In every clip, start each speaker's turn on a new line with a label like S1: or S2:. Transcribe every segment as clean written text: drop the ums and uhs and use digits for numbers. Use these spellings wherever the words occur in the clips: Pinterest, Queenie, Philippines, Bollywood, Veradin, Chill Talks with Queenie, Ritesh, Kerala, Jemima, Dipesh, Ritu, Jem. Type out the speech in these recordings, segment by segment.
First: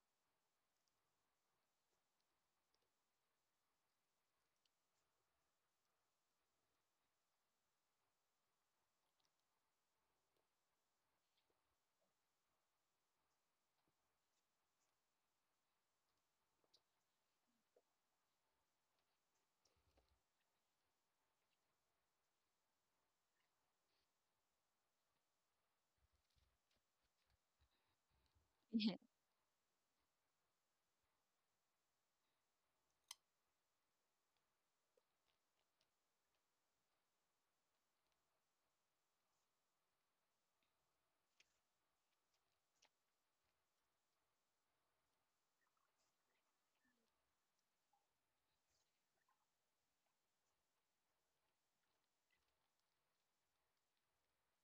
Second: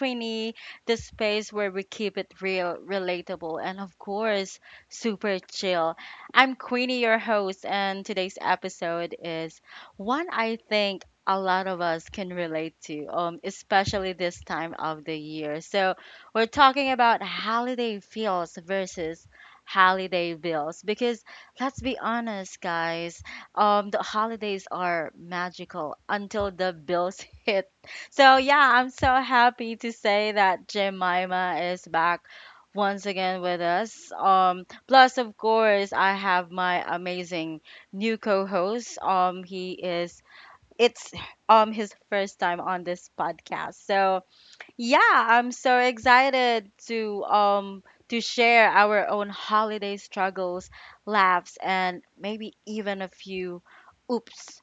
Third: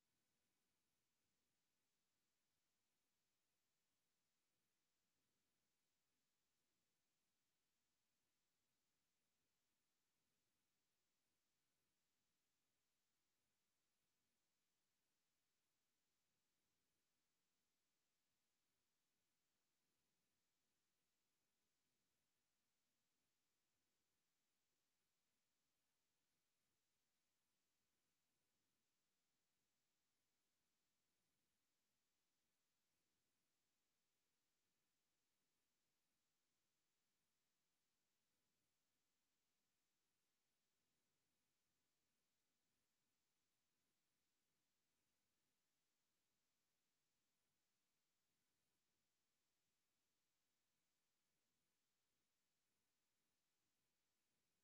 S1: Queenie, the space where we keep it real, relatable, and of course, super chill. I'm Queenie, your host, and today's episode is one I think a lot of us can relate to, especially this time of the year. So, we're talking about holiday feels versus holiday bills because let's be honest, guys, the holidays are magical until the bills hit. So yeah, I'm
S2: Mhm.
S1: so happy to say that Jemima is back once again with us. Plus of course I have my amazing new co-host. He is it's his first time on this podcast. So yeah, I'm so excited to share our own holiday struggles, laughs, and maybe even a few oops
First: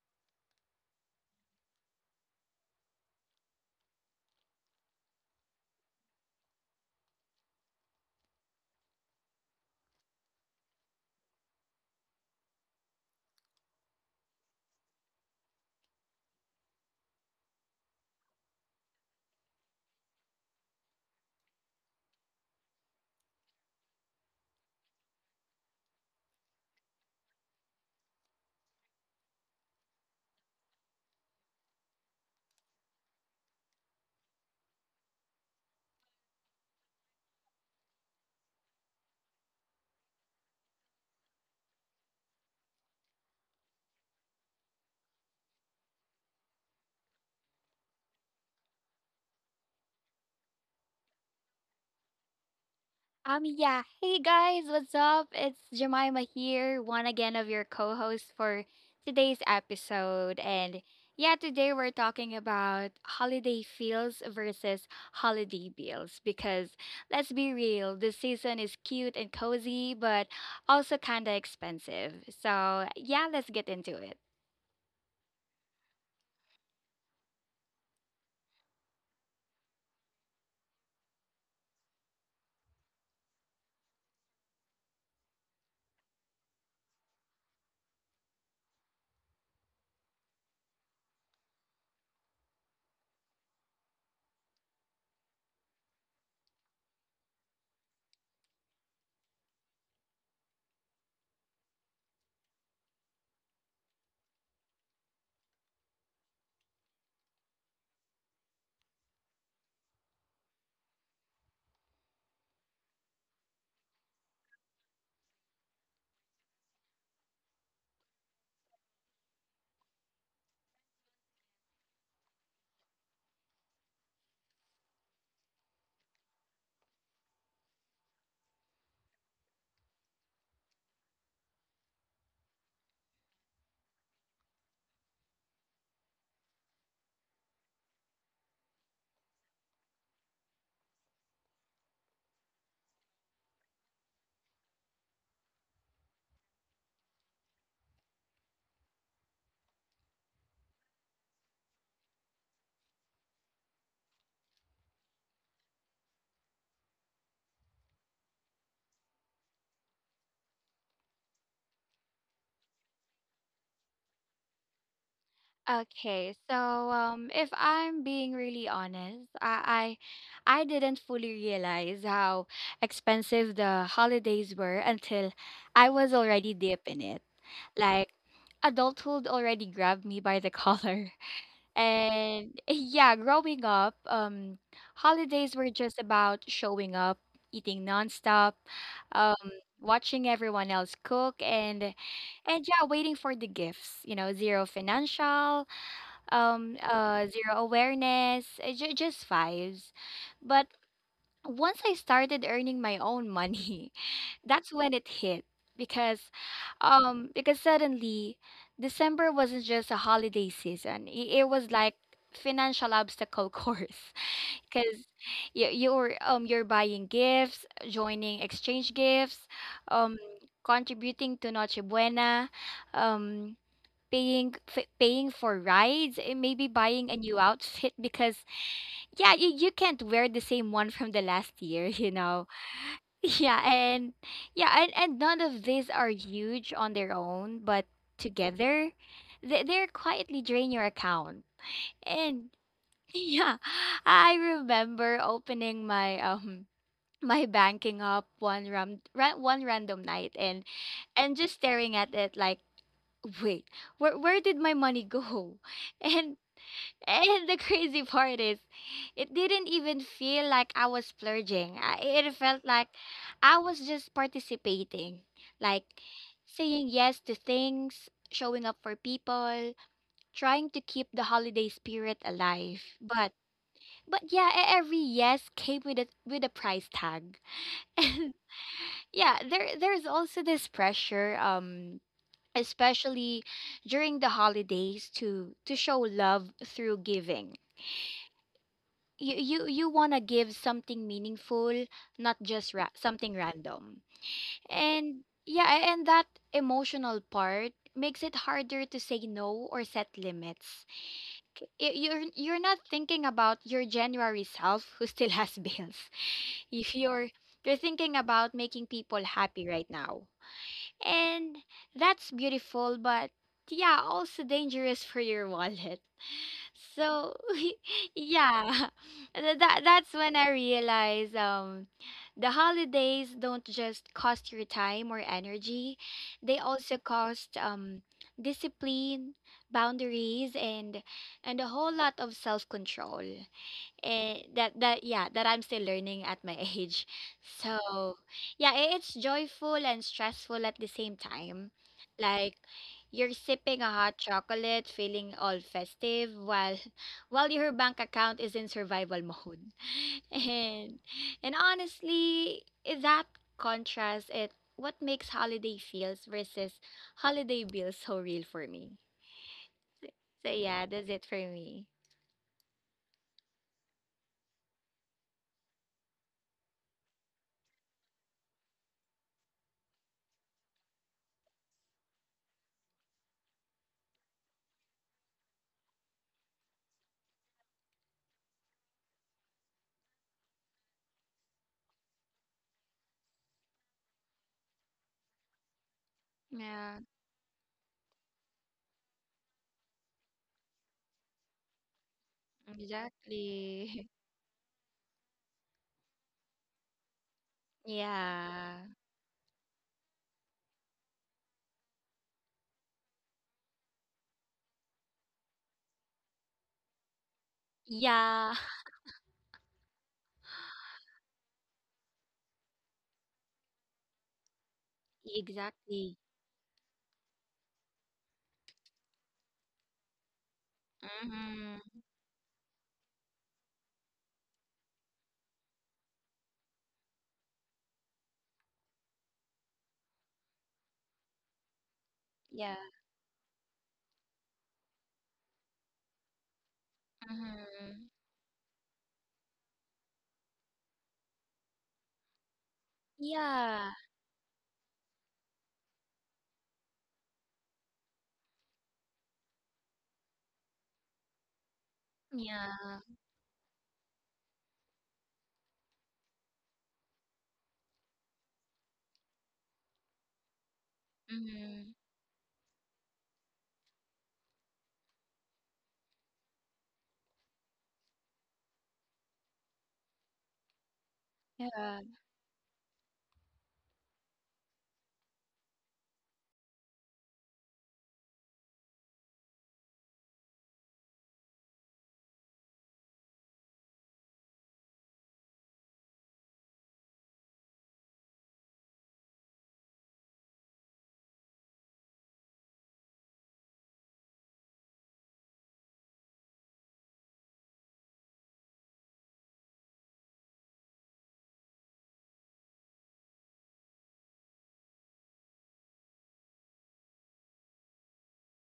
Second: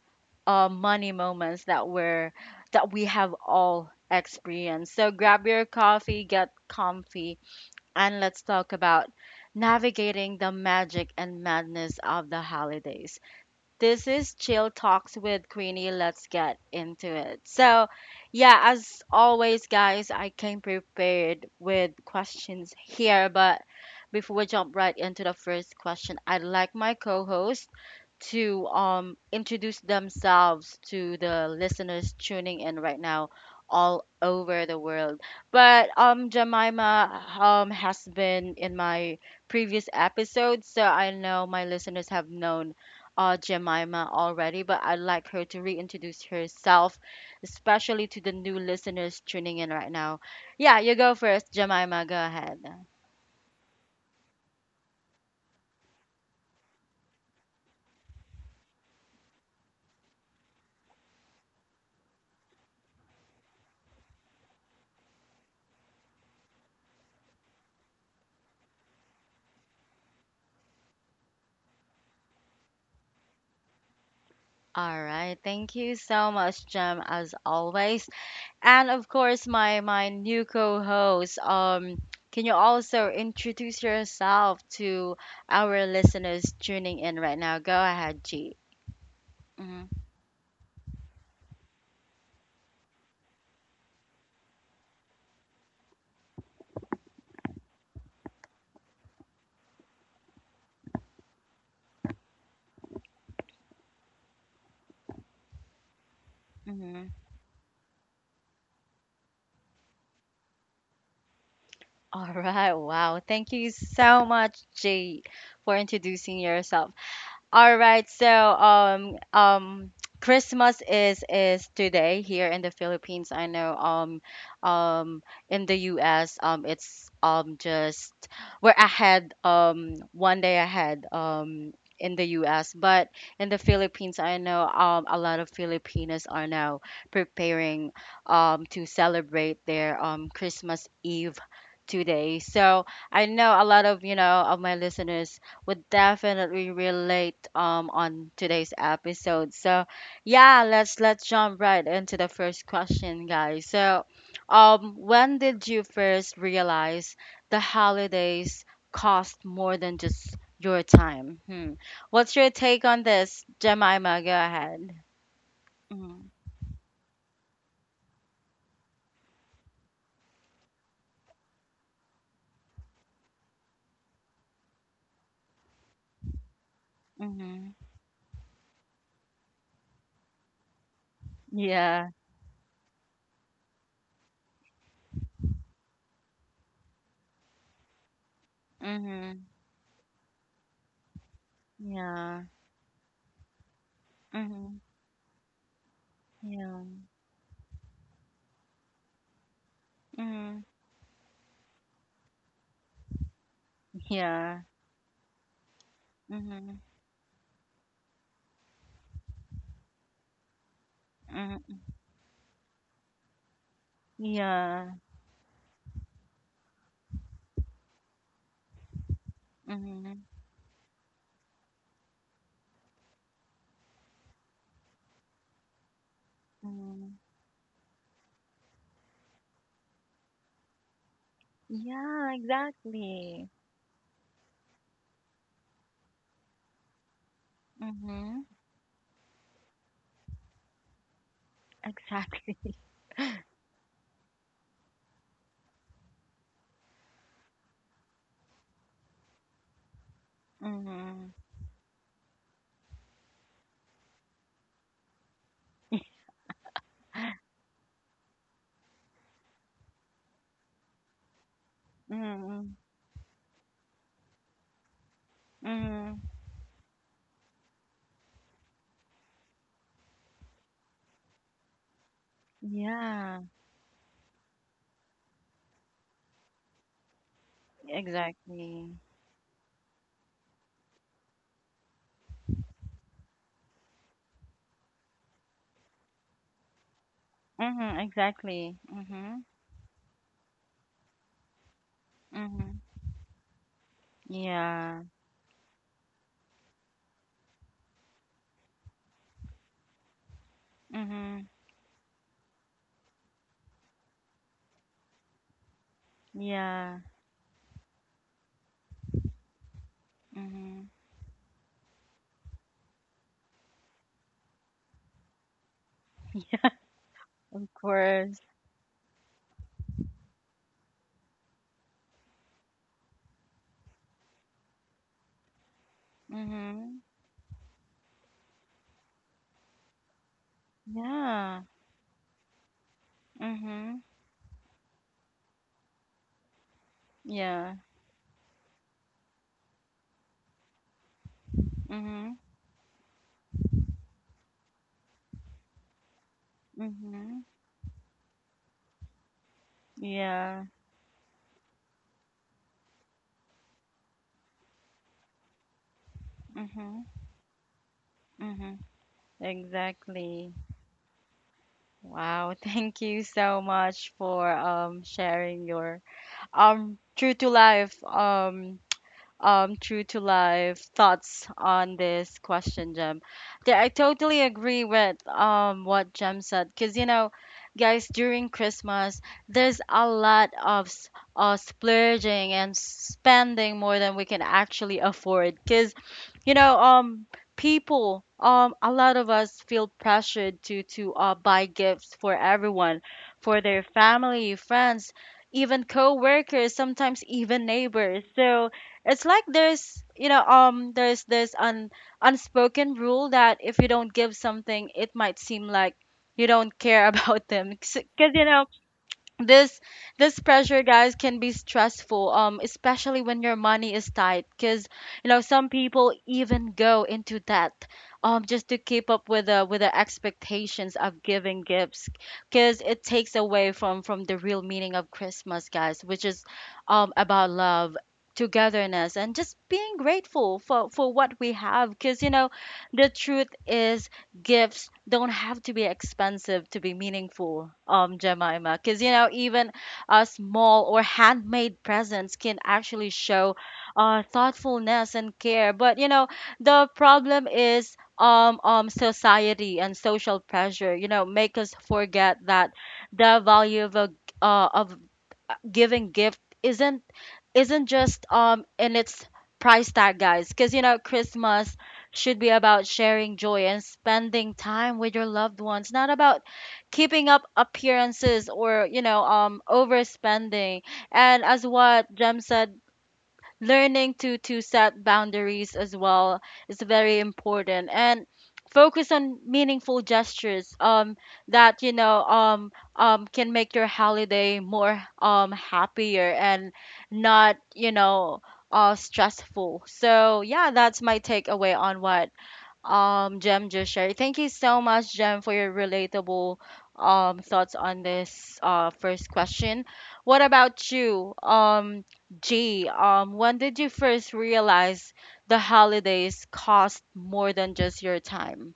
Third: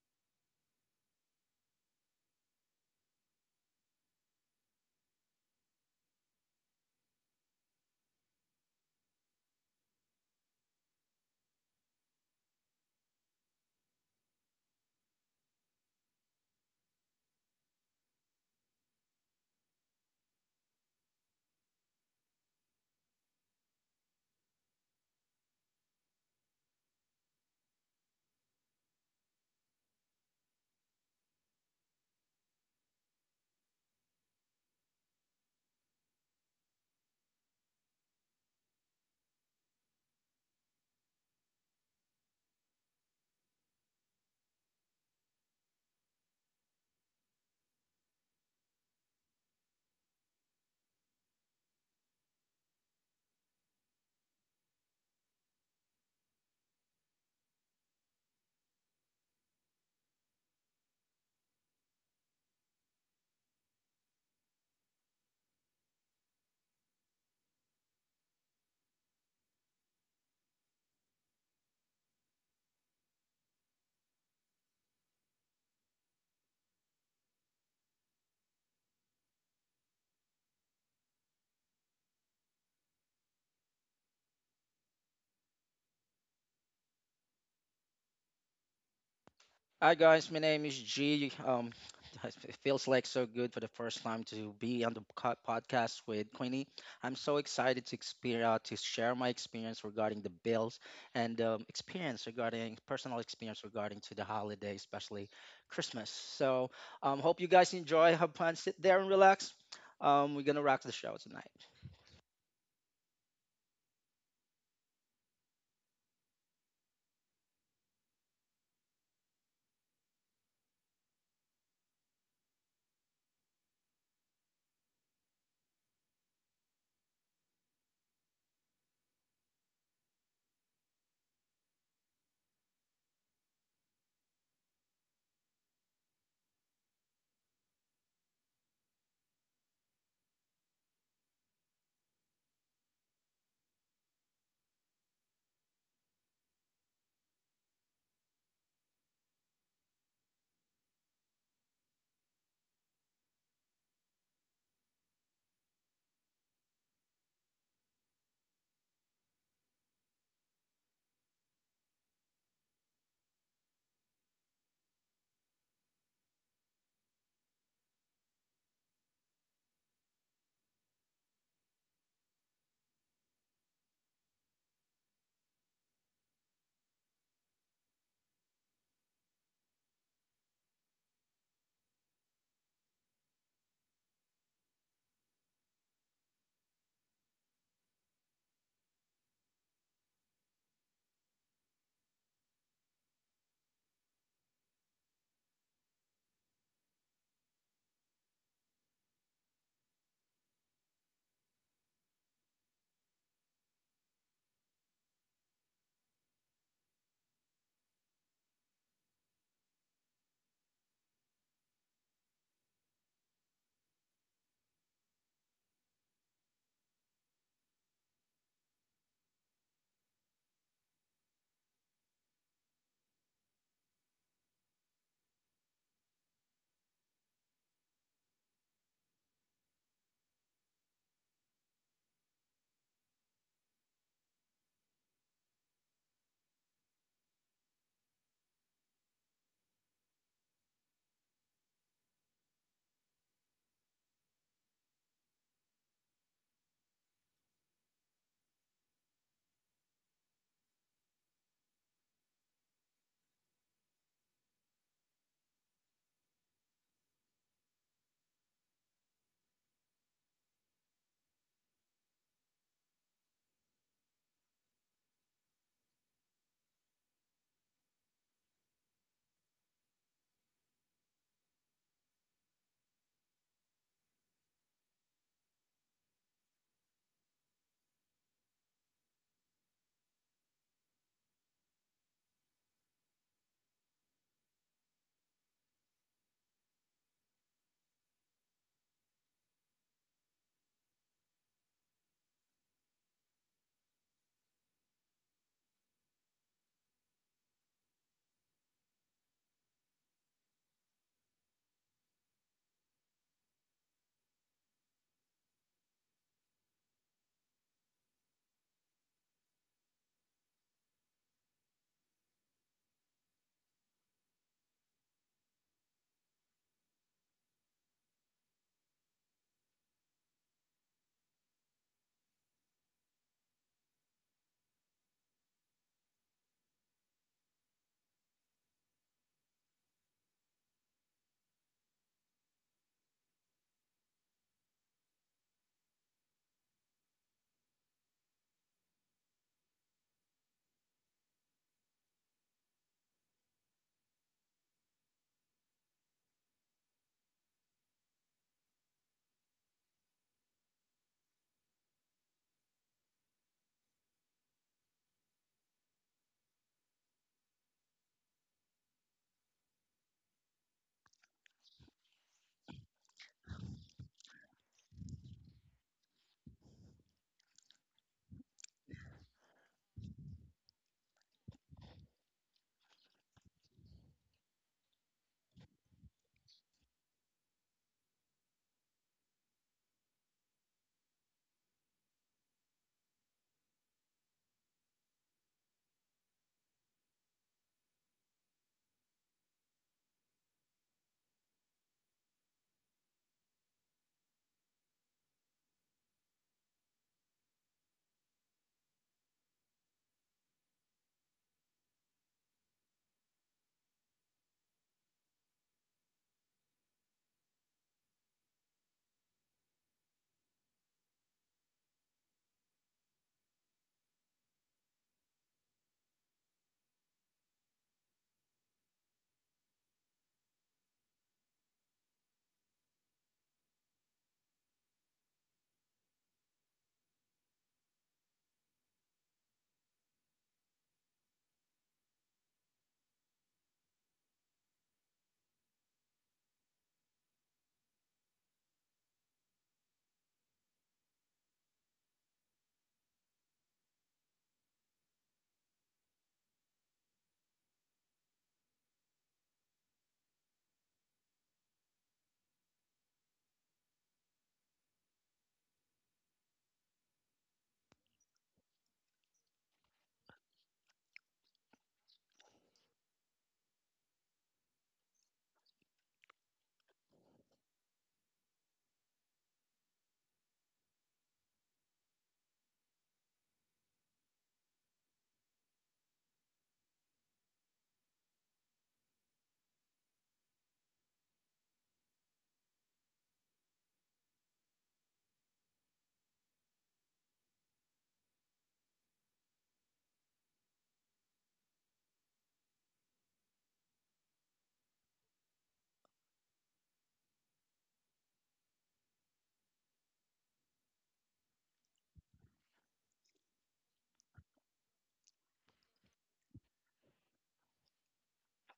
S1: money moments that were that we have all experienced. So grab your coffee, get comfy, and let's talk about navigating the magic and madness of the holidays. This is Chill Talks with Queenie. Let's get into it. So, yeah, as always, guys, I came prepared with questions here. But before we jump right into the first question, I'd like my co host to introduce themselves to the listeners tuning in right now all over the world. But Jemima has been in my previous episode, so I know my listeners have known Jemima already, but I'd like her to reintroduce herself, especially to the new listeners tuning in right now. Yeah, you go first, Jemima. Go ahead.
S2: Yeah. Hey guys, what's up? It's Jemima here, one again of your co hosts for today's episode. And yeah, today we're talking about holiday feels versus holiday bills because let's be real, the season is cute and cozy, but also kind of expensive. So yeah, let's get into it.
S1: All right. Thank you so much, Jem, as always. And of course, my new co-host. Can you also introduce yourself to our listeners tuning in right now? Go ahead, G. Mhm,
S3: Hi guys, my name is G. It feels like so good for the first time to be on the podcast with Queenie. I'm so excited to experience to share my experience regarding the bills and experience regarding personal experience regarding to the holiday, especially Christmas. So,
S1: mhm.
S3: um, hope you guys enjoy. Have fun, sit there and relax. We're gonna rock the show tonight.
S1: All right. Wow. Thank you so much, G, for introducing yourself. All right, so Christmas is today here in the Philippines. I know um in the US it's just we're ahead 1 day ahead in the US, but in the Philippines I know a lot of Filipinos are now preparing to celebrate their Christmas Eve today. So I know a lot of of my listeners would definitely relate on today's episode. So yeah, let's jump right into the first question, guys. So when did you first realize the holidays cost more than just your time? Hmm. What's your take on this, Jemima? Go ahead. Mm-hmm.
S2: Okay, so if I'm being really honest, I didn't fully realize how expensive the holidays were until I was already deep in it.
S1: Mm-hmm.
S2: Like adulthood already grabbed me by the collar.
S1: Yeah.
S2: And yeah, growing up, holidays were just about showing up, eating nonstop, um,
S1: Mm-hmm.
S2: watching everyone else cook, and
S1: Yeah.
S2: yeah, waiting for the gifts. You know, zero
S1: Mm-hmm.
S2: financial
S1: Yeah.
S2: zero awareness, just vibes.
S1: Mm-hmm.
S2: But once I started earning my own money,
S1: Yeah.
S2: that's when it hit, because
S1: Mm-hmm.
S2: because suddenly December wasn't just a holiday season, it was
S1: Mm-hmm.
S2: like financial obstacle course,
S1: Yeah.
S2: because you're buying gifts, joining exchange gifts, um
S1: Mm-hmm.
S2: contributing to noche buena, um paying for rides, and maybe buying
S1: Mm-hmm.
S2: a new outfit because yeah, you can't wear the same one from the last year,
S1: Yeah, exactly.
S2: yeah and and none of these are huge on their own, but
S1: Mhm.
S2: together they're quietly drain your account. And
S1: Exactly.
S2: yeah, I remember opening my banking up one random night and
S1: Mhm.
S2: just staring at it like, wait, where did my money go? and and the crazy part is, it didn't even feel like I was splurging. It felt
S1: Mhm.
S2: like I was just participating, like
S1: Mhm.
S2: saying yes to things, showing up for people, trying to keep the holiday spirit alive. But
S1: Yeah,
S2: but yeah, every yes came with a price tag. And
S1: exactly.
S2: yeah, there's also this pressure, especially during the holidays, to show love through giving.
S1: Mhm, exactly.
S2: you
S1: Mhm.
S2: you you want to give something meaningful, not just
S1: Mhm.
S2: ra- something random.
S1: Yeah.
S2: And yeah, and that emotional part makes it harder to say no or set limits.
S1: Mhm.
S2: You're not thinking about your January self who still has bills. If
S1: Yeah.
S2: you're thinking about making people happy right now,
S1: Mhm.
S2: and that's beautiful, but yeah, also dangerous for your wallet. So
S1: Of course.
S2: yeah, that's when I realized the holidays don't just cost your time or energy, they also
S1: Mhm.
S2: cost discipline, boundaries, and
S1: Yeah.
S2: a whole lot of self-control,
S1: Mhm.
S2: that I'm still learning at my age.
S1: Yeah.
S2: So yeah, it's joyful and stressful at the same time.
S1: Mhm.
S2: Like you're sipping a hot chocolate, feeling all festive while
S1: Mhm.
S2: while your bank account is in survival mode.
S1: Yeah.
S2: And and honestly, that contrast it what makes holiday feels versus
S1: Mhm.
S2: holiday bills so real for
S1: Mhm.
S2: me. So
S1: Exactly.
S2: yeah, that's it for me.
S1: Wow. Thank you so much for sharing your um true to life um true to life thoughts on this question, Jem. Yeah, I totally agree with what Jem said because, you know, guys, during Christmas, there's a lot of splurging and spending more than we can actually afford because, you know,
S2: Yeah,
S1: people. A lot of us feel pressured to to buy gifts for everyone, for their
S2: exactly.
S1: family, friends, even co-workers, sometimes even neighbors. So,
S2: Yeah.
S1: it's like there's, you know, there's this un unspoken rule that if you don't give something, it might seem like you don't care about them. Because, you
S2: Yeah,
S1: know, this this pressure guys can be stressful especially when your money is tight because you know some
S2: exactly.
S1: people even go into debt just to keep up with the expectations of giving
S2: Mm-hmm.
S1: gifts because it takes away from the real meaning of christmas guys which is about love, togetherness, and just being grateful for what we have because you know
S2: Yeah.
S1: the truth is gifts don't have to be expensive to be meaningful,
S2: Mm-hmm.
S1: Jemima. Because, you know, even a small or handmade presents can actually show
S2: Yeah.
S1: thoughtfulness and care. But, you know, the problem is society and social pressure, you know, make us forget
S2: Yeah.
S1: that the value of uh, of giving gift isn't just in its price tag, guys. Because you know, Christmas
S2: Mm-hmm.
S1: should be about sharing joy and spending time with your loved ones, not about keeping up appearances or you know overspending. And as
S2: Yeah.
S1: what Jem said, learning to set boundaries as well is very important and focus on meaningful gestures that you know can make your holiday more happier and not you know stressful. So yeah, that's my takeaway on what Jem just shared. Thank you so much, Jem, for your relatable thoughts on this first question. What about you, G? When did you first realize the holidays cost more than just your time?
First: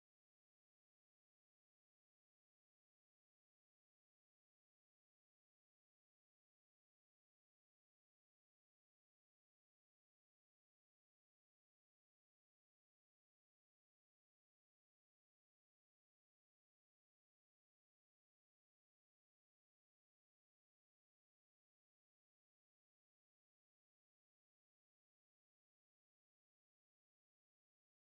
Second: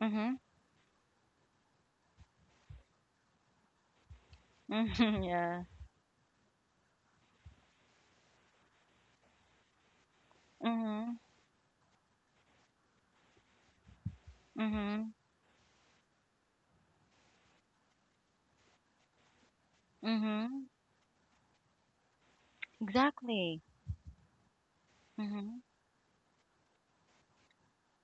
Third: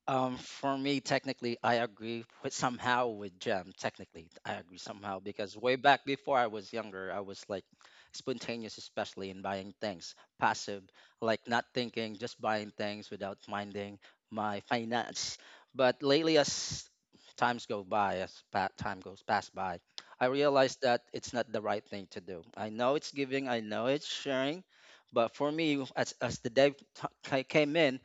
S1: Mhm.
S3: For me, technically, I agree with somehow with Jam. Technically, I agree somehow
S1: Mhm.
S3: because
S1: Yeah.
S3: way back before I was younger, I was like spontaneous, especially in buying things, passive,
S1: Mhm.
S3: like not thinking, just buying things without minding my
S1: Mhm.
S3: finance. But lately, as times go by, as time goes past by, I
S1: Mhm.
S3: realized that it's not the right thing to do. I know it's giving, I
S1: Exactly.
S3: know it's sharing, but for
S1: Mhm.
S3: me, as the day came in,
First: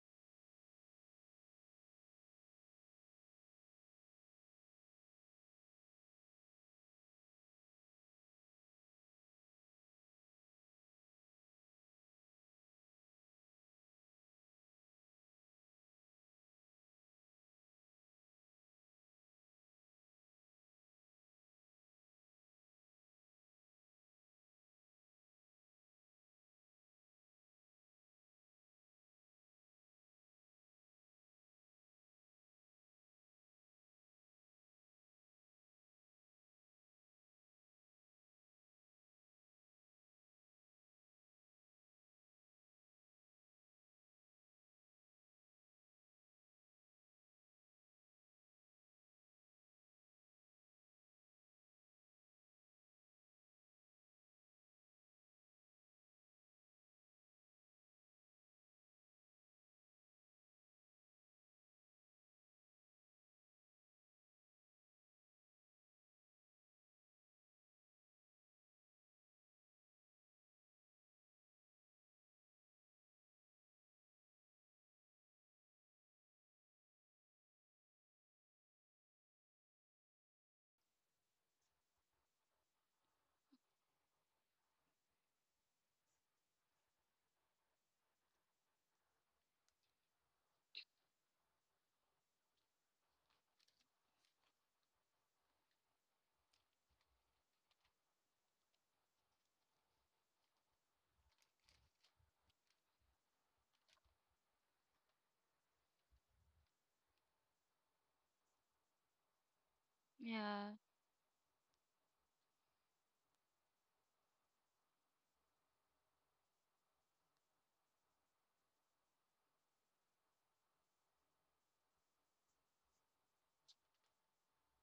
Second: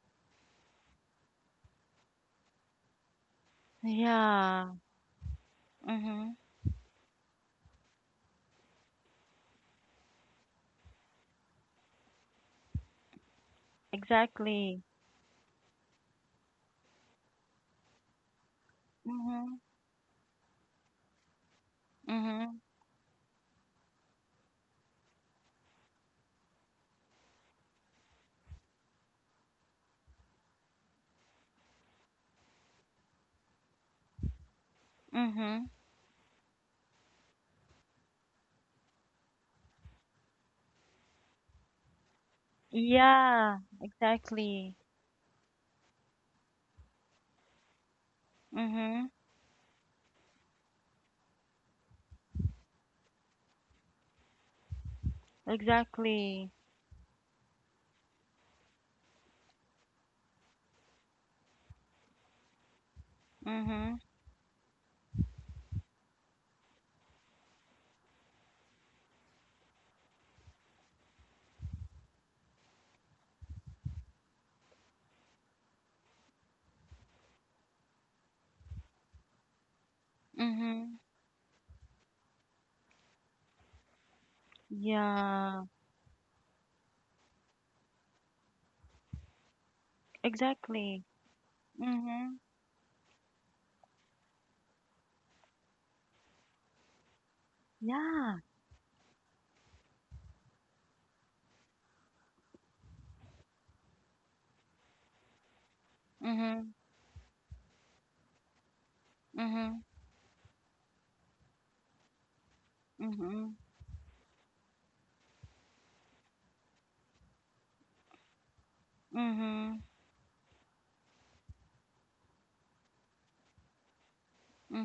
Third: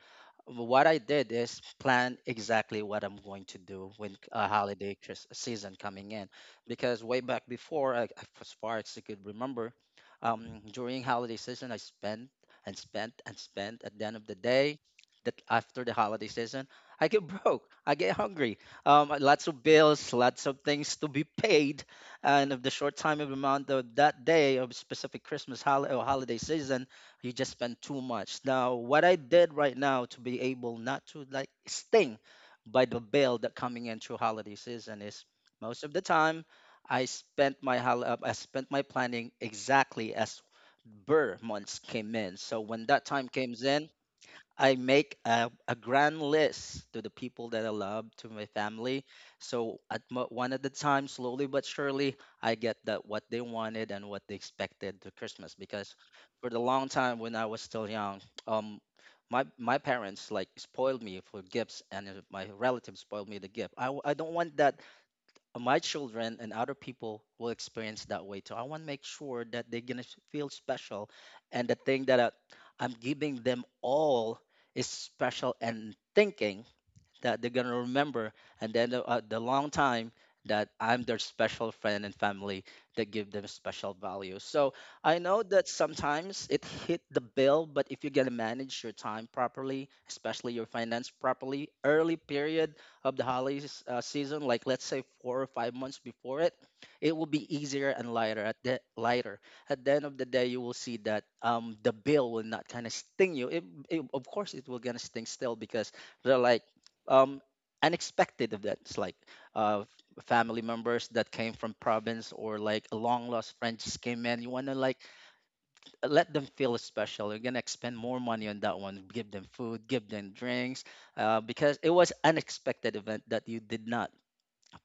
S3: what I did is plan exactly what I'm going to do when a
S1: Yeah.
S3: holiday season coming in,
S1: Mhm.
S3: because way back before, as far as I could remember, during holiday season, I spent and spent and spent. At the end of the day,
S1: Exactly.
S3: that after the holiday season, I get broke. I get hungry. Lots of
S1: Mhm.
S3: bills, lots of things to be paid, and
S1: Mhm.
S3: of the short time of amount of that day of specific Christmas or holiday season, you just spend too much. Now, what I did right now to be able not to like sting by the bill that coming in through holiday season is
S1: Mhm.
S3: most of the time I spent my I spent my planning exactly as Burr months came in. So when that time
S1: Yeah.
S3: comes in, I
S1: Exactly.
S3: make a grand list to the people that I love, to my family.
S1: Mm-hmm.
S3: So at one at a time, slowly but surely, I get that what they wanted and what they expected to Christmas. Because for
S1: Exactly.
S3: the long time when I was still young, um, my parents like spoiled me for gifts, and my relatives spoiled me the gift.
S1: Mm-hmm.
S3: I don't want that my children and other people will experience that way too. I want to make sure that they're gonna feel special, and the thing that I'm giving them all is special and thinking that they're gonna remember, and then the long time that
S1: Mm-hmm.
S3: I'm their special friend and family that give them special value. So I know that
S1: Yeah.
S3: sometimes it hit the bill, but if you're gonna manage your time properly, especially your finance
S1: Exactly.
S3: properly, early
S1: Mm-hmm.
S3: period of the holiday season, like let's say 4 or 5 months before it, it will be easier and
S1: Yeah.
S3: lighter. At the end of the day, you will see that the bill will not kind of sting you. Of course, it will gonna sting still because they're like
S1: Mm-hmm.
S3: um, unexpected events like
S1: Mm-hmm.
S3: uh, family
S2: Yeah.
S3: members that came from province or like a long
S1: Mm-hmm.
S3: lost friend just came in. You want to like let them feel special, you're gonna expend more money on that one, give them
S1: Mm-hmm.
S3: food, give them drinks, because it was unexpected event that you did not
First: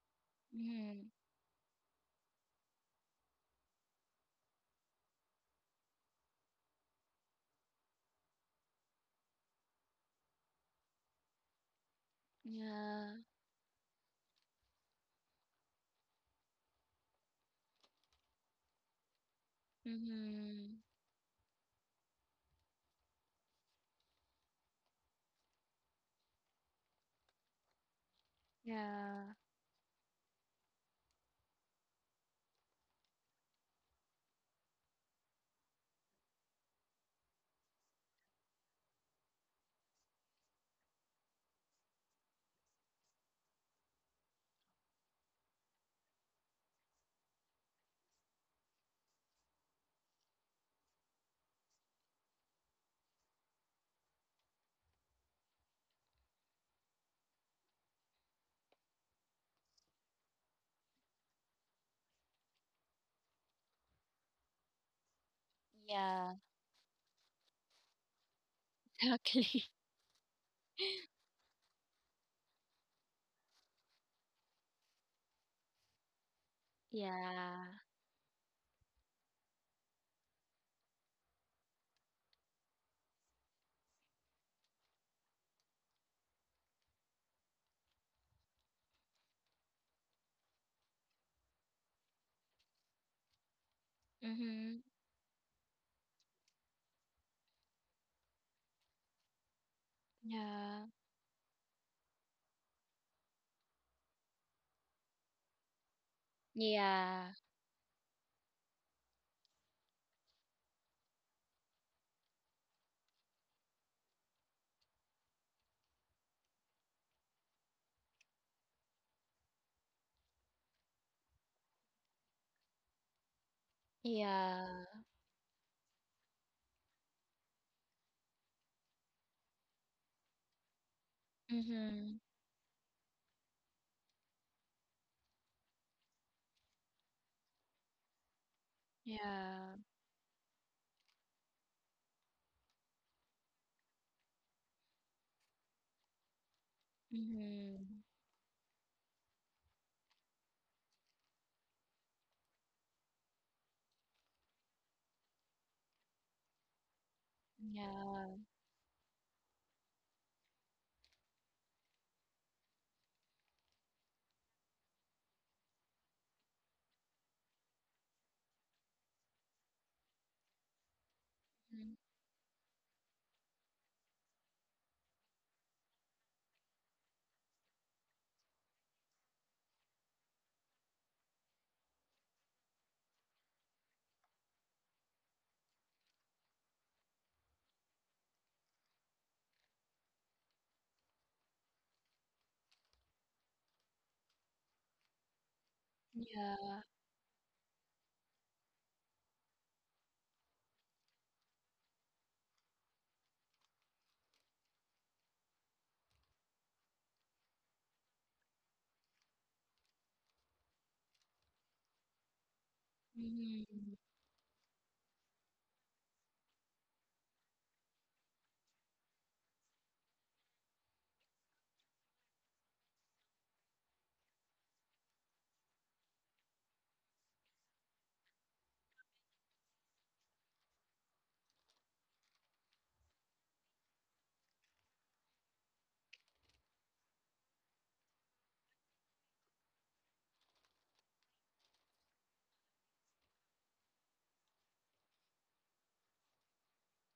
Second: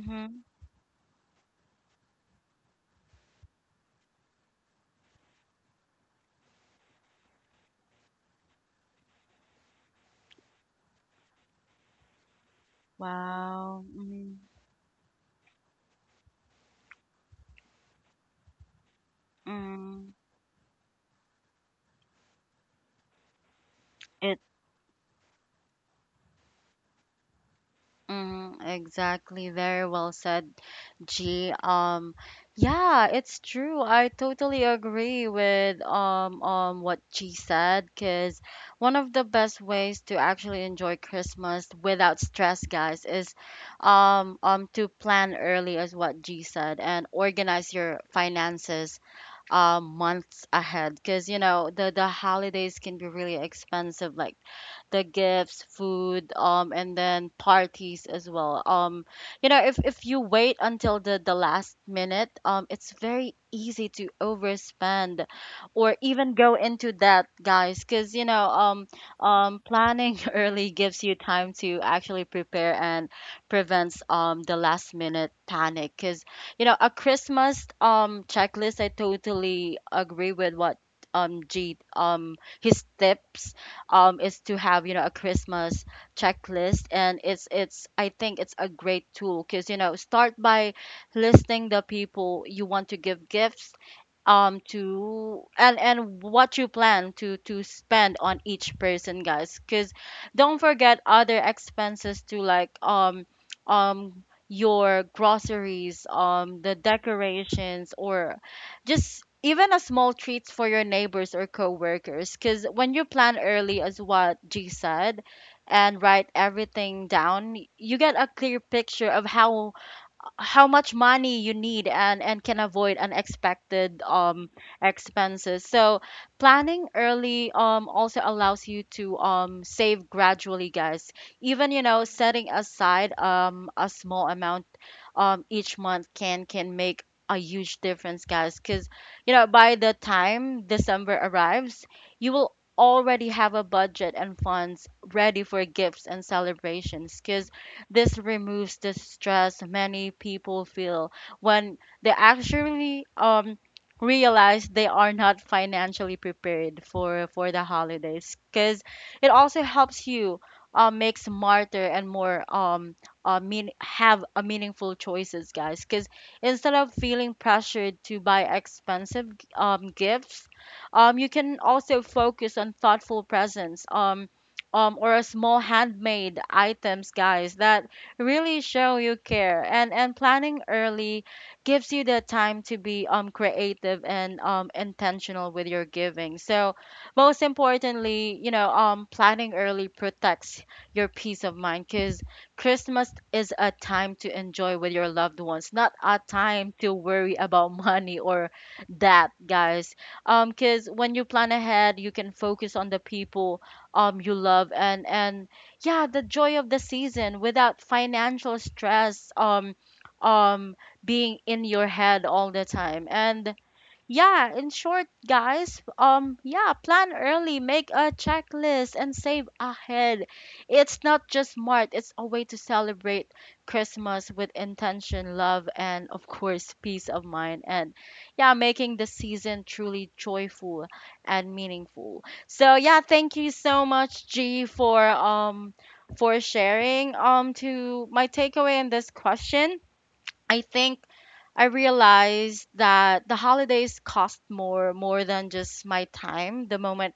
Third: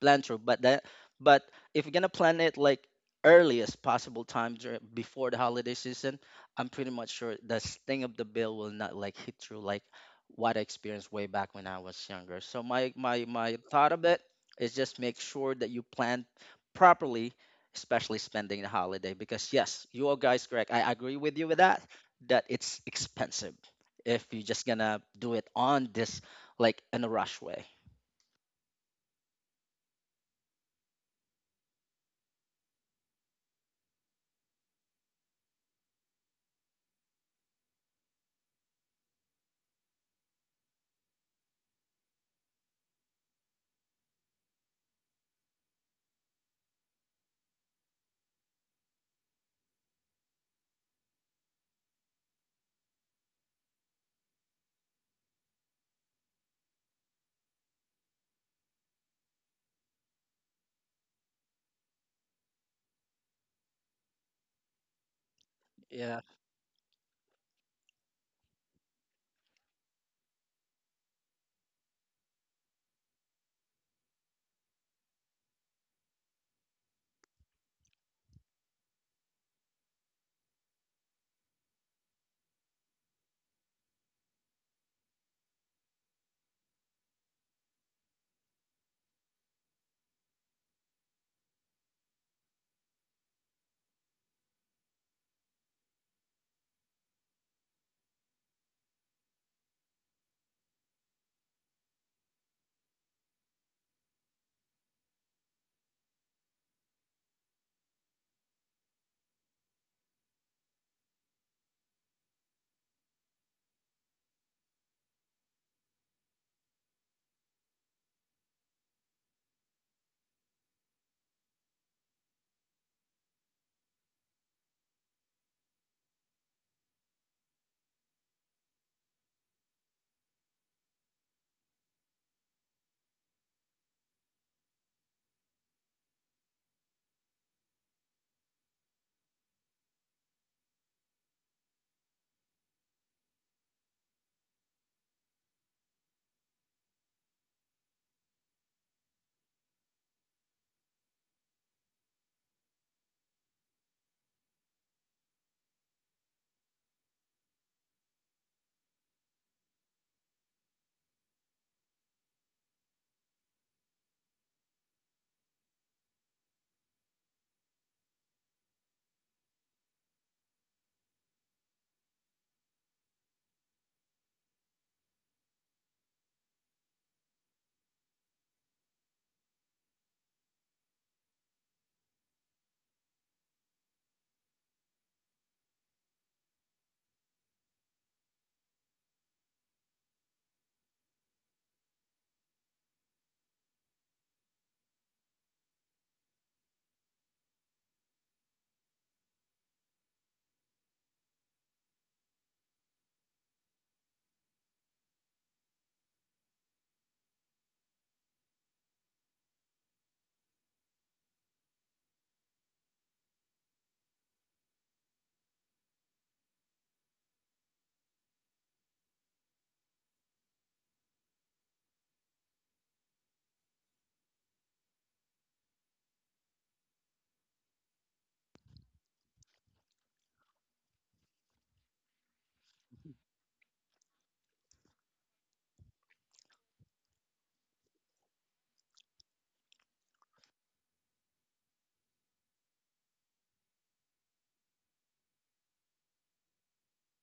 S3: plan through, but that
S2: Mm-hmm.
S3: but if you're gonna plan it like earliest possible time before the holiday season, I'm pretty much sure the sting of the bill will not like hit through like what I experienced way back when I was younger. So my
S2: Yeah.
S3: thought
S1: Wow.
S3: of it
S1: Mm-hmm.
S3: is just make sure that you plan properly, especially spending the holiday, because yes, you all
S1: Mm-hmm.
S3: guys correct,
S2: Mm-hmm.
S3: I agree with you with that that it's expensive if you're
S1: It
S3: just gonna do it on this like in a rush way.
S1: Mm,
S2: Yeah.
S1: exactly. Very well said, G. Yeah, it's true. I totally agree with what G said. Cause one of the best ways to actually enjoy Christmas without stress, guys, is to plan early, as what G said, and organize your finances months ahead. Cause you know the holidays can be really expensive, like the gifts, food, and then parties as well. You know, if you wait until the last minute, it's very easy to overspend or
S3: Yeah.
S1: even
S2: Yeah.
S1: go into debt, guys, because you know,
S2: Exactly.
S1: planning early gives you time to actually prepare and prevents the last minute panic. Because you know, a Christmas
S2: Yeah.
S1: checklist, I totally agree with what G his tips is to have you know a Christmas checklist, and it's I think it's a great tool because you know start by listing the people you want to give gifts
S2: Mm-hmm.
S1: to and what you plan to spend on each person guys because don't
S2: Yeah.
S1: forget other expenses to like your groceries, the
S2: Yeah.
S1: decorations or just even a small treats for your neighbors or coworkers because when you plan early as what g said and write everything down you get a clear picture of how much money you need and can avoid unexpected
S2: Yeah.
S1: expenses. So planning early also allows you to save gradually, guys. Even you know
S2: Mm-hmm.
S1: setting aside a small amount each month can make a huge difference, guys, because you know by
S2: Yeah.
S1: the time December arrives you will already have a budget and funds ready for gifts and celebrations because
S2: Mm-hmm.
S1: this removes the stress many people feel when they actually realize they are not financially prepared for the
S2: Yeah.
S1: holidays because it also helps you make smarter and more mean have a meaningful choices, guys. Because instead of feeling pressured to buy expensive gifts, you can
S2: Mm,
S1: also focus on thoughtful presents. Or a small handmade items, guys, that really show you care. And planning early gives you the time to be creative and intentional with your giving. So most importantly, you know, planning early protects your peace of mind because Christmas is a time to enjoy with your loved ones, not a time
S2: yeah.
S1: to worry about money or that, guys. Because when you plan ahead, you can focus on the people you love and yeah, the joy of the season without financial stress um being in your head all the time. And
S2: Mm-hmm.
S1: yeah, in short, guys, yeah, plan early, make a checklist, and save ahead. It's not just smart, it's a way to celebrate Christmas with intention, love, and of course, peace of mind. And yeah, making the season truly joyful and meaningful. So yeah, thank you so much, G, for sharing to my takeaway in this question. I think I realized that the holidays cost more than just my time the moment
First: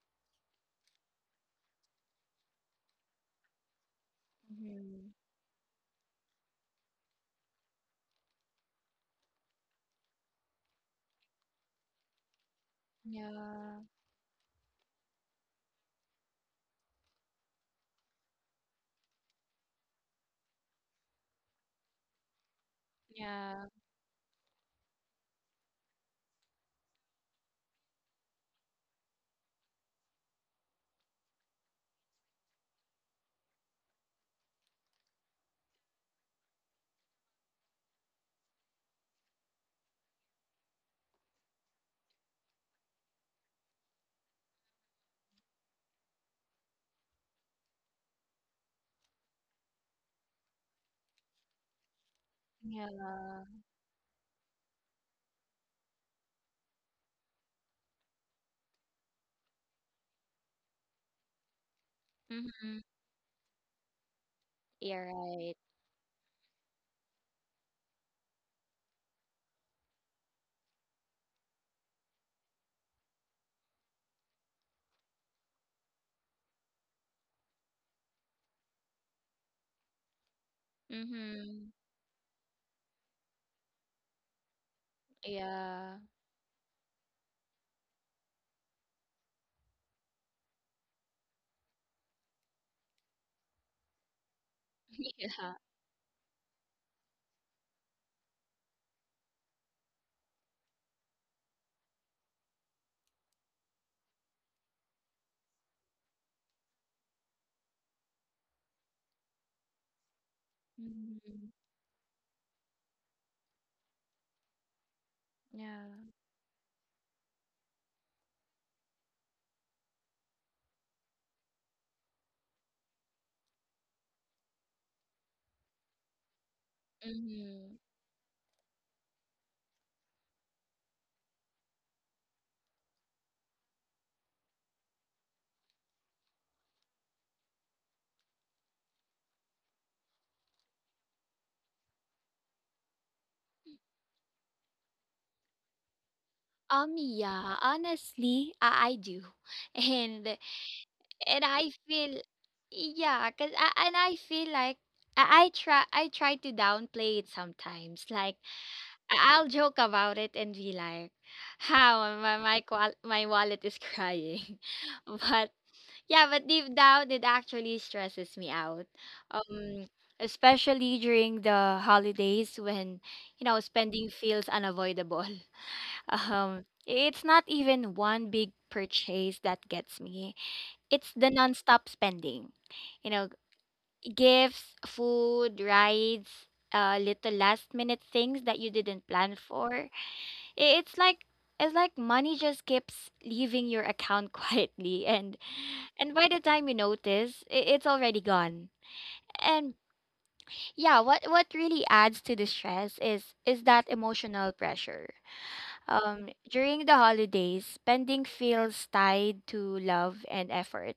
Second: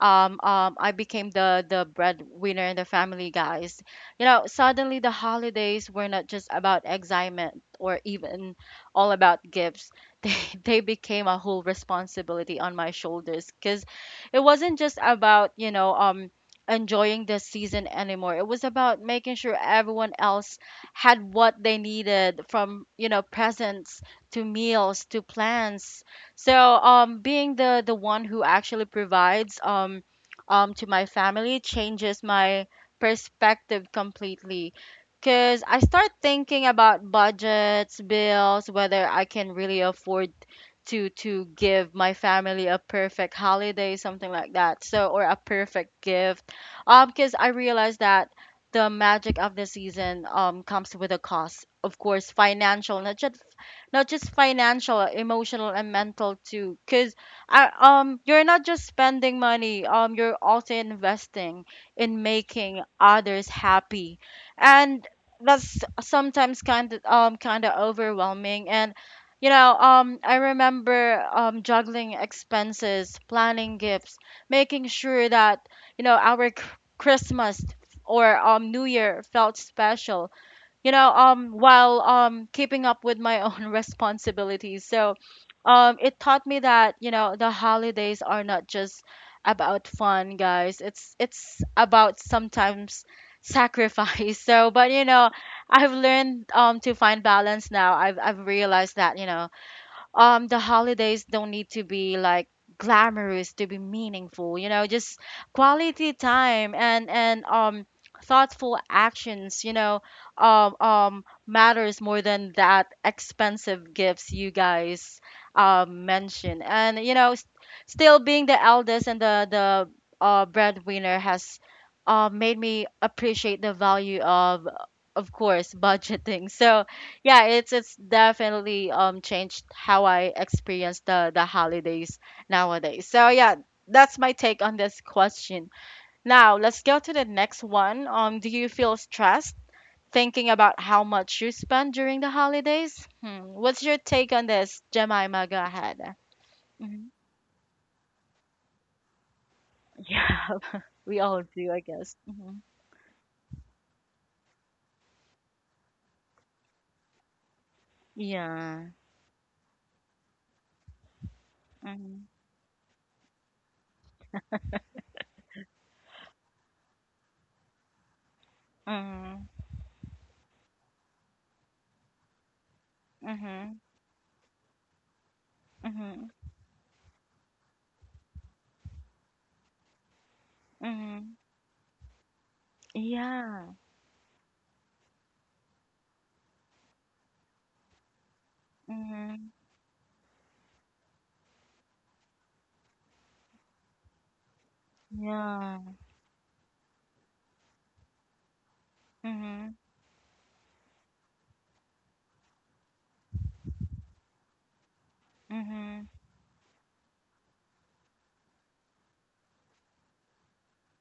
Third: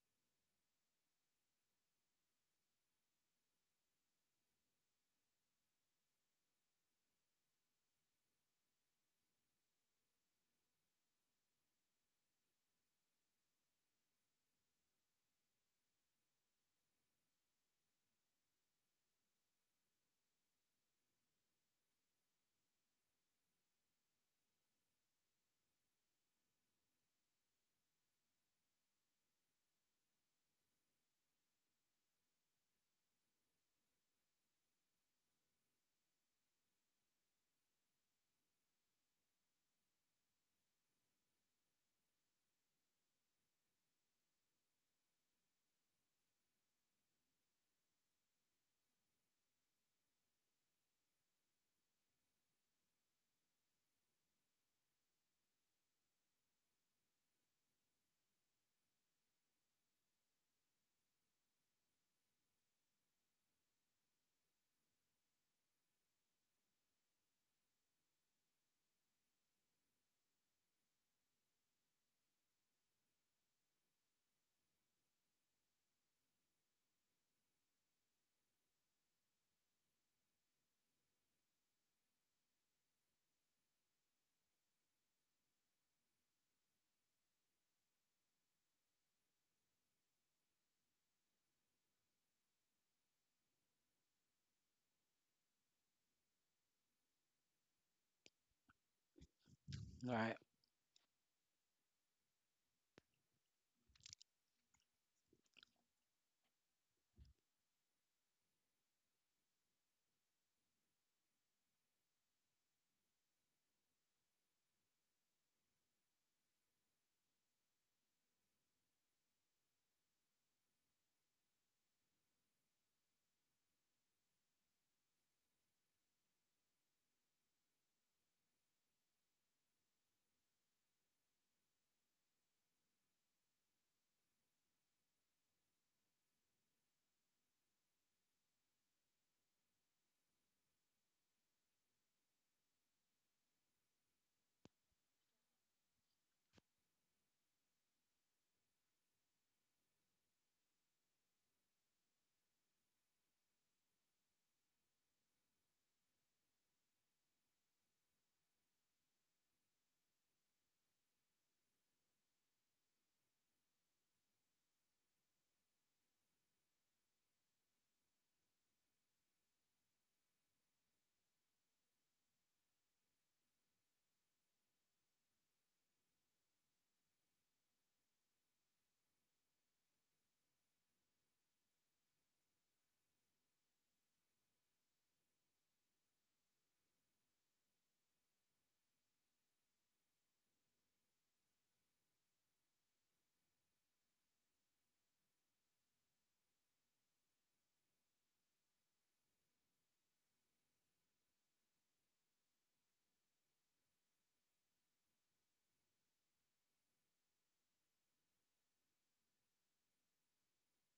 S1: I became the breadwinner in the family, guys. You know, suddenly
S2: Mm-hmm.
S1: the holidays were not just about excitement or even all about gifts. They they became a whole responsibility on my shoulders
S2: Yeah.
S1: because it wasn't just about you know enjoying the season anymore. It was about making sure everyone else had what they needed from you know
S2: Yeah.
S1: presents to meals to plans so, being the one who actually provides to my family changes my perspective completely. Because I start thinking about budgets, bills, whether I can really afford to give my family a perfect holiday something like that so or a perfect gift because I realized that the magic of the season comes with a cost, of course financial, not just
S2: Yeah.
S1: not just financial, emotional and mental too. Because you're not just spending money, you're also investing in making
S2: Mhm.
S1: others happy,
S2: Yeah,
S1: and
S2: right.
S1: that's sometimes kind of overwhelming. And I remember juggling expenses, planning gifts, making sure that you know our c- Christmas or New Year felt special.
S2: Mhm.
S1: While keeping up with my own responsibilities. So
S2: Yeah.
S1: it taught me that the holidays are not just about fun, guys. It's about sometimes sacrifice. So, but you know,
S2: Yeah.
S1: I've learned to find balance now. I've realized that,
S3: All right.
S1: the holidays don't need to be like glamorous to be meaningful, you know, just quality time and thoughtful actions, you know,
S2: Mhm.
S1: matters more than that expensive gifts you guys
S2: Yeah.
S1: mentioned. And you know, still being the eldest and the breadwinner has made me appreciate the value of course, budgeting. So yeah, it's
S2: Mhm.
S1: it's definitely changed how I experience the holidays nowadays. So yeah, that's my take on this question. Now, let's go to the next one. Do you feel stressed thinking about how much you spend during the holidays? Hmm. What's your take on this, Jemima? Go ahead.
S2: Um,
S1: Hmm.
S2: yeah, honestly, I do. And uh,
S1: Yeah, we
S2: and
S1: all
S2: I
S1: do, I guess.
S2: feel,
S1: Hmm.
S2: yeah, cause and I feel like I try to downplay it sometimes. Like
S1: Yeah.
S2: I'll joke about it and be like, "How
S1: Hmm.
S2: my wallet is crying." but yeah, but deep down it actually stresses me out.
S1: Hmm.
S2: Um, Especially during the holidays when
S1: Hmm.
S2: spending feels unavoidable.
S1: Hmm.
S2: It's not even one big purchase that gets me, it's the
S1: Hmm.
S2: nonstop spending. You know,
S1: Yeah.
S2: gifts, food, rides, little last minute things that you didn't plan
S1: Hmm.
S2: for. I- It's like it's like money just keeps leaving your account quietly, and
S1: Yeah.
S2: and by the time you notice, it's already gone.
S1: Mhm.
S2: And yeah, what really adds to the stress is that emotional pressure.
S1: Mhm.
S2: During the holidays, spending feels tied to love and effort.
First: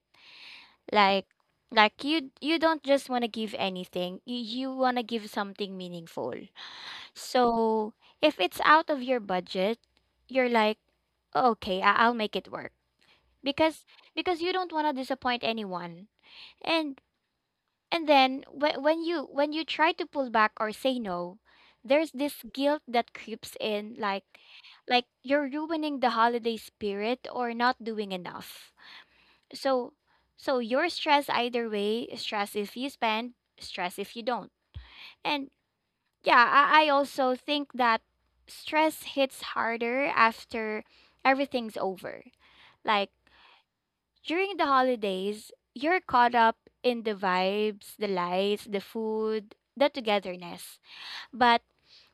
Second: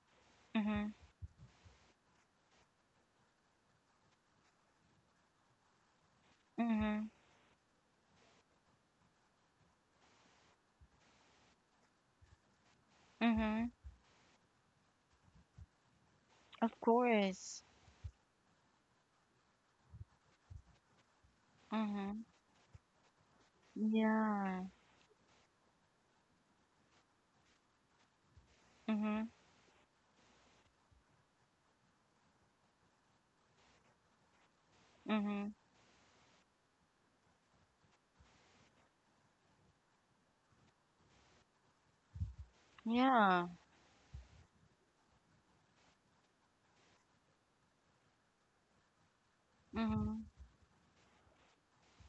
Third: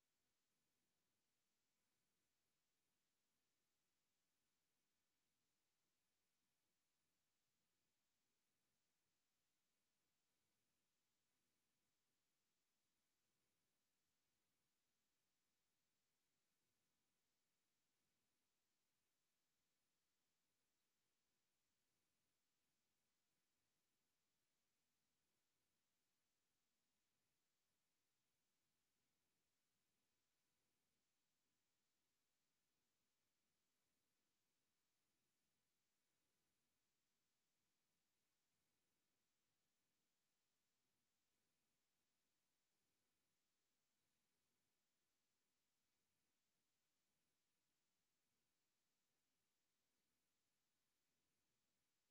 S1: Mhm.
S2: Like like you don't just want to give anything. You want to give something meaningful.
S1: Mhm.
S2: So, if it's out of your budget, you're like, "Oh, okay, I'll make it work."
S1: Mhm.
S2: Because because you don't want to disappoint anyone.
S1: Of
S2: And
S1: course.
S2: and then when you try to pull back or say no, there's
S1: Mhm.
S2: this guilt that creeps in, like
S1: Yeah.
S2: like you're ruining the holiday spirit or not doing enough.
S1: Mhm.
S2: So, so, you're stressed either way. Stress if you spend, stress if you don't. And
S1: Mhm.
S2: yeah, I also think that stress hits harder after everything's over. Like
S1: Yeah.
S2: during the holidays, you're caught up in the vibes, the lights, the food, the
S1: Mhm.
S2: togetherness. But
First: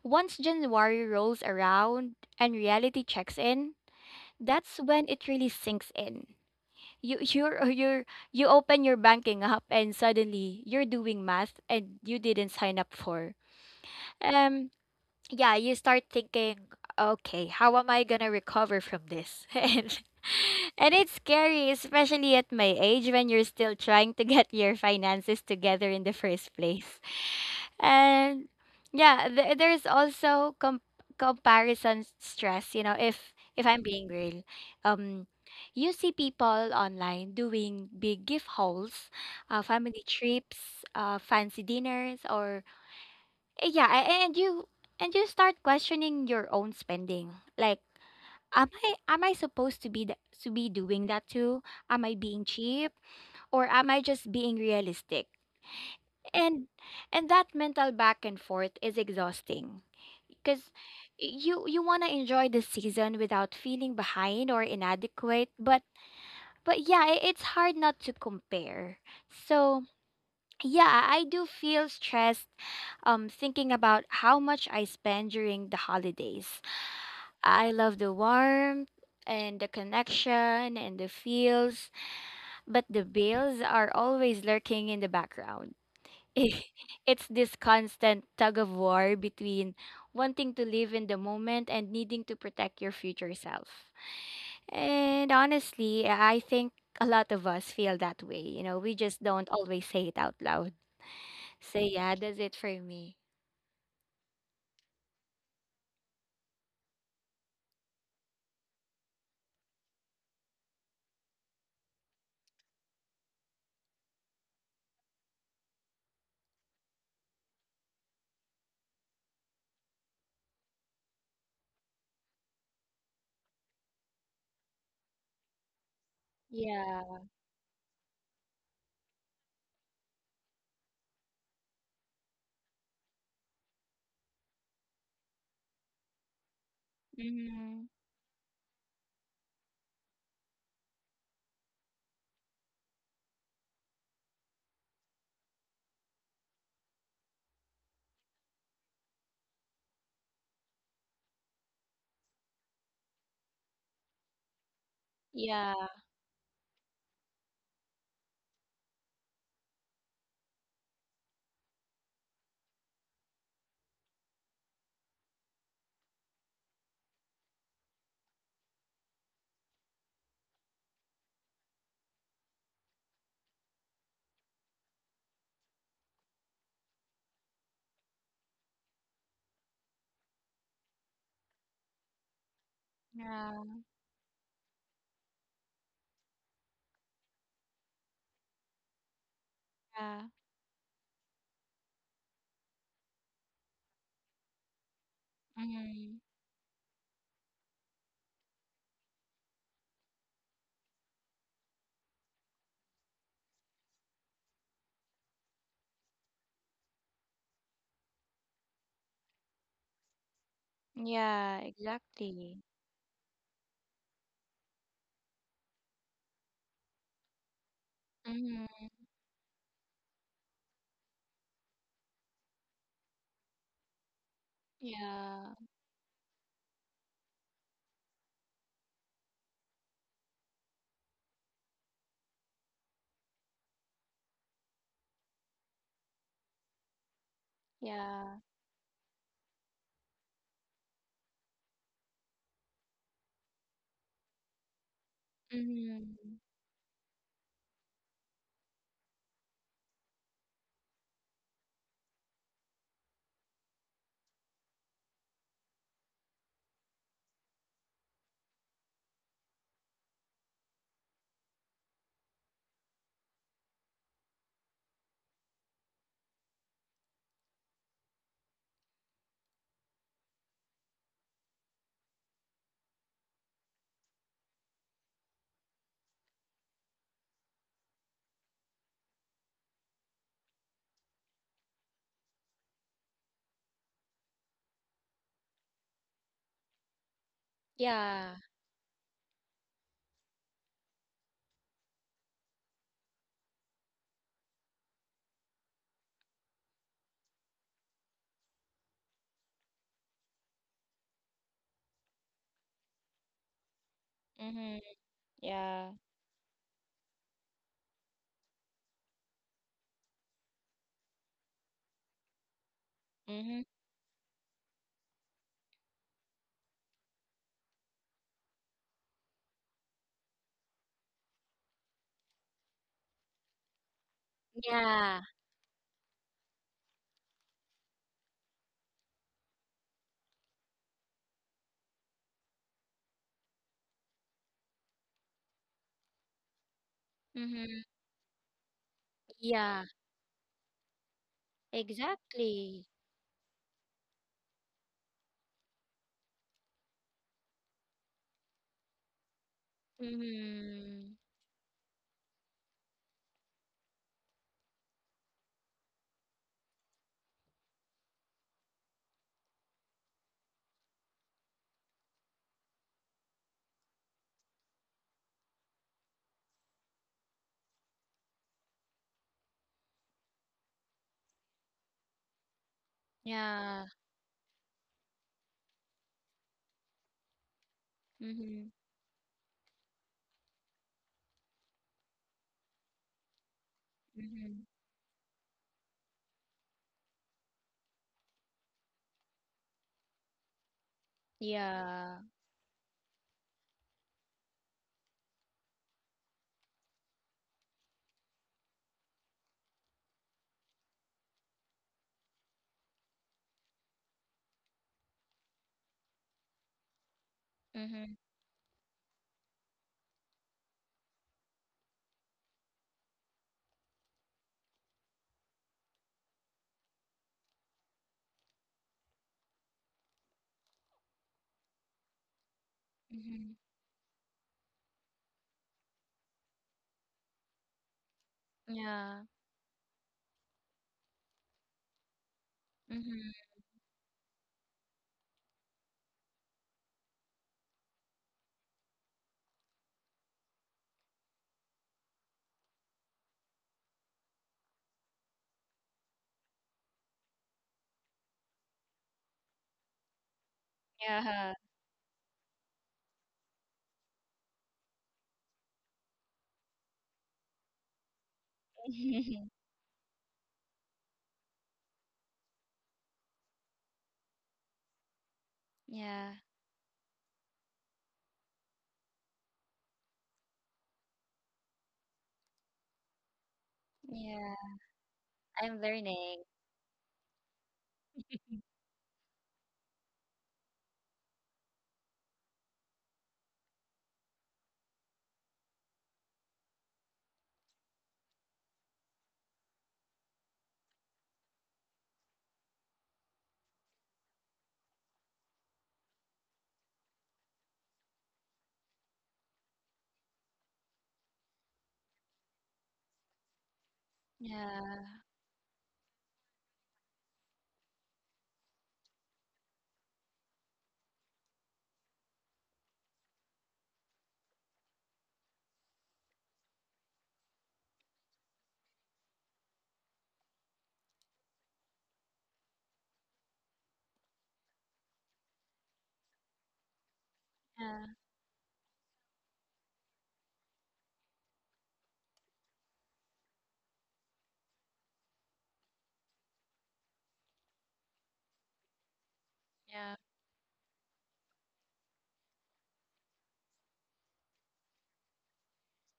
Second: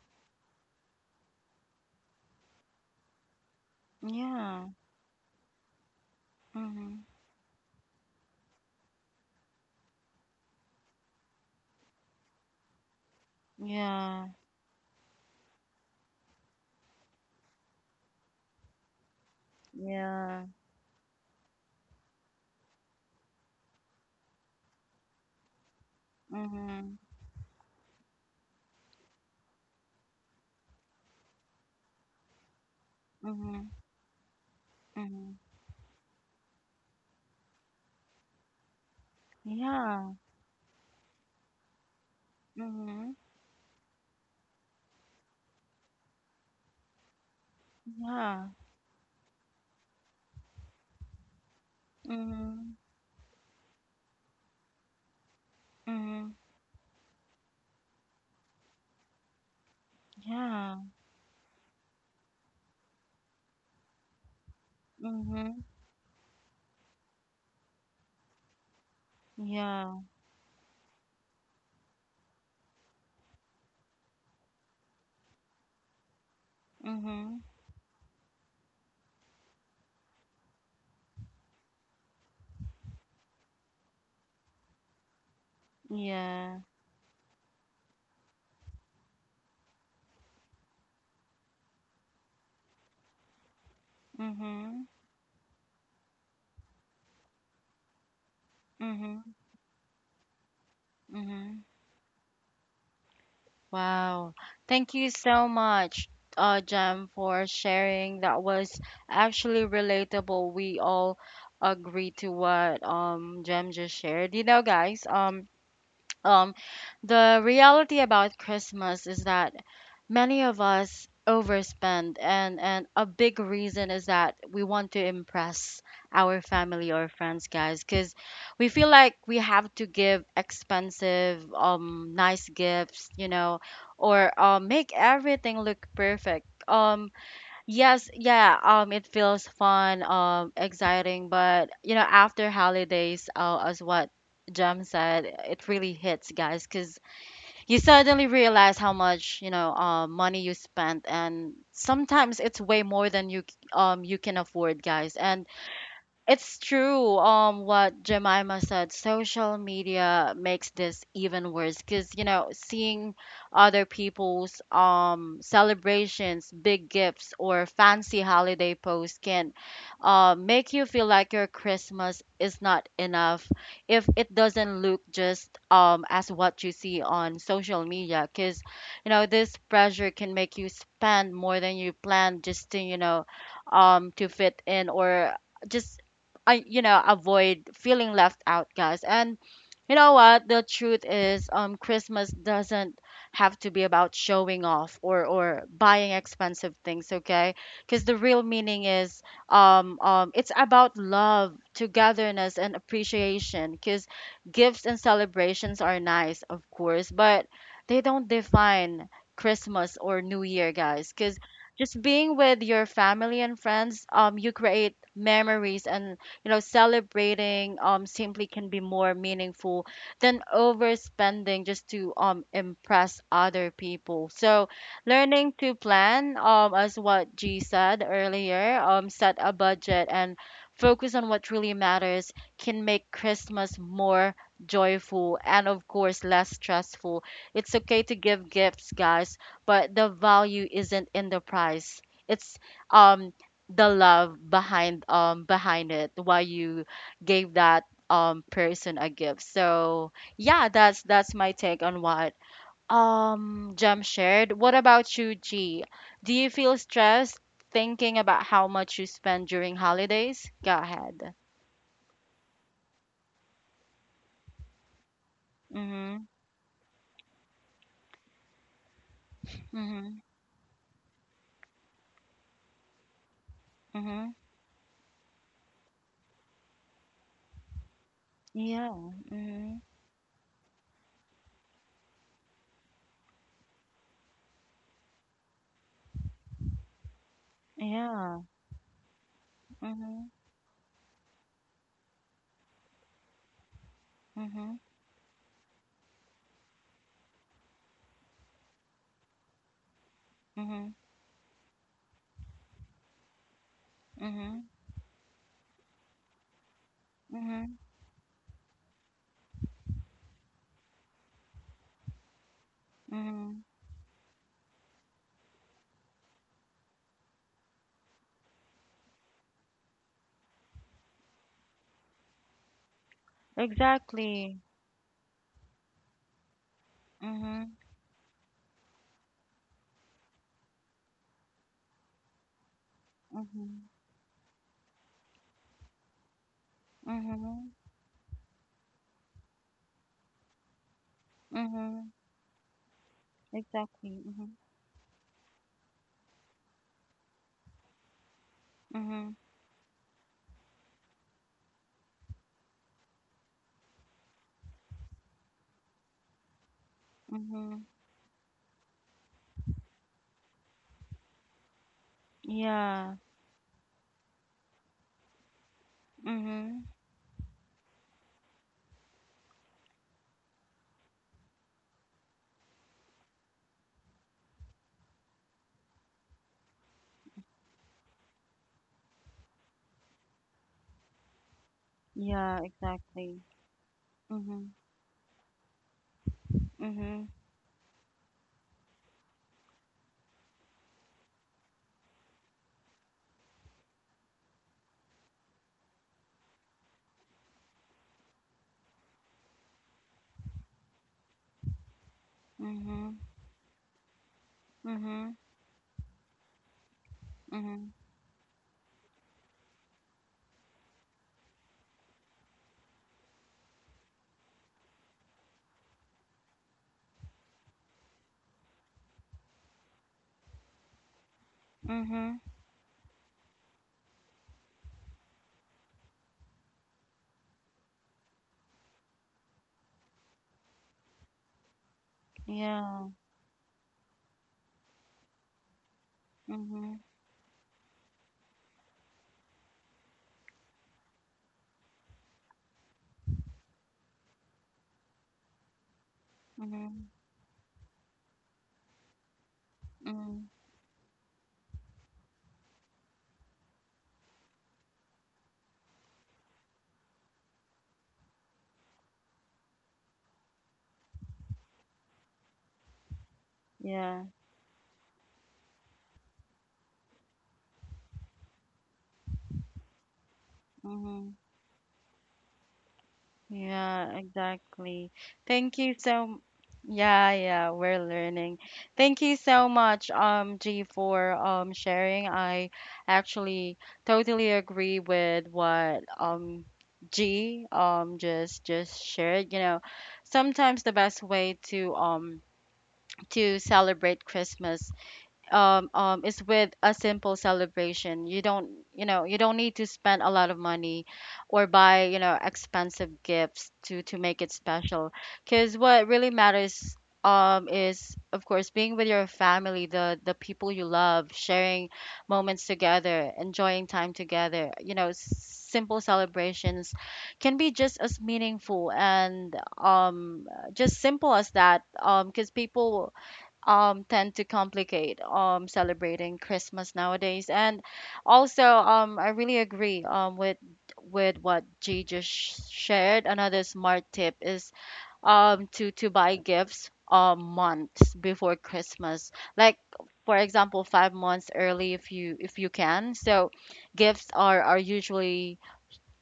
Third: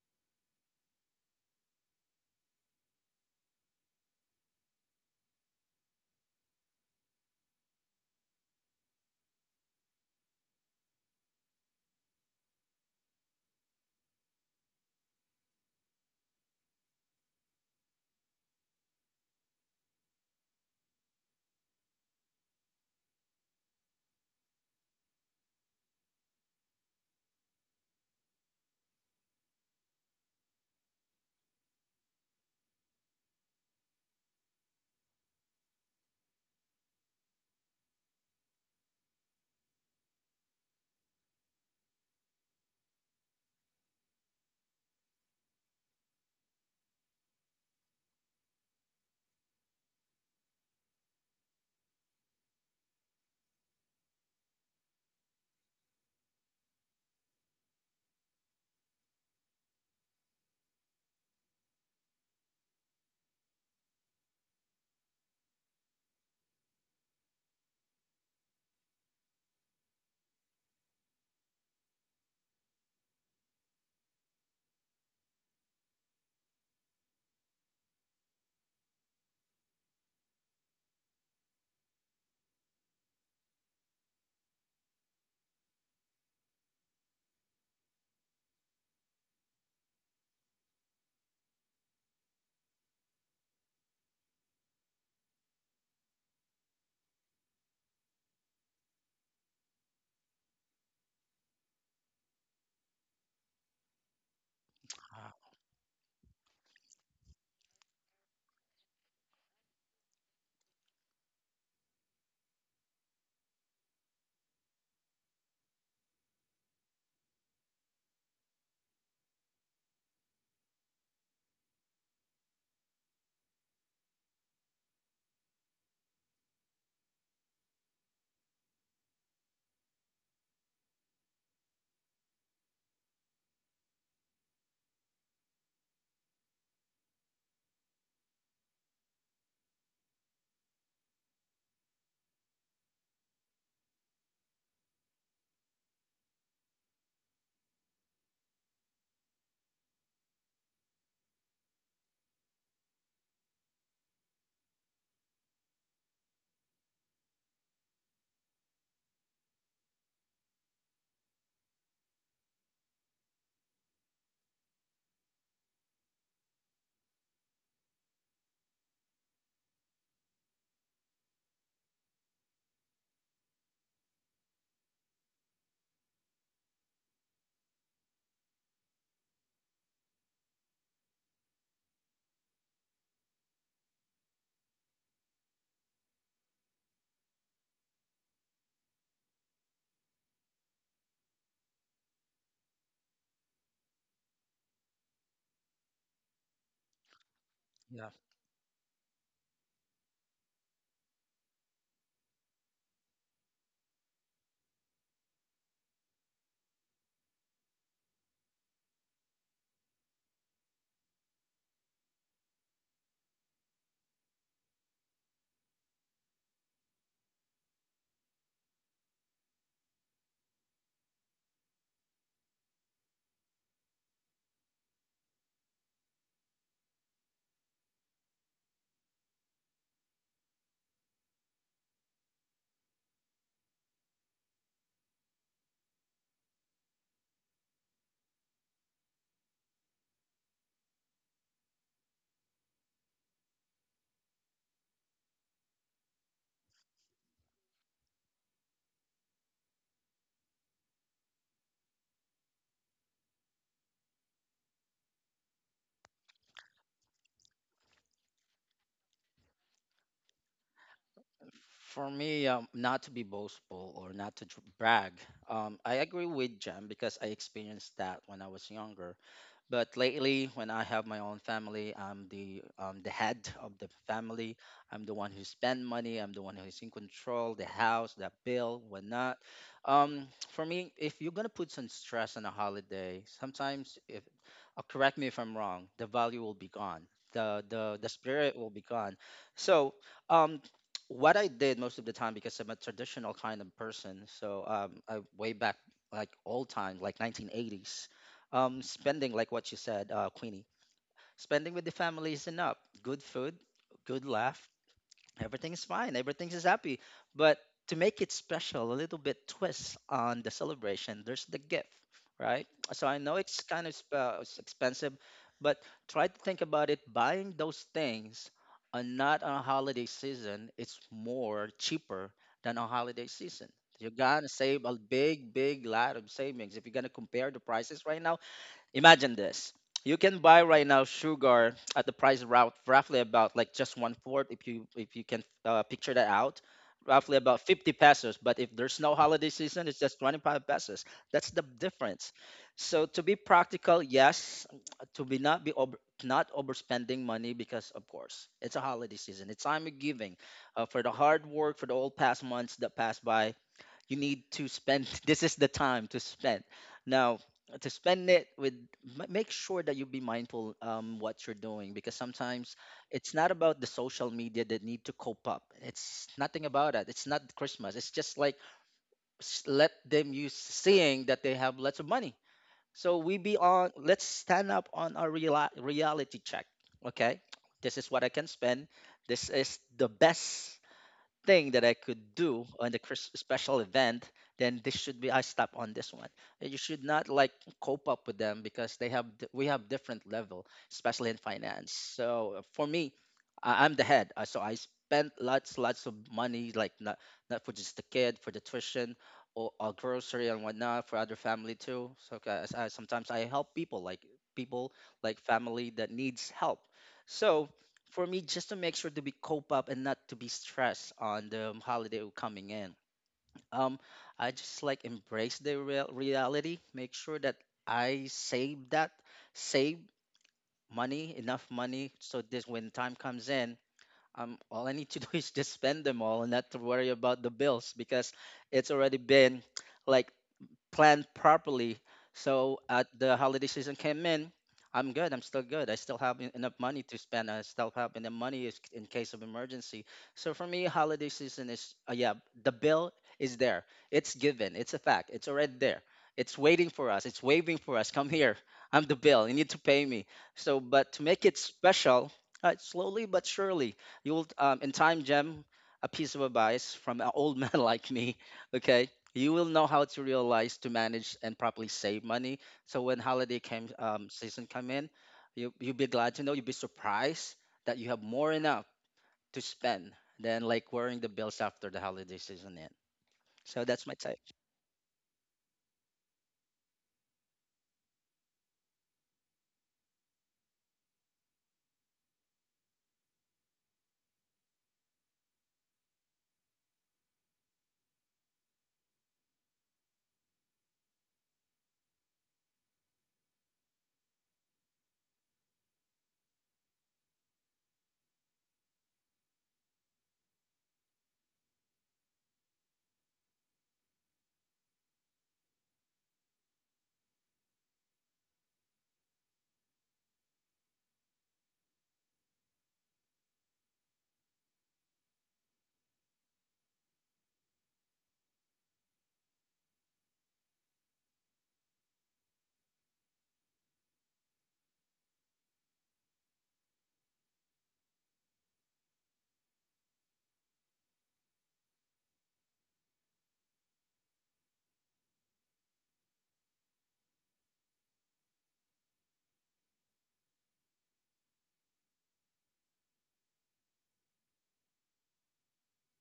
S2: once January rolls around and reality checks in,
S1: Yeah.
S2: that's when it really sinks in.
S1: Mhm.
S2: You're, you open your banking app, and suddenly you're doing math and you didn't sign up for.
S1: Yeah.
S2: Um yeah, you start thinking, okay, how am I gonna recover from this? and
S1: Yeah.
S2: and it's scary, especially at my age when you're still trying to get your finances together in the first place.
S1: Mhm.
S2: And yeah, there's also comparison stress, you know, if
S1: Mhm.
S2: I'm being real. Um
S1: Mhm.
S2: you see people online doing big gift hauls, family
S1: Yeah.
S2: trips, fancy dinners, or
S1: Mhm.
S2: yeah, and you start questioning your own spending. Like,
S1: Yeah.
S2: am I supposed to be to be doing that too? Am I being
S1: Mhm.
S2: cheap, or am I just being realistic?
S1: Mhm.
S2: And and that mental back and forth is exhausting because
S1: Yeah.
S2: you want to enjoy the season without feeling behind or inadequate,
S1: Mhm.
S2: but yeah, it's hard not to compare. So,
S1: Yeah.
S2: yeah, I do feel stressed thinking about how much I spend during the holidays.
S1: Mhm.
S2: I love the warmth and the connection and the feels, but the bills are always lurking in the background.
S1: Yeah.
S2: It's this constant tug of war between wanting to live in the moment and needing to protect your future self.
S1: Mhm.
S2: And honestly, I think a lot of us feel that way. We
S1: Mhm.
S2: just
S1: Mhm.
S2: don't always say it out loud.
S1: Mhm.
S2: So yeah, that's it for me.
S1: Wow. Thank you so much, Jem, for sharing. That was actually relatable. We all agree to what Jem just shared. You know, guys, um the reality about Christmas is that many of us overspend, and a big reason is that we want to impress our family or
S2: Yeah.
S1: friends, guys, because we feel like we have to give expensive nice gifts, you know, or make everything look perfect.
S2: Mm-hmm.
S1: Yes yeah it feels fun, exciting, but you know after holidays, as what Jem said, it really hits, guys, because you suddenly realize how much, you know, money you spent, and sometimes it's way more than you can afford, guys. And
S2: Yeah.
S1: it's true, what Jemima said. Social media makes this even worse because, you know, seeing other people's celebrations, big gifts, or fancy holiday posts can, make you feel like your Christmas is not enough if it doesn't look just as what you see on social media. Because, you know, this pressure can make you spend more than you planned just to, you know,
S2: Yeah.
S1: to fit in, or just, I, you know, avoid feeling left out, guys. And you know
S2: Yeah.
S1: what? The truth is, Christmas doesn't have to be about showing off or buying
S2: Mm-hmm.
S1: expensive things, okay? Because
S3: Yeah,
S1: the real meaning is, it's about love, togetherness, and appreciation. Because gifts and celebrations are nice, of course, but they don't define Christmas or New Year, guys. Because
S2: Yeah,
S1: just being with
S2: exactly.
S1: your family and friends, you create memories, and you know, celebrating simply can be
S2: Mm-hmm.
S1: more meaningful than overspending just to impress other people. So learning
S2: Yeah.
S1: to plan, as what G said earlier, set a budget and focus on what really matters can make Christmas more joyful and, of course, less stressful. It's okay to
S2: Yeah.
S1: give gifts, guys, but the value isn't in the price. It's um the love behind behind it why
S2: Mm-hmm.
S1: you gave that person a gift. So yeah, that's my take on what Jem shared. What about you, G? Do you feel stressed thinking about how much you spend during holidays? Go ahead.
S3: for me, not to be boastful or not to brag, I
S1: Mm-hmm.
S3: agree with Jem because I experienced that when I was younger. But
S1: Mm-hmm.
S3: lately, when I have my own family, I'm the head of the
S1: Mm-hmm.
S3: family. I'm the one who spend money. I'm the one who's in control, the house, the bill,
S1: Yeah.
S3: whatnot.
S1: Mm-hmm.
S3: For me, if you're gonna put some stress on a holiday, sometimes if correct me if I'm wrong, the value will be gone. The the
S1: Yeah.
S2: Yeah.
S3: spirit will be gone. So
S1: Mm-hmm.
S3: um, what I did most of the time because I'm a traditional kind of person. So
S1: Mm-hmm.
S3: um, I, way back like old time, like 1980s. Spending, like what you said, Queenie,
S1: Mm-hmm.
S3: spending with the family is enough. Good food, good laugh,
S1: Mm-hmm.
S2: Mm-hmm.
S3: everything's
S2: Yeah.
S3: fine, everything's is happy. But
S1: Mm-hmm.
S3: to make it special, a little bit twist on the celebration, there's the gift, right? So I know
S1: Mm-hmm.
S3: it's
S2: Mm-hmm.
S3: kind of it's expensive, but try to think about it. Buying those things are not on a holiday season, it's more cheaper than on holiday season. You're gonna
S1: Exactly.
S3: save a
S2: Yeah.
S3: big, big lot of savings if you're gonna compare the
S1: Mm-hmm.
S3: prices right now. Imagine this. You can buy right now sugar at the price route roughly about like
S1: Mm-hmm.
S3: just one fourth, if you can picture that out, roughly about
S1: Mm-hmm.
S2: Mm-hmm.
S3: 50 pesos. But if there's no holiday
S2: Yeah.
S3: season, it's just 25 pesos. That's the
S1: Mhm.
S3: difference.
S2: Exactly.
S3: So to be
S1: Exactly.
S3: practical,
S1: Mhm.
S3: yes, to be not be over, not overspending money because of course it's a holiday
S1: Mhm.
S3: season. It's time of giving, for the
S2: Mm-hmm.
S3: hard work for the all past months that passed by. You need to spend. This is the time to spend now,
S1: Mhm.
S3: to spend it with make sure that you be mindful, what you're doing, because sometimes
S1: Yeah.
S3: it's not about the social media that need to cope up. It's nothing
S1: Mhm.
S3: about that. It's not Christmas. It's just like let them use seeing that they have lots of money. So we be
S2: Yeah.
S3: on, let's stand up on our reality check. Okay, this is what I can
S2: Mm-hmm.
S3: spend. This is the best thing that I could
S1: Yeah.
S3: do on the Chris
S1: Exactly.
S3: special event,
S2: Mm-hmm.
S1: Mhm.
S3: then this should be I stop on this one. And you should not
S1: Mhm.
S3: like cope up with them because they have we have different level, especially in finance.
S2: Yeah.
S3: So for me, I'm the head, so I spent lots of money, like not for just the kid, for the tuition or grocery and whatnot for other family too. So 'cause I,
S1: Mhm.
S3: sometimes I help people
S1: Mhm.
S3: like family that needs help. So
S1: Mhm.
S2: Mm-hmm.
S3: for me just to make sure to be cope up and not to be stressed on the holiday coming in, um I just like embrace the real reality. Make sure that I save money, enough money,
S1: Mhm.
S3: so this when time
S2: Mm-hmm.
S3: comes in, all I need to do is just spend them all and not to worry about the bills because it's
S2: Yeah.
S3: already been like planned properly. So
S1: Yeah.
S3: at the
S2: Mm-hmm.
S3: holiday season came in, I'm good. I'm still good. I still have enough
S1: Mhm.
S3: money to spend. I still have enough money in case of emergency. So for me, holiday season is yeah, the bill is there. It's given. It's a fact. It's already there. It's waiting
S1: Mhm.
S3: for us. It's waving for us. Come here. I'm the bill. You need to pay me.
S1: Mhm.
S3: So, but to make
S2: Yeah.
S3: it special, slowly but surely, you'll in time, Gem, a piece of advice from an old man like me. Okay, you will know how to realize to manage and properly save money. So when holiday came
S1: Yeah.
S3: season come in, you'll be glad
S2: Yeah.
S3: to know, you'll be surprised that you have more enough to spend than like worrying the
S1: Mhm.
S3: bills after the holiday season end. So that's my
S1: Yeah,
S3: take.
S2: Yeah.
S1: exactly. Thank
S2: I'm
S1: you so
S2: learning.
S1: yeah, yeah, we're learning. Thank you so much, G, for sharing. I actually totally agree with what G just shared. You know, sometimes the best way to celebrate Christmas, is with a simple celebration. You don't, you know, you don't need to spend a lot of money or buy, you know, expensive gifts to make it
S2: Yeah.
S1: special. Because what really matters is, of course, being with your family, the people you love, sharing moments together, enjoying time together. You know, simple celebrations can be just as meaningful and just simple as that, because people tend to complicate celebrating Christmas nowadays. And
S2: Yeah,
S1: also, I really agree with what G just shared. Another smart tip is to buy gifts months before Christmas. Like
S2: yeah.
S1: for example, 5 months early if you can. So gifts are usually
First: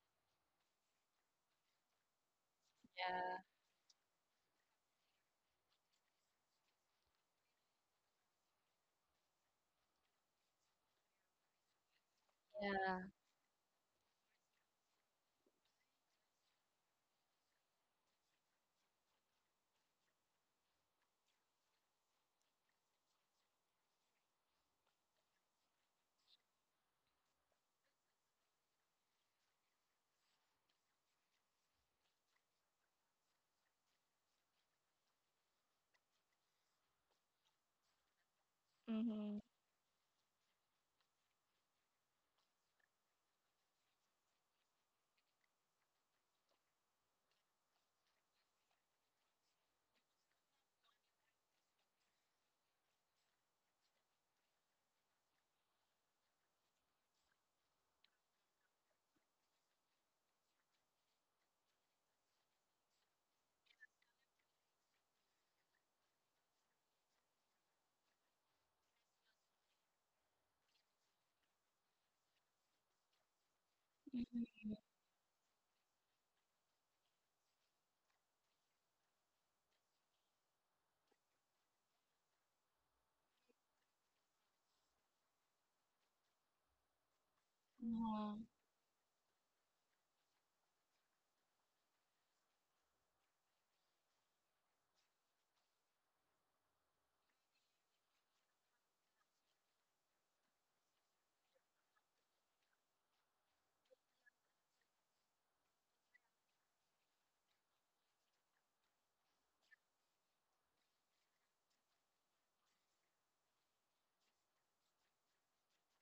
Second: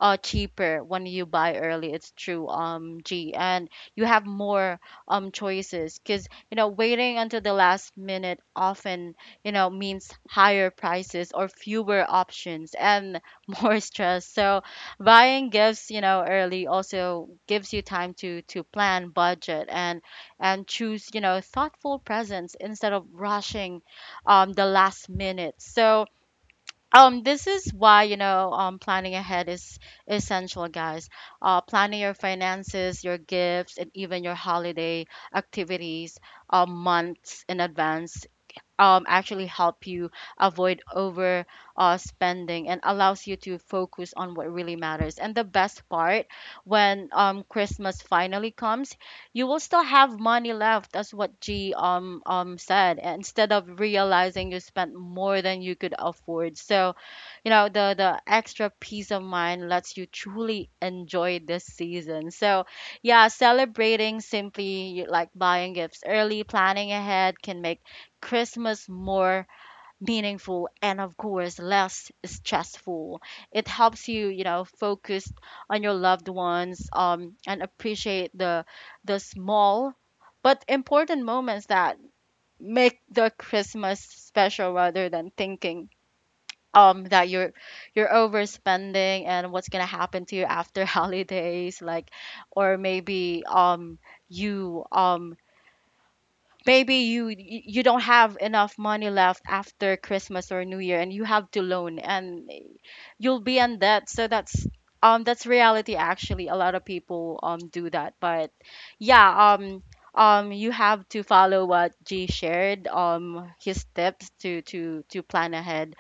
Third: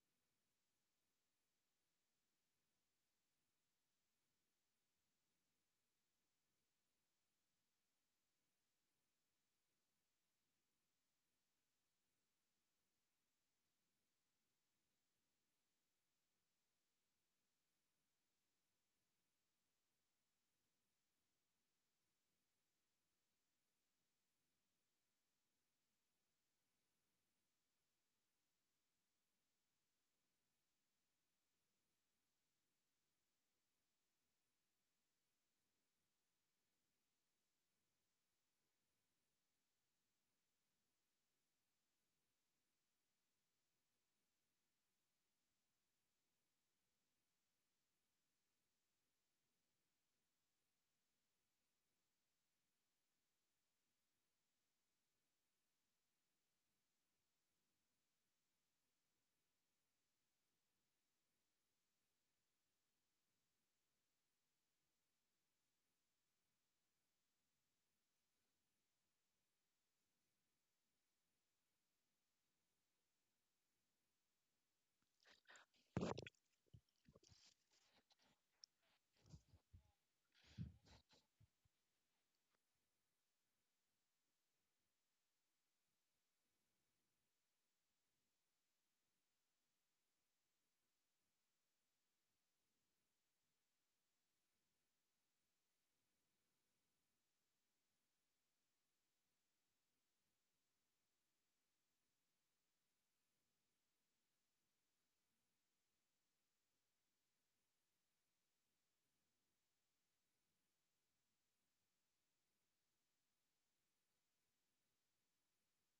S1: cheaper when you buy early. It's true, um, G.
S2: Yeah.
S1: And you have more choices, because you know waiting until the last minute often, you know, means higher prices or fewer options,
S2: Yeah.
S1: and more stress. So buying gifts, you know, early also gives you time to plan, budget, and choose, you know, thoughtful presents instead of rushing the last minute. So this is why, you know, planning ahead is essential, guys. Planning your finances, your gifts, and even your holiday activities, months in advance,
S2: Mhm.
S1: actually help you avoid over, spending, and allows you to focus on what really matters. And the best part, when, Christmas finally comes, you will still have money left. That's what G, said. Instead of realizing you spent more than you could afford. So, you know, the extra peace of mind lets you truly enjoy this season. So, yeah, celebrating simply, like buying gifts early, planning ahead, can make Christmas more meaningful, and of course, less stressful. It helps you, you
S2: Mhm.
S1: know, focus on your loved ones, and appreciate the small but important moments that make the Christmas special, rather than thinking that you're,
S2: Mhm.
S1: overspending and what's gonna happen to you after holidays. Like, or maybe you Maybe you y- you don't have enough money left after Christmas or New Year, and you have to loan, and you'll be in debt. So that's reality actually. A lot of people do that. But yeah, you have to follow what G shared, his tips, to to plan ahead,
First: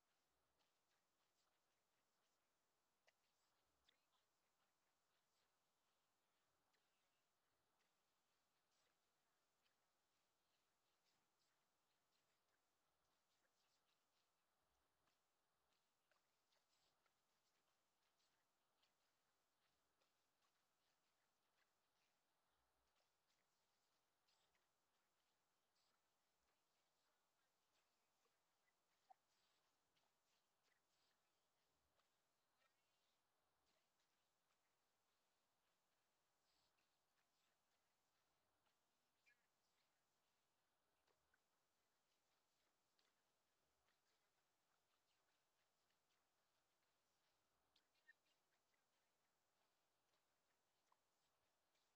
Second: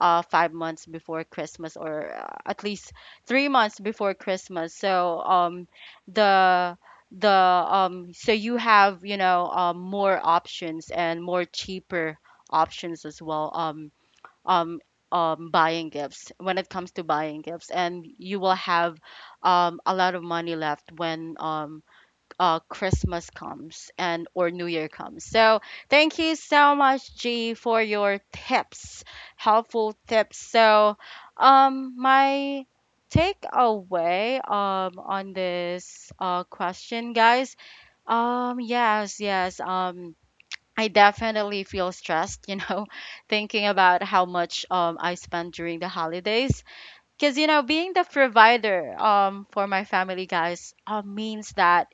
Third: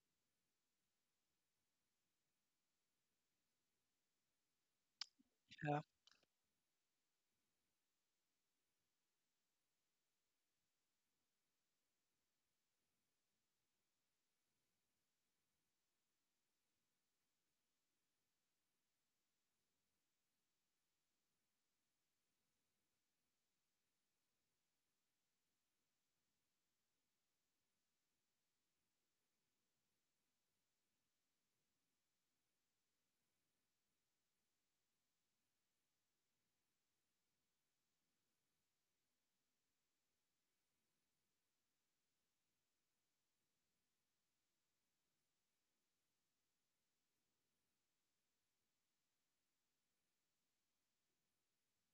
S1: 5 months before Christmas, or at least 3 months before Christmas. So
S3: Yeah,
S1: the the so you have, you know, more options and more cheaper options as well. Um, buying gifts, when it comes to buying gifts, and you will have, a lot of money left when, Christmas comes and or New Year comes. So thank you so much, G, for your tips, helpful tips. So, my takeaway on this, uh, question, guys. Yes. I definitely feel stressed, you know, thinking about how much I spend during the holidays. Because you know, being the provider for my family, guys, means that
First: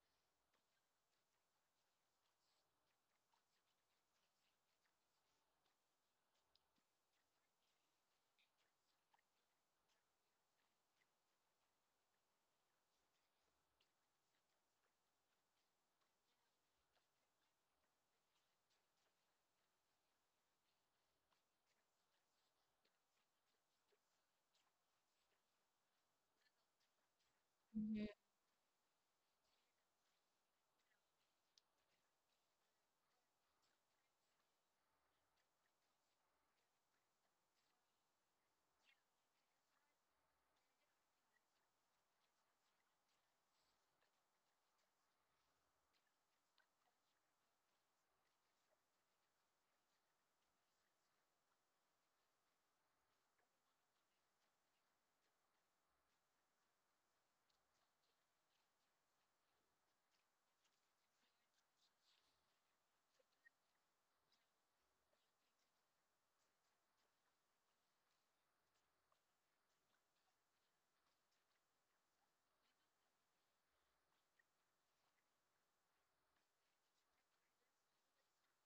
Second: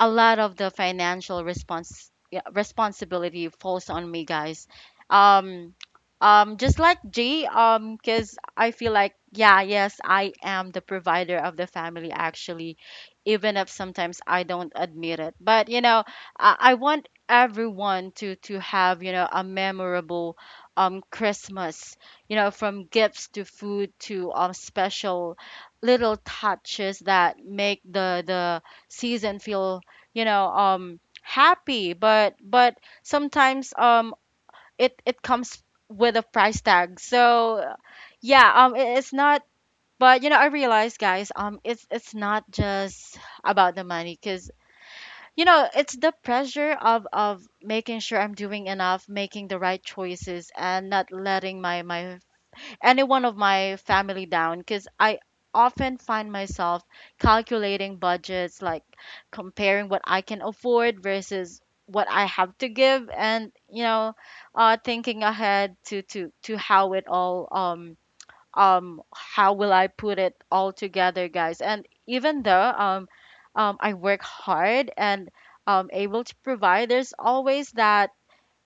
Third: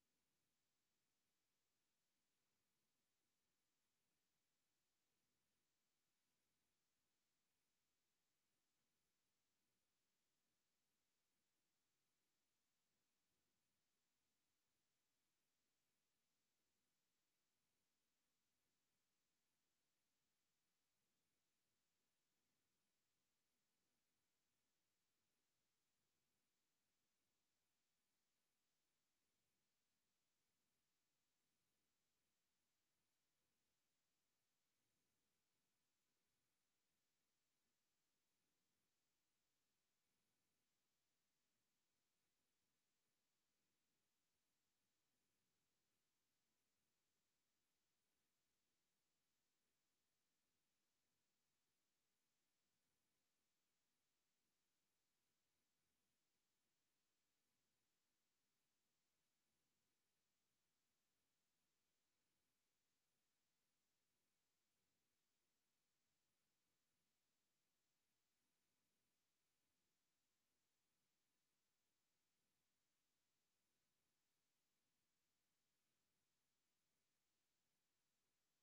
S1: a lot of the financial response, yeah, responsibility falls on me, guys. Um, just like G, because I feel like, yeah, yes, I am the provider of the family, actually, even if sometimes I don't admit it. But you know, I want everyone to have, you know, a memorable Christmas. You know, from gifts to food to special little touches that make
S2: Mhm.
S1: the season feel, you know, happy. But sometimes it it comes with a price tag. So yeah, it, it's not, but you know, I realize guys, it's not just about the money. Because you know, it's the pressure of making sure I'm doing enough, making the right choices, and not letting my my anyone of my family down. Because I often find myself calculating budgets, like comparing what I can afford versus what I have to give, and you know, thinking ahead to how it all, how will I put it all together, guys? And even though I work hard and able to provide, there's always that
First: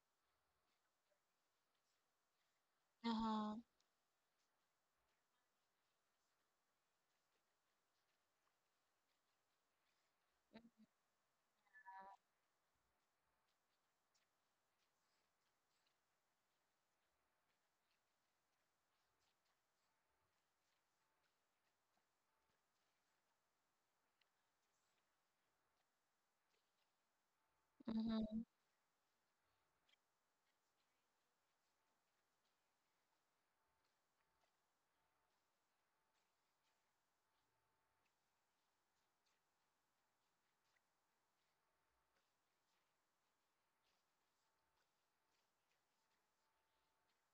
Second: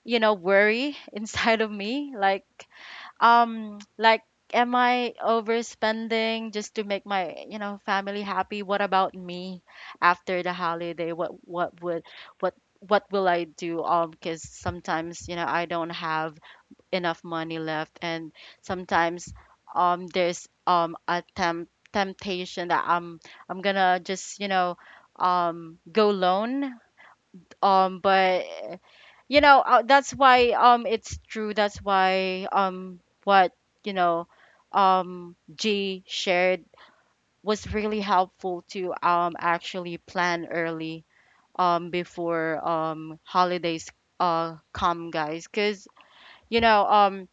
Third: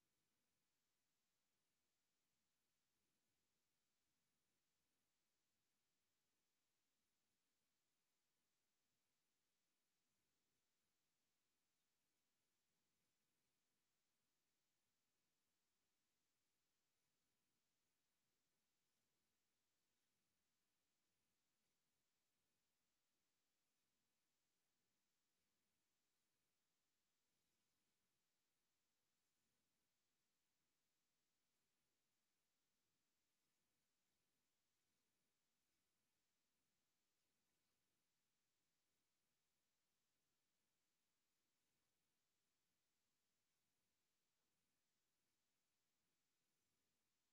S1: worry inside of me,
S2: Uh-huh.
S1: like am I overspending just to make my family happy? What about me after the holiday? What would what what will I do? Because sometimes I don't have enough money left. And sometimes there's a temptation that I'm gonna just go loan,
S2: Mhm.
S1: but that's why, it's true, that's why what you know G shared was really helpful to actually plan early before holidays come, guys, cuz you know um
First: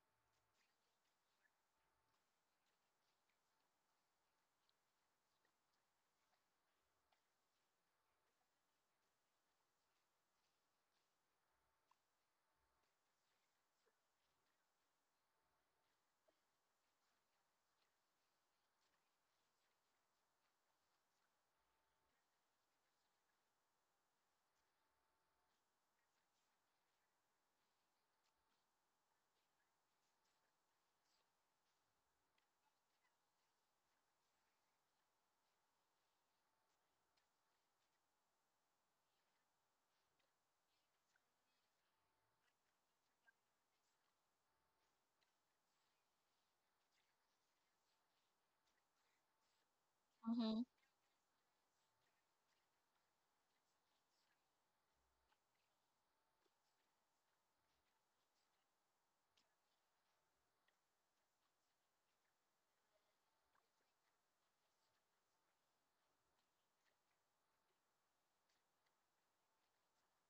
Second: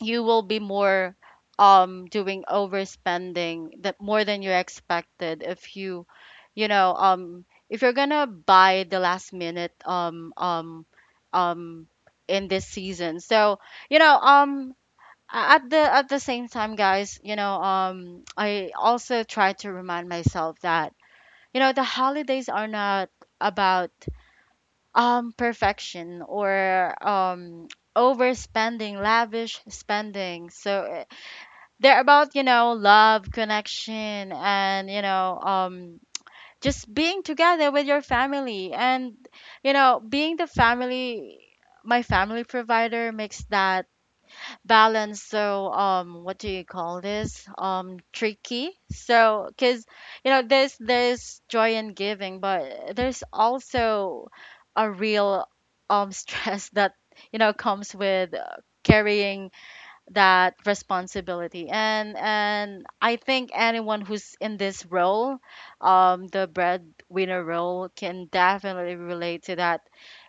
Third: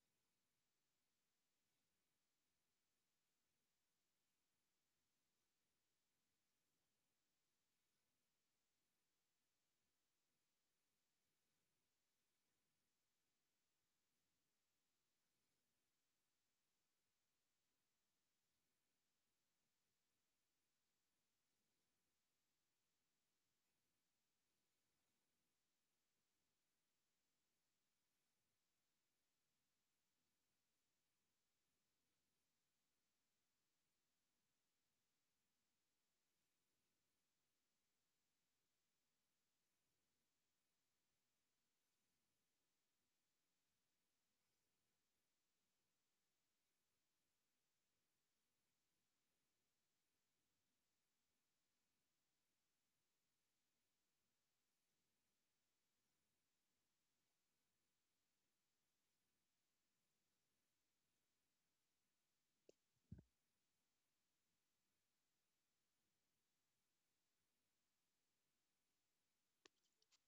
S1: you will be more doing overspending, that more than you expected, if you you know if you're gonna buy the last minute um in this season. So you know um at the same time, guys, I also try to remind myself that the holidays are not about perfection or overspending, lavish spending. So they're about, love, connection, and, just being together with your family. And, being the family, my family provider, makes that balance so, what do you call this? Tricky. So, because,
S2: Mhm.
S1: there's joy in giving, but there's also a real, stress that, comes with carrying that responsibility. And I think anyone who's in this role, the breadwinner role, can definitely relate to that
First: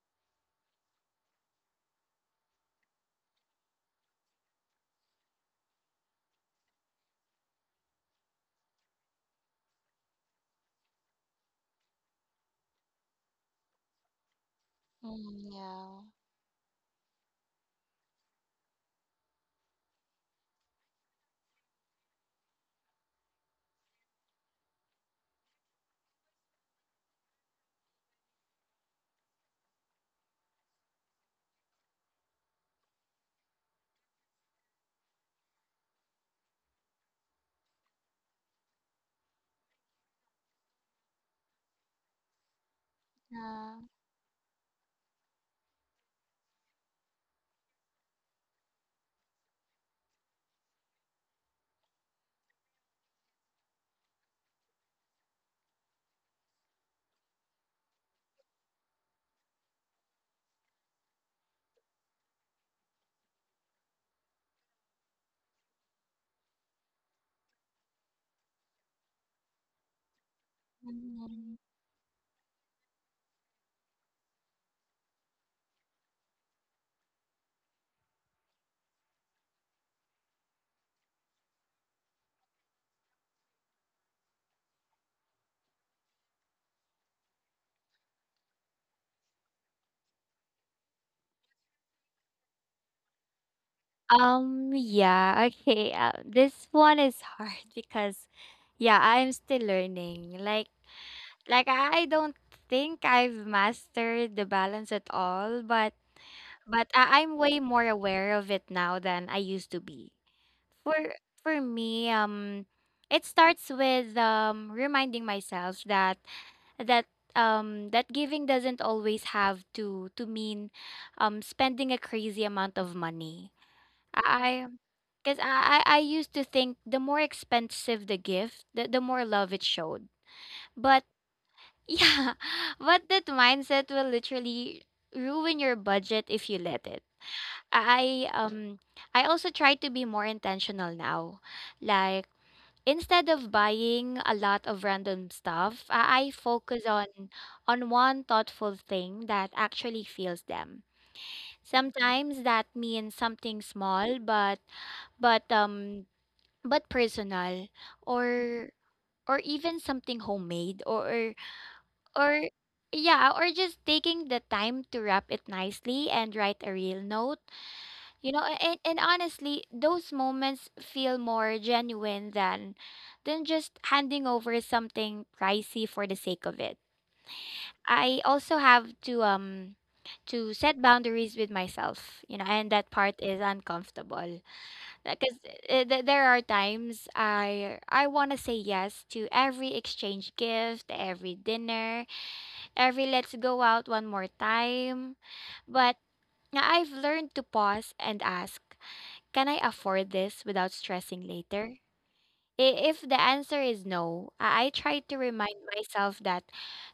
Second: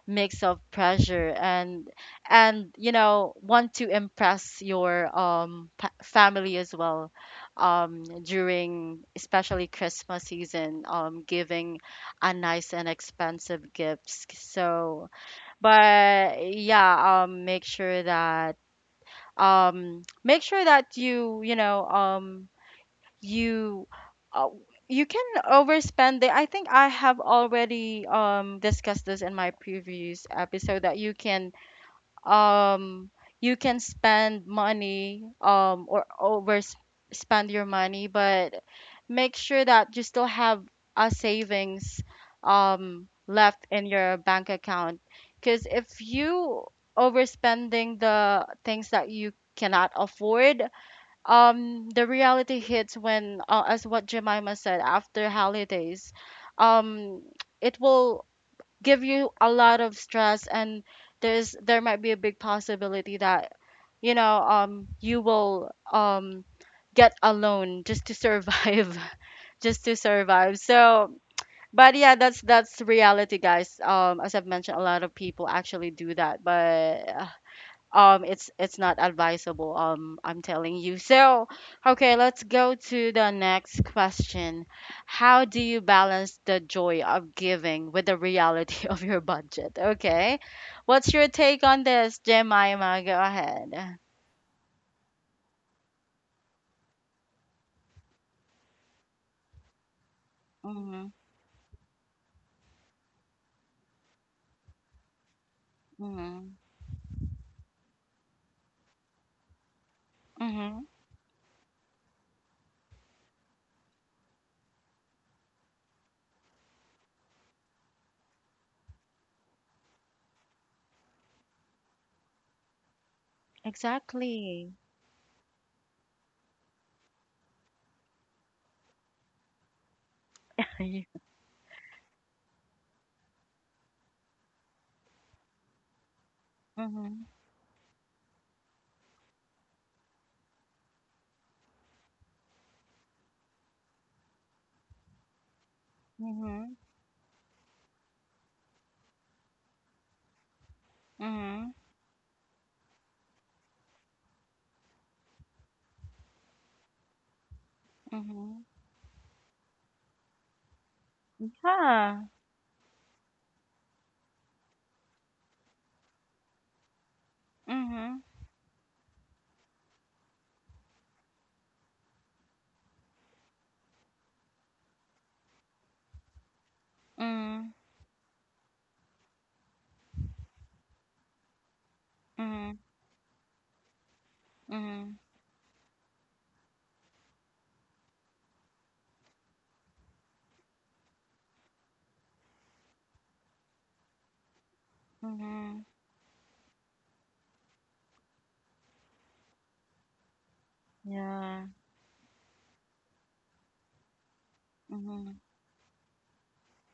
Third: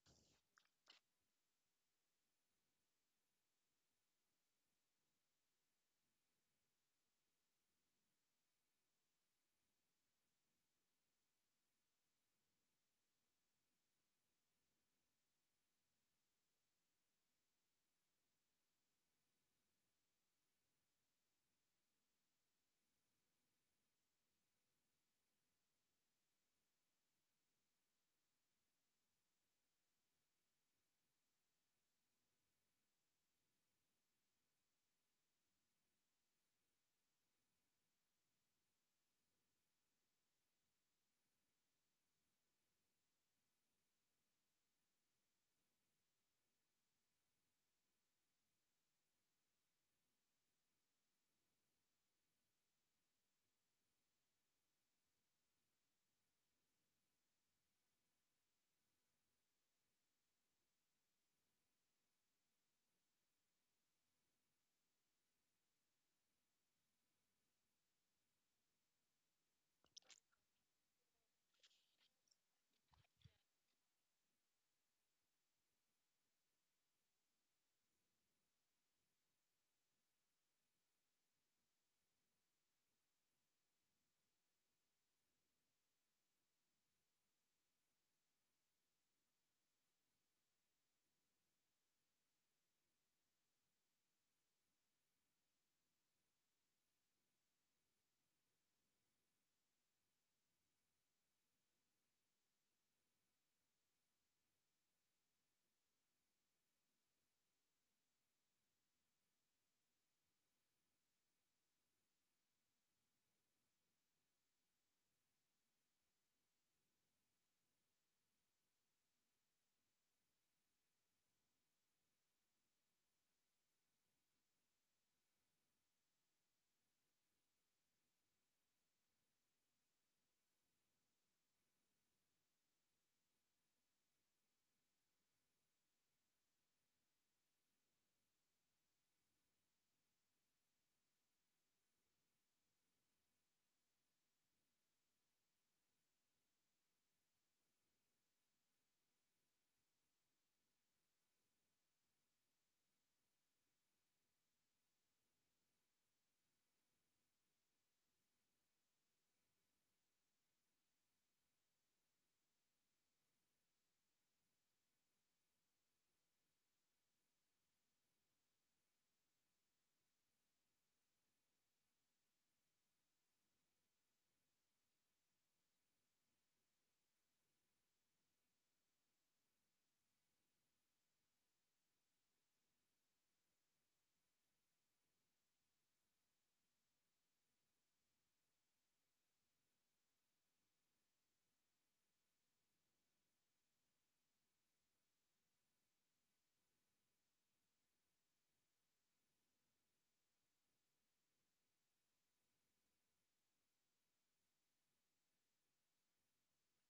S1: mix of pressure and want to impress your family as well, during especially Christmas season, giving a nice and expensive gifts. So
S2: Mm, yeah.
S1: but yeah, make sure that you uh, you can overspend. The I think I have already discussed this in my previous episode, that um you can spend money or over spend your money, but make sure that you still have a savings left
S2: Yeah.
S1: in your bank account. Because if you overspending the things that you cannot afford, the reality hits when, as what Jemima said, after holidays, um it will give you a lot of stress. And there's, there might be a big possibility that you will get alone just to survive, just to survive. So
S2: Mhm.
S1: but yeah, that's reality, guys. As I've mentioned, a lot of people actually do that, but it's not advisable, I'm telling you. So okay, let's go to the next question. How do you balance the joy of giving with the reality of your budget? Okay, what's your take on this, Jemima? Go ahead.
S2: Yeah, okay. This one is hard because, yeah, I'm still learning. Like,
S1: Mm-hmm.
S2: like I don't think I've mastered the balance at all, but
S1: Mm-hmm.
S2: but I- I'm way more aware of it now than I used to be.
S1: Mm-hmm.
S2: For for me, it starts with reminding myself that that giving doesn't always have to mean spending a crazy amount of money. I
S1: Exactly.
S2: because I used to think the more expensive the gift, the more love it showed. But yeah, but that mindset will literally ruin your budget if you let it.
S1: Mm-hmm.
S2: I um I also try to be more intentional now. Like, instead of buying a lot of random stuff, I
S1: Mm-hmm.
S2: focus on one thoughtful thing that actually feels them.
S1: Mm-hmm.
S2: Sometimes that means something small, but um but personal,
S1: Mm-hmm.
S2: or even something homemade, or
S1: Yeah.
S2: or yeah or just taking the time to wrap it nicely and write a real note
S1: Mm-hmm.
S2: you know, And honestly, those moments feel more genuine than just handing over something pricey for the sake of it. I also have to set boundaries with myself,
S1: Mm-hmm.
S2: and that part is uncomfortable
S1: Mm-hmm.
S2: because there are times I want to say yes to every exchange gift, every dinner, every let's go out one more time,
S1: Mm-hmm.
S2: but yeah, I've learned to pause and ask. Can I afford this without stressing
S1: Yeah.
S2: later? I- If the answer is no, I try to
S1: Mm-hmm.
S2: remind myself that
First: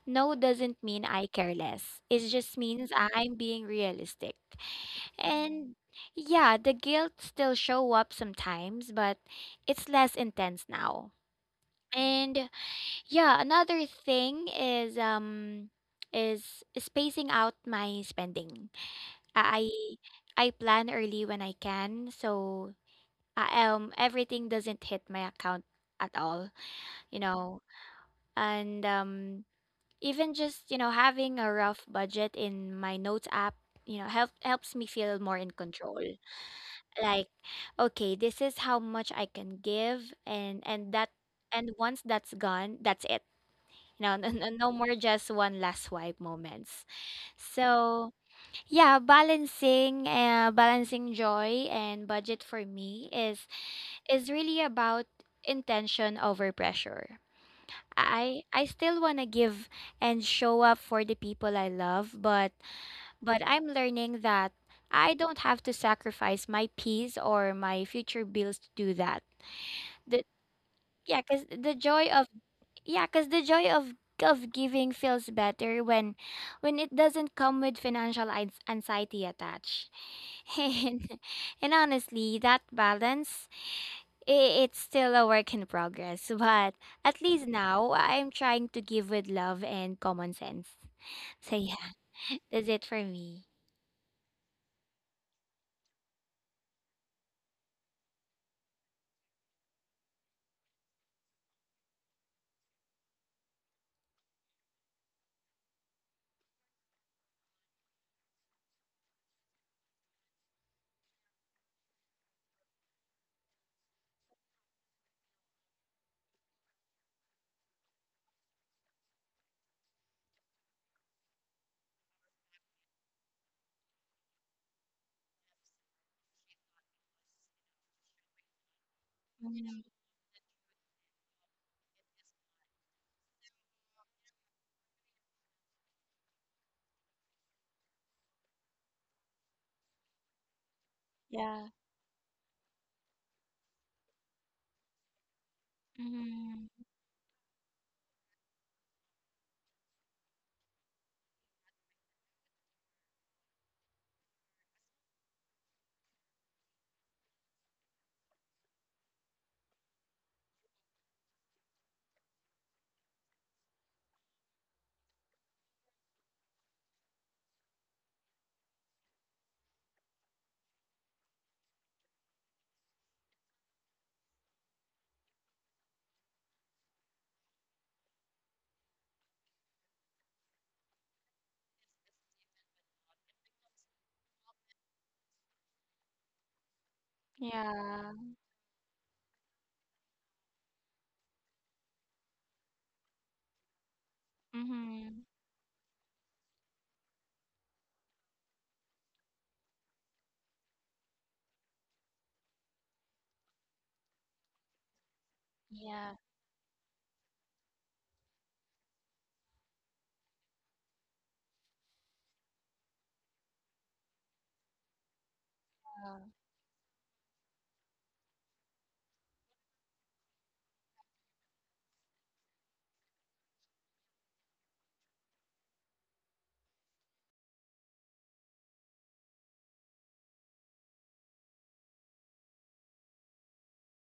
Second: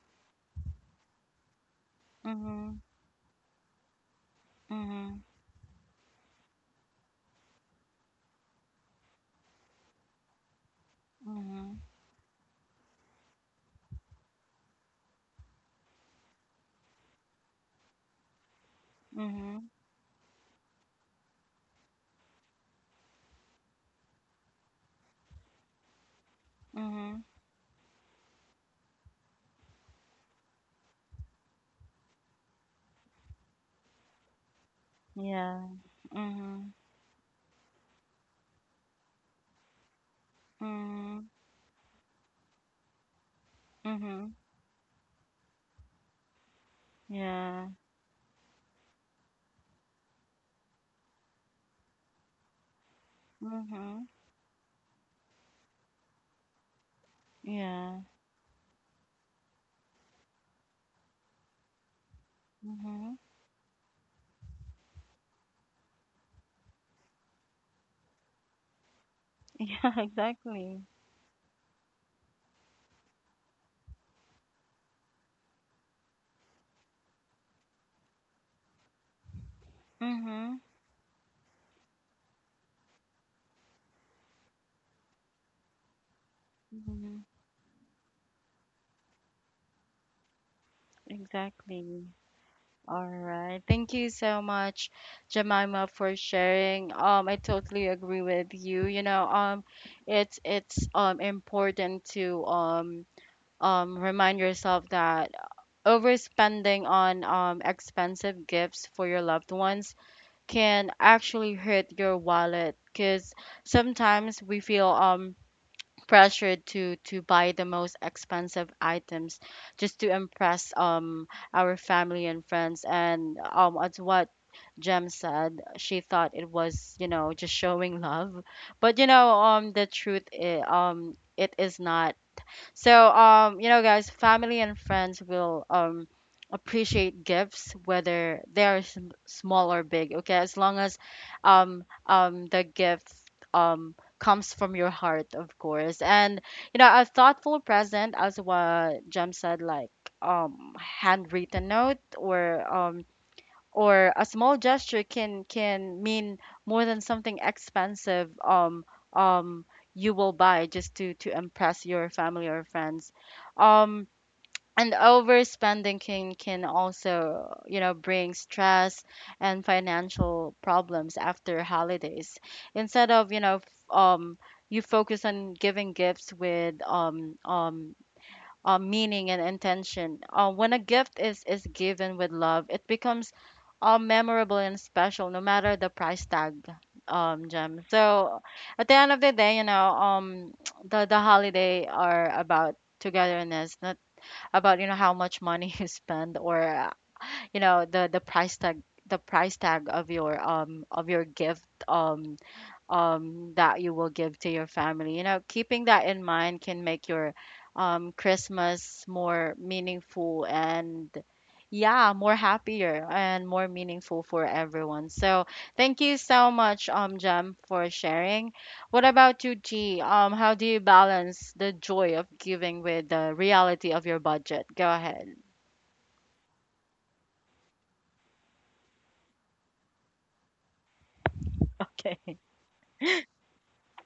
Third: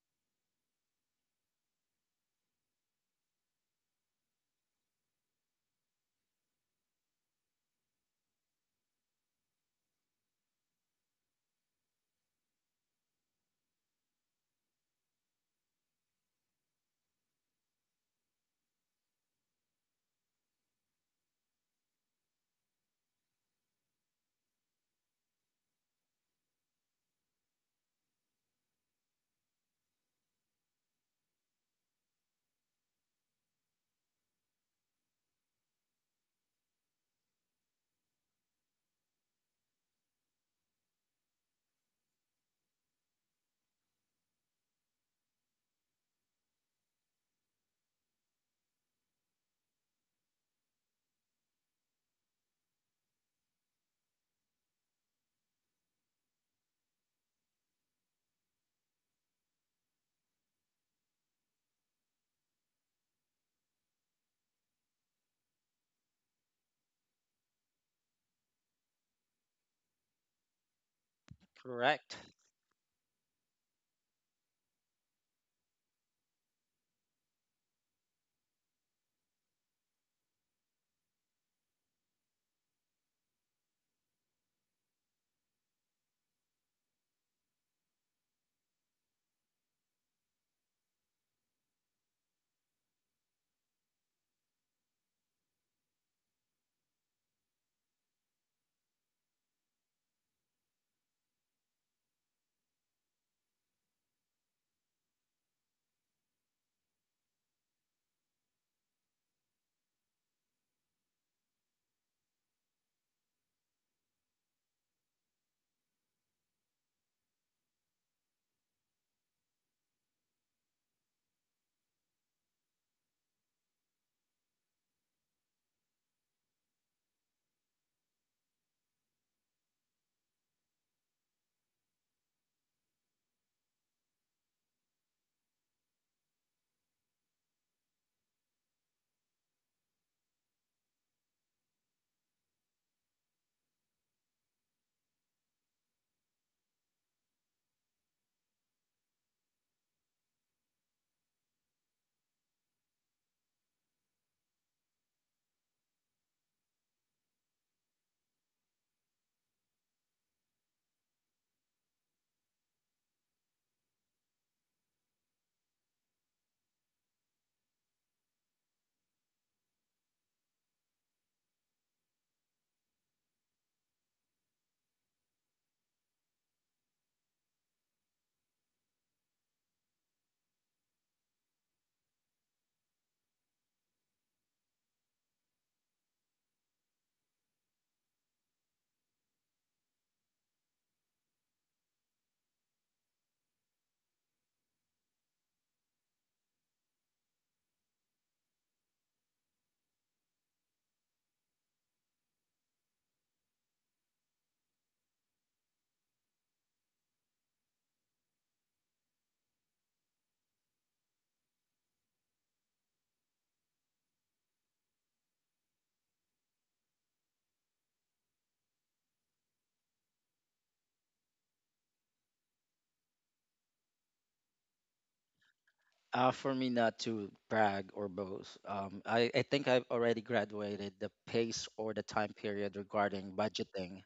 S2: no doesn't mean I care less. It just
S1: Mm-hmm.
S2: means I'm being realistic.
S1: Mhm.
S2: And yeah, the guilt still show up sometimes, but it's less intense now.
S1: Mhm.
S2: And yeah, another thing is spacing out my spending.
S1: Mhm.
S2: I I plan early when I can, so I everything doesn't hit my account at all you
S1: Mhm.
S2: know and even just having a rough budget in my notes app, helps me feel more in
S1: Yeah.
S2: control.
S1: Mhm.
S2: Like, okay, this is how much I can give, and that
S1: Mhm.
S2: and once that's gone, that's it. You know,
S1: Mhm.
S2: no more "just one last swipe" moments.
S1: Yeah.
S2: So yeah, balancing joy and budget for me is
S1: Mhm.
S2: is really about intention over pressure.
S1: Yeah.
S2: I still want to give and show up for the people I love, but
S1: Mhm.
S2: but I'm learning that I don't have to sacrifice my peace or my future bills to do that.
S1: Yeah,
S2: The,
S1: exactly.
S2: yeah, cuz the joy
S3: correct.
S2: of yeah, because the joy of giving feels better when it doesn't come with financial anxiety attached.
S1: Mhm.
S2: And, and honestly, that balance, I it's still a work in progress, but
S1: Mhm.
S2: at least now I'm trying to give with love and common sense. So yeah,
S1: Exactly.
S2: that's it
S1: All
S2: for me.
S1: right, thank you so much, Jemima, for sharing. I totally agree with you. It's important to remind yourself that overspending on expensive gifts for your loved ones can actually hurt your wallet. Because sometimes we feel pressured to buy the most expensive items just to impress our family and friends. And as what Jem said, she thought it was, just showing love. But,
S2: Mm,
S1: the truth, I it is not so. Guys, family and friends will appreciate gifts whether they are small or big. Okay, as long as
S2: yeah.
S1: the gift comes from your heart, of course. And
S2: Mm,
S1: a thoughtful present, as what Jem said, like handwritten note or a small gesture can mean more than something expensive um you will buy just to impress your family or friends, um and overspending can also bring stress and financial problems after holidays. Instead of you focus on giving gifts with meaning and intention. When a gift is given with love, it becomes memorable and special, no matter the price tag. Gem.
S2: yeah.
S1: So at the end of the day, the holiday are about togetherness, not about how
S2: Mm,
S1: much money you spend, or the price tag, the price tag of your gift, that you will give to your family. You know, keeping that
S2: yeah.
S1: in mind can make your Christmas more meaningful and yeah, more happier and more meaningful for everyone. So thank you so much, Jem, for sharing. What about you, G? How do you balance the joy of giving with the reality of your budget? Go ahead.
S3: For me, not to brag or boast, I think I've already graduated the pace or the time
S1: Okay.
S3: period regarding budgeting.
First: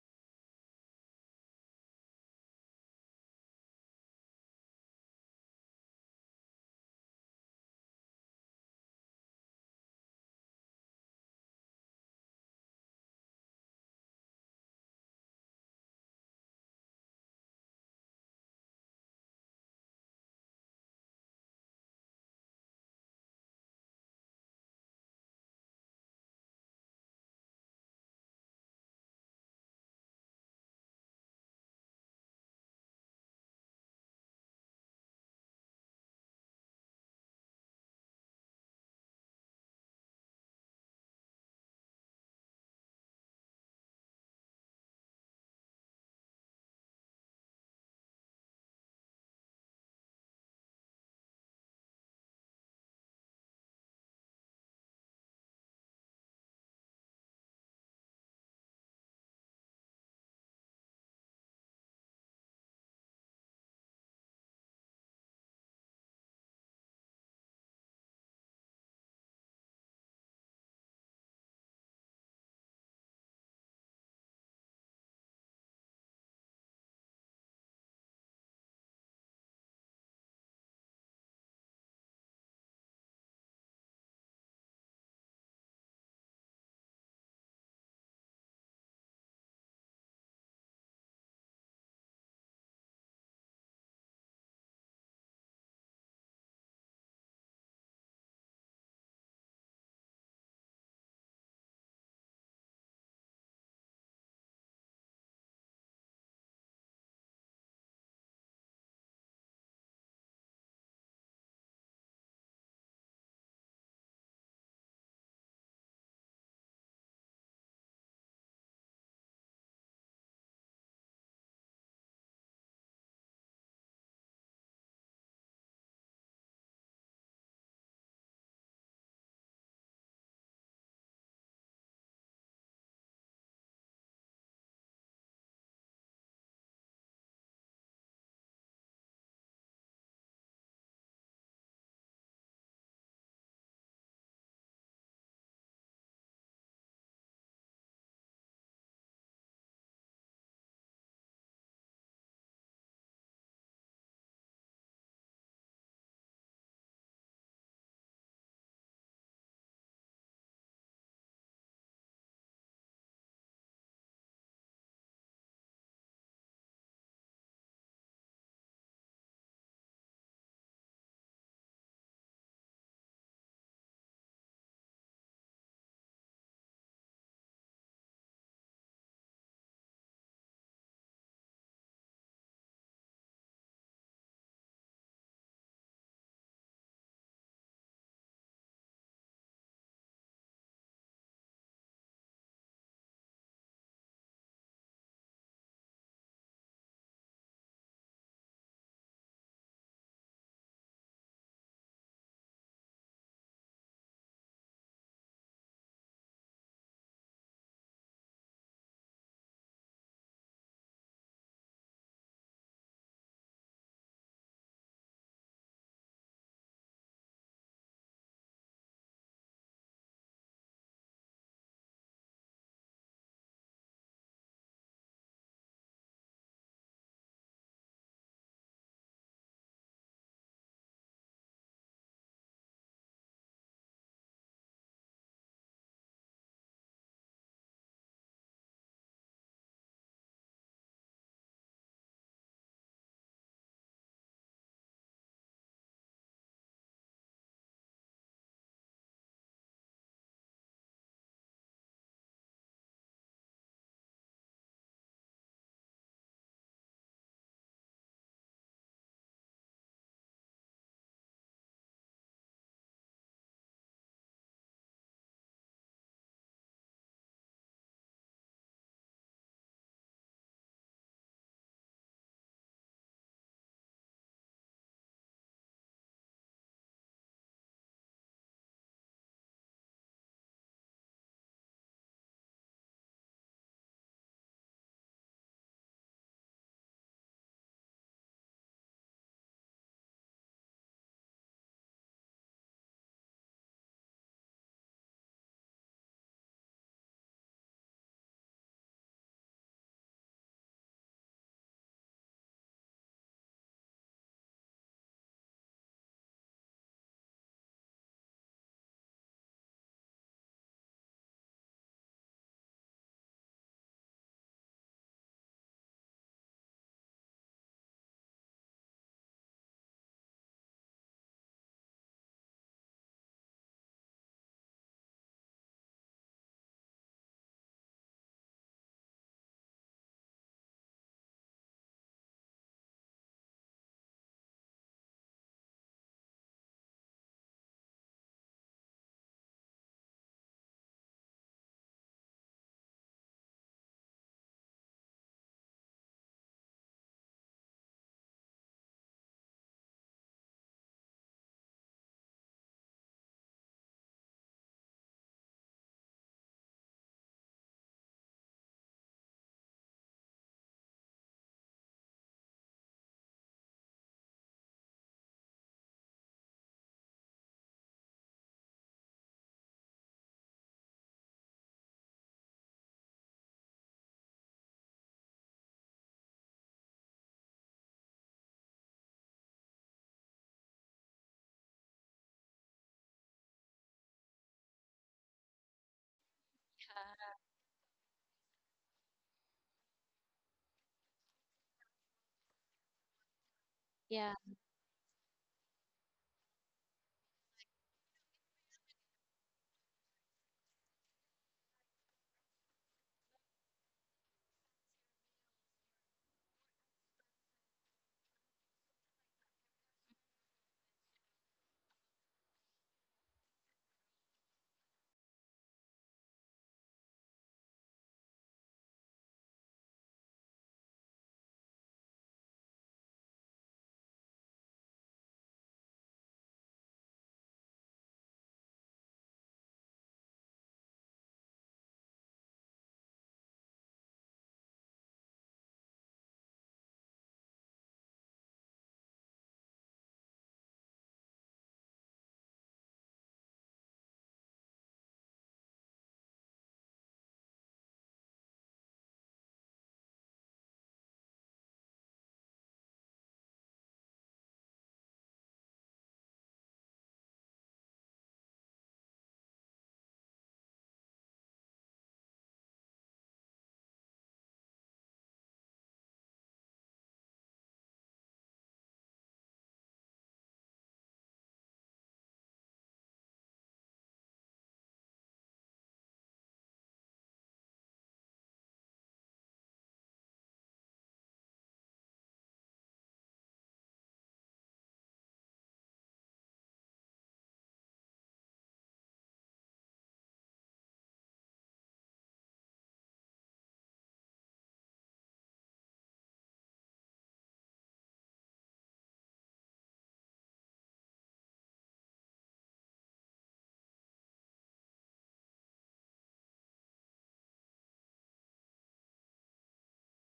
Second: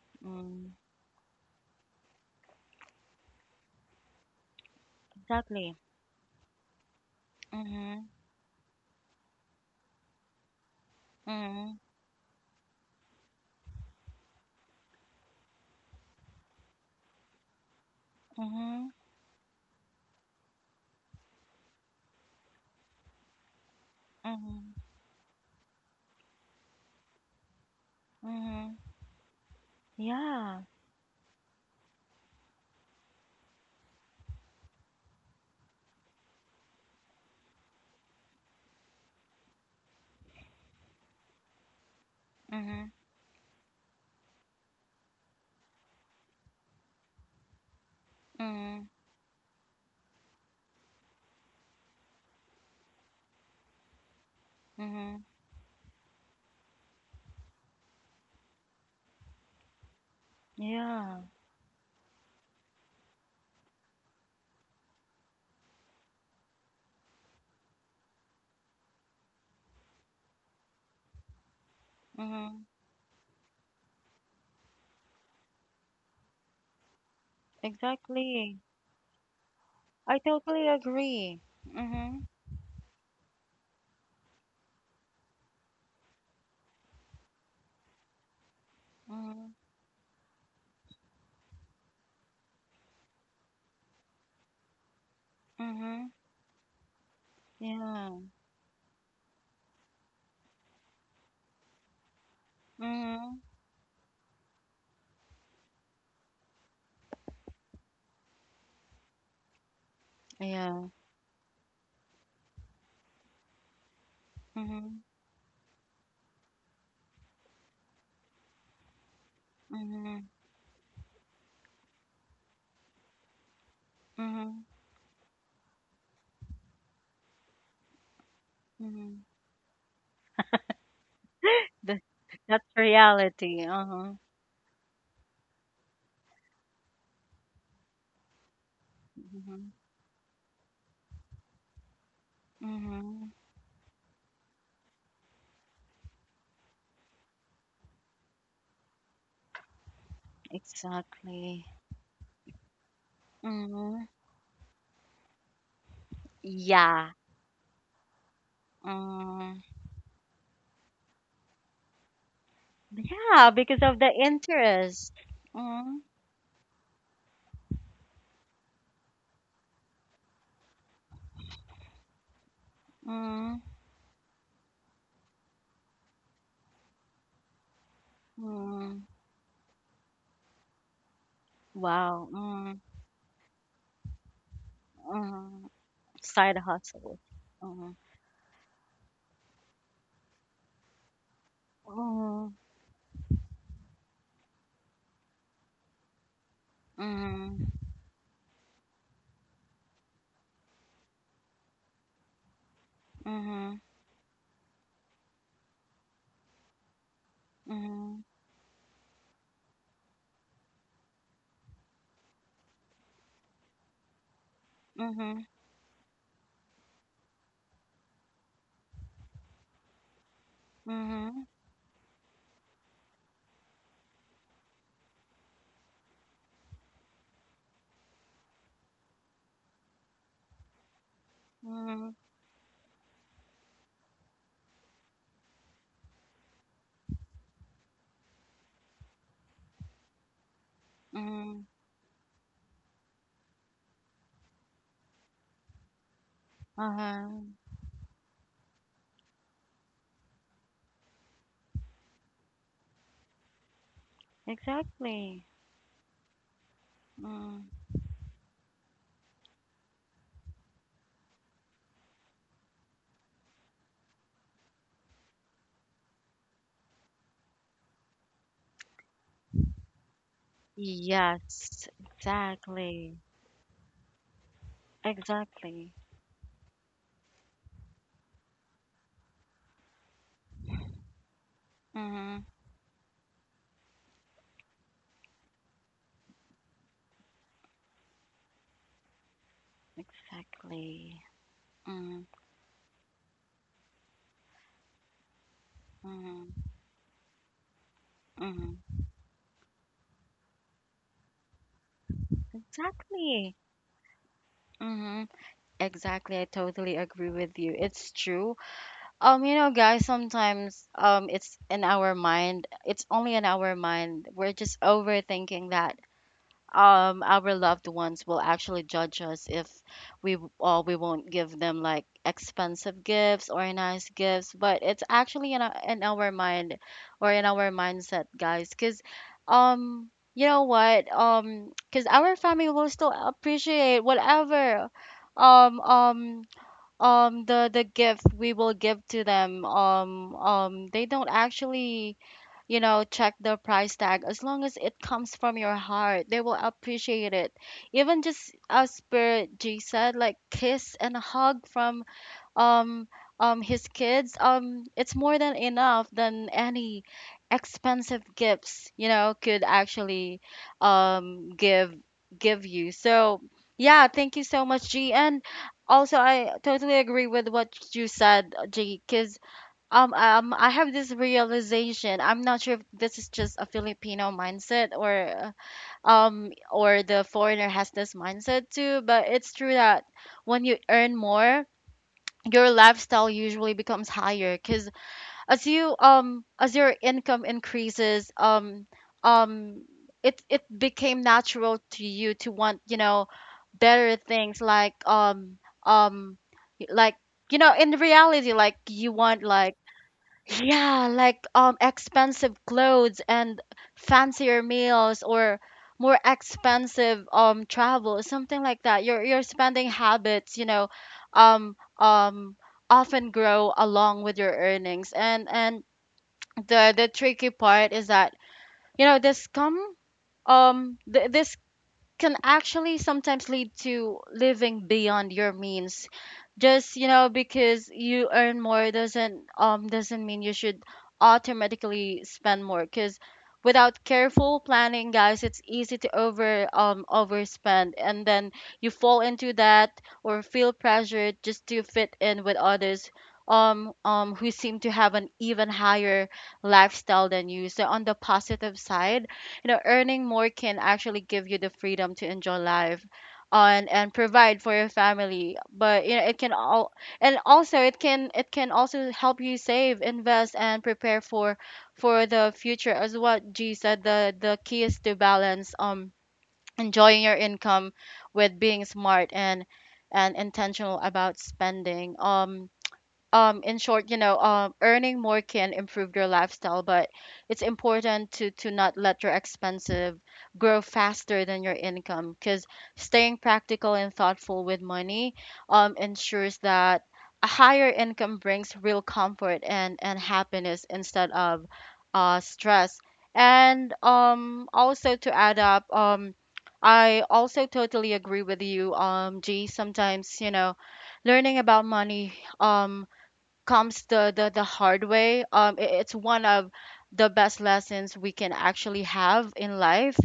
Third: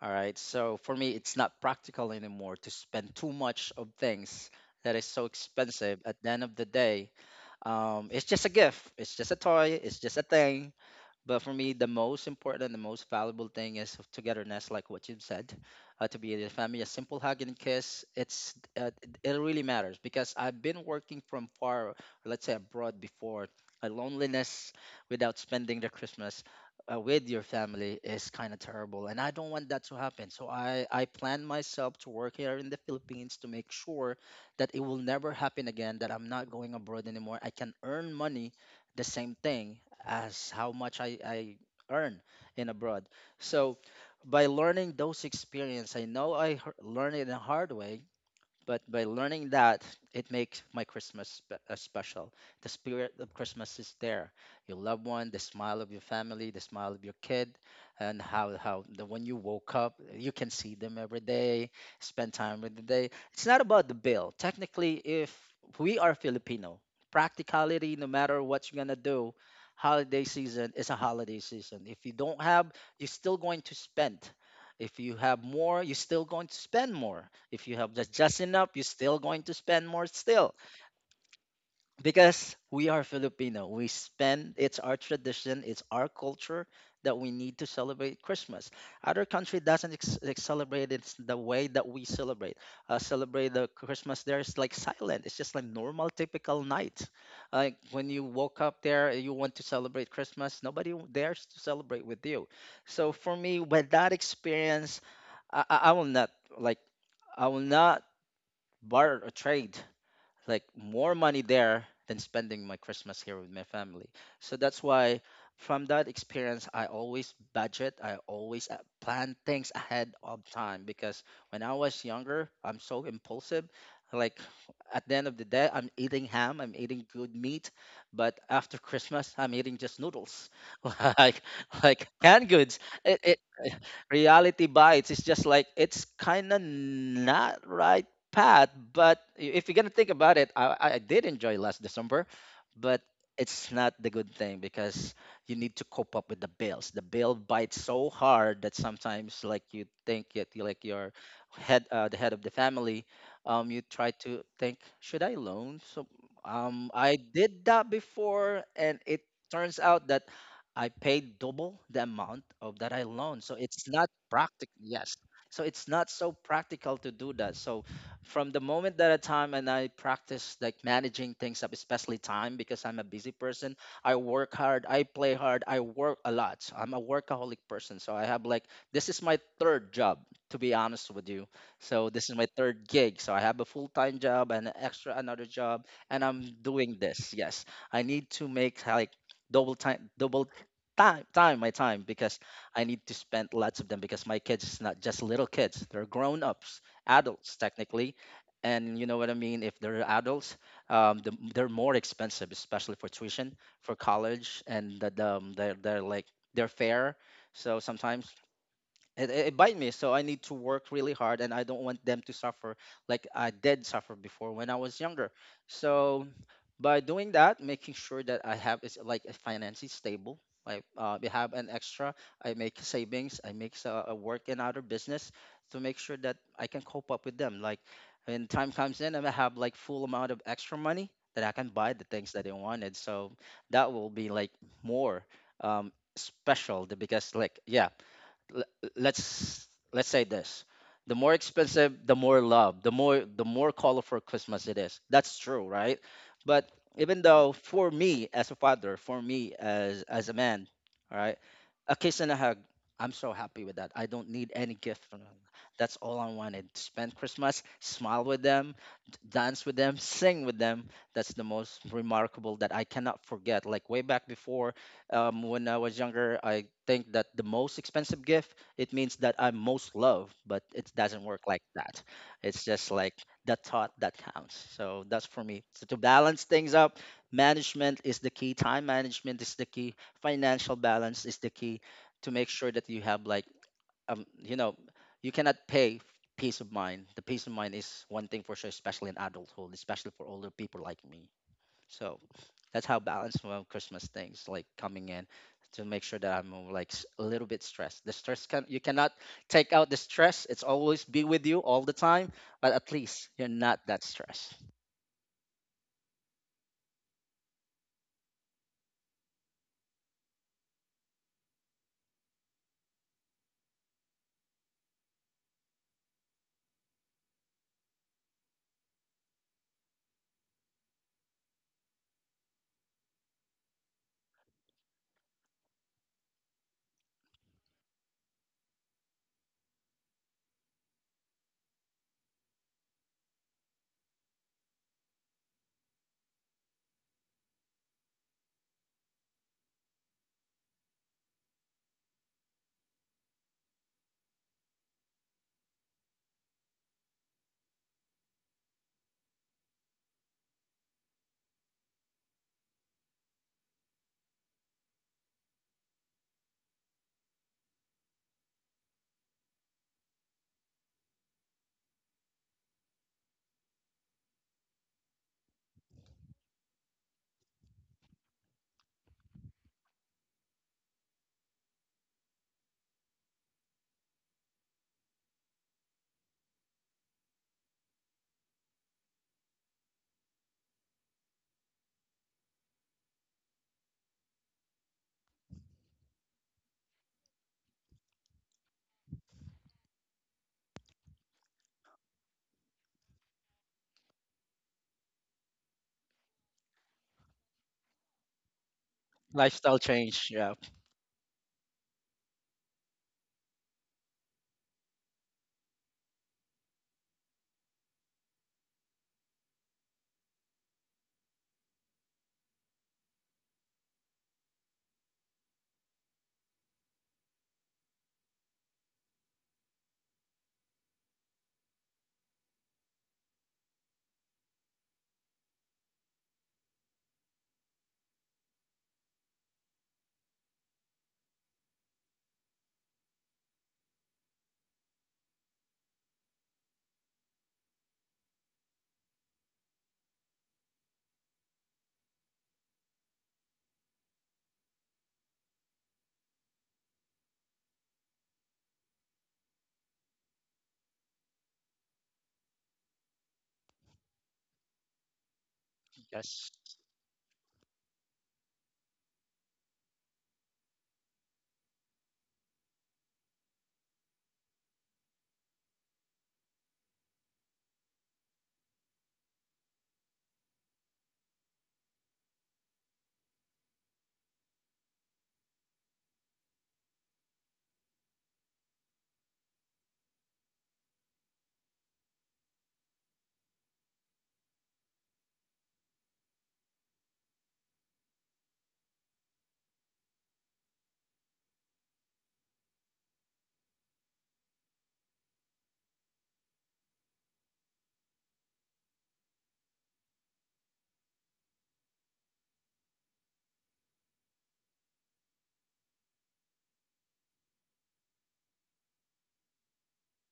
S3: All right.
S1: Mm,
S3: So for me, it's not practical anymore to spend too much of things that is so
S1: exactly.
S3: expensive. At the end of the day,
S1: Mm-hmm.
S3: it's just a gift. It's just a toy. It's just a thing. But for me,
S1: Mm-hmm.
S3: the most important, the most valuable thing is of togetherness, like what you said, to be in a family. A simple hug and kiss,
S1: Mm-hmm.
S3: it really matters because I've been working from far, let's say abroad before. Loneliness
S1: Mm-hmm.
S3: without spending the Christmas with your family is kind of
S1: Mm-hmm.
S3: terrible, and I don't want that to happen. So
S1: Yeah.
S3: I plan myself to work here in the Philippines to make sure that it will never happen again. That I'm not going abroad anymore. I can earn money the same thing as how much I earn in
S1: Mhm,
S3: abroad. So by learning those experience, I know I learned it in a hard way, but
S1: mhm,
S3: by learning that, it makes my christmas special. The spirit of christmas is there, your loved
S1: mhm.
S3: one, the smile of your family, the smile of your kid, and how the when you woke up, you can see them every
S1: Yeah.
S3: day, spend time with the day. It's not about the bill technically. If we are filipino, practicality, no matter what you're gonna do, holiday season is a holiday season. If you don't
S1: Mhm.
S3: have, you're still going to spend. If you have more, you're still going to spend more. If you have just
S1: Exactly.
S3: enough, you're still going to spend more
S1: I
S3: still,
S1: totally agree. Mhm,
S3: because we are Filipino. We spend. It's our tradition. It's our culture that we need to celebrate Christmas. Other
S1: mhm,
S3: country doesn't celebrate it the way that we celebrate. Celebrate the Christmas there is like silent. It's just like normal,
S1: mhm.
S3: typical night. Like when
S1: Yeah.
S3: you woke up there, you want to celebrate Christmas. Nobody dares to celebrate with you. So for
S1: Mhm.
S3: me, with that experience, I will not, like, I will not barter or trade like
S1: Yeah.
S3: more money there than spending my Christmas here with my family. So that's
S1: Mhm,
S3: why from that experience, I always budget, I always plan things ahead
S1: mhm,
S3: of time, because when I was younger, I'm so impulsive. Like
S1: mhm,
S3: at the end of the day, I'm eating ham, I'm eating good meat, but after
S1: mhm.
S3: Christmas, I'm eating just noodles, like
S1: The
S3: like canned
S1: That's
S3: goods. It
S1: reality. Uh-huh.
S3: reality bites. It's just like it's kind of not right path. But if you're
S1: Mhm,
S3: gonna think about it, I did enjoy last December, but
S1: mhm.
S3: it's not the good thing because you need to cope up with the bills. The bill bites so hard that sometimes, like you think, it, you like your
S1: Exactly.
S3: head, the head of the family, you try
S1: Mhm.
S3: to think, should I loan? So, I
S1: Yeah.
S3: did that before, and it
S1: Mm.
S3: turns out that I paid double the amount of that I loaned. So
S1: Yeah, because
S3: it's
S1: of
S3: not
S1: the
S3: practical. Yes.
S1: interest.
S3: So it's
S1: Mm,
S3: not so practical to do that. So from the moment that a time and I practice like managing things up, especially time, because I'm a busy person.
S1: mm,
S3: I work hard, I play hard, I work a lot. So I'm a workaholic person. So I have like
S1: mm.
S3: this is my third job, to be honest with you. So this
S1: Wow.
S3: is my
S1: Mm,
S3: third gig. So I have a full time job and an extra another
S1: mm.
S3: job, and I'm
S1: Side
S3: doing
S1: hustle.
S3: this. Yes.
S1: Uh-huh.
S3: I need to make like double time time my time, because
S1: Mm-hmm.
S3: I need to spend lots of them because my kids is not just little kids. They're grown ups, adults technically, and you know what I mean. If they're adults, the, they're more expensive, especially for tuition,
S1: Mhm.
S3: for college, and they're like they're fair. So
S1: Mhm.
S3: sometimes it bite me, so I need to work really hard and I don't want them to suffer like I did suffer before when I was younger.
S1: Mhm.
S3: So by doing that, making sure that I have is like a financially stable, like we
S1: Mhm. Mhm.
S3: have an extra, I make savings, I make a work in other business to make sure that I can cope up with them, like when time comes in and I have like full amount of extra money that I can buy the
S1: Mhm.
S3: things that I wanted. So that will be like more, special, because like, yeah, l- let's let's say this, the more
S1: Mhm.
S3: expensive, the more love, the more, the more colorful christmas it is. That's true, right? But even
S1: Uh-huh.
S3: though for me as a father, for me as a man, right? A kiss and a hug. I'm so happy with that. I don't need any gift from them.
S1: Exactly.
S3: That's all I wanted. Spend Christmas,
S1: Mm.
S3: smile with them, dance with them, sing with them. That's the most remarkable that I cannot forget. Like way back before, when I was younger, I think that the most expensive gift it means that I'm most loved, but it doesn't work like
S1: Yes,
S3: that. It's just like
S1: exactly.
S3: the thought that counts. So that's for me. So
S1: Exactly.
S3: to balance things up, management is the key. Time management is the key, financial balance is the key, to make
S1: Mhm.
S3: sure that you have like, um, you know, you cannot pay peace of mind. The peace of mind is one thing for sure, especially in adulthood, especially for older people like
S1: Exactly.
S3: me. So
S1: Mhm.
S3: that's how balanced my christmas things like coming in, to make sure that I'm
S1: Mhm.
S3: like a little bit stressed. The stress, can you,
S1: Mhm.
S3: cannot take out the stress, it's always be with you all the time, but at least you're
S1: Exactly.
S3: not that stressed.
S1: Mhm. Exactly. I totally agree with you, it's true. You know, guys, sometimes it's in our mind, it's only in our mind. We're just overthinking that our loved ones will actually judge us if we w- or we won't give them like expensive gifts or nice gifts. But it's actually in our mind or in our mindset, guys. Cause, um you know what? Cause our family will still appreciate whatever um um the gift we will give to them. They don't actually check the price tag. As long as it comes from your heart, they will appreciate it, even just as per G said, like kiss and a hug from um his kids, it's more than enough than any expensive gifts could actually um give give you. So yeah, thank you so much, G. And also I totally agree with what you said, G, because I have this realization. I'm not sure if this is just a Filipino mindset, or the foreigner has this mindset too, but it's true that when you earn more, your lifestyle usually becomes higher. Because as you as your income increases, um it it became natural to you to want, better
S2: Yeah.
S1: things um like in reality, like you want
S3: Lifestyle
S1: like
S3: change, yeah.
S1: yeah, like expensive clothes and fancier meals or more expensive travel, something like that. Your spending habits, um um often grow along with your earnings. And the tricky part is that, this come this can actually sometimes lead to living beyond your means. Just because you earn more doesn't mean you should automatically spend more. Because without careful planning, guys, it's easy to overspend, and then you fall into that or feel pressured just to fit in with others, who seem to have an even higher lifestyle than you. So on the positive side, earning more can actually give you the freedom to enjoy life on and provide for your family. But you know, it
S3: Yes,
S1: can all, and also it can also help you save, invest, and prepare for the future. As what G said, the key is to balance enjoying your income with being smart and intentional about spending. In short, earning more can improve your lifestyle, but it's important to not let your expenses grow faster than your income. Because staying practical and thoughtful with money ensures that a higher income brings real comfort and happiness, instead of stress. And also to add up, I also totally agree with you, G. Sometimes, you know, learning about money um comes the hard way. It's one of the best lessons we can actually have in life.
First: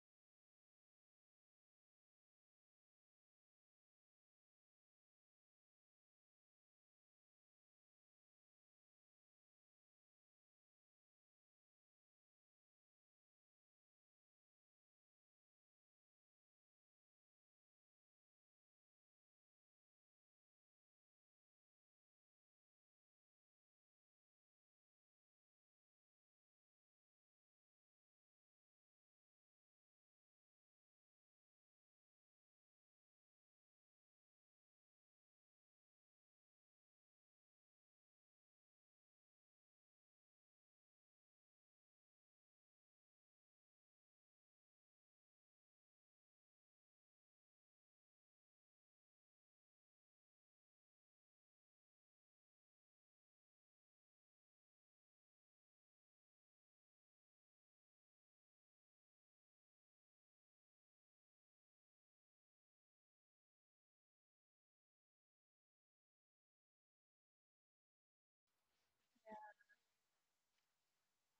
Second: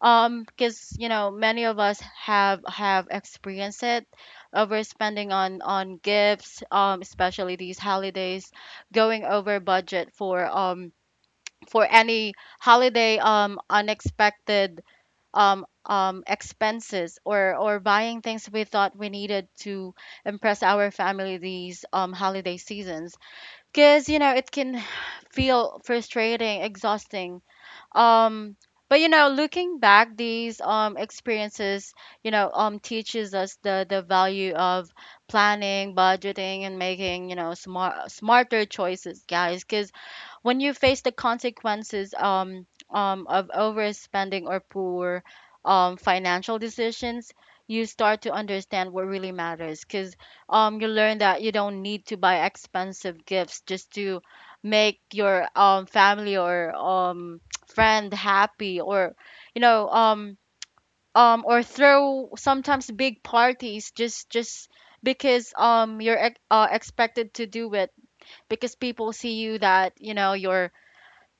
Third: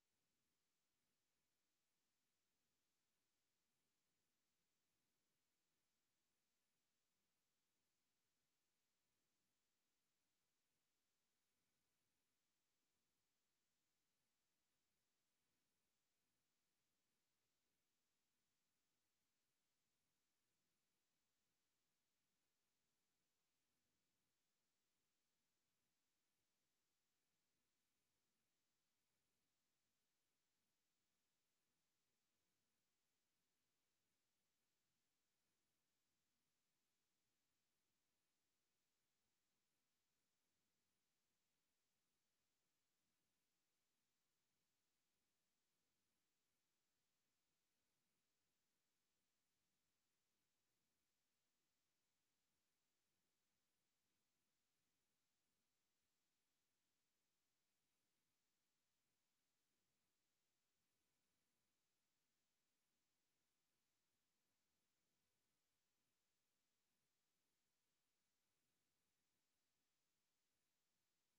S1: Because you know, many of us have experienced it: overspending on gifts, especially these holidays, going over budget for any holiday, unexpected expenses, or buying things we thought we needed to impress our family these holiday seasons. Because you know, it can feel frustrating, exhausting, um but you know, looking back, these experiences, teaches us the value of planning, budgeting, and making, you know, smart smarter choices, guys. 'Cause when you face the consequences of overspending or poor financial decisions, you start to understand what really matters. Because you learn that you don't need to buy expensive gifts just to make your family or friend happy, or you know um, or throw sometimes big parties just because you're expected to do it. Because people see you that you know, you're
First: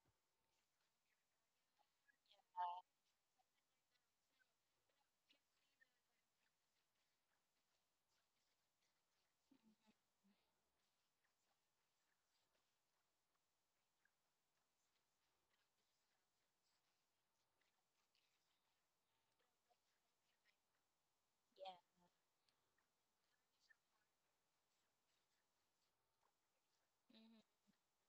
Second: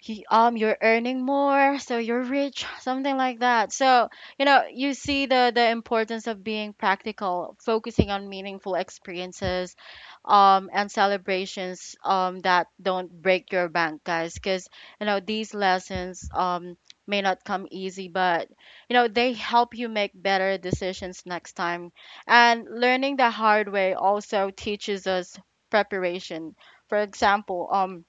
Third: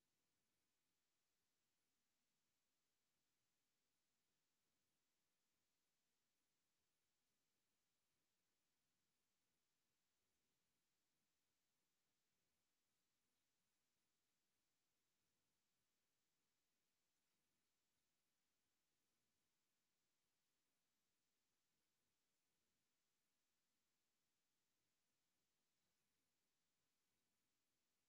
S1: you, you're earning more, so you're rich, something like that. So you know, you see the importance of being practical, focusing on meaningful experiences and celebrations that don't break your bank, guys, because you know these lessons may not come easy, but you know they help you make better decisions next time. And learning the hard way also teaches us preparation. For example,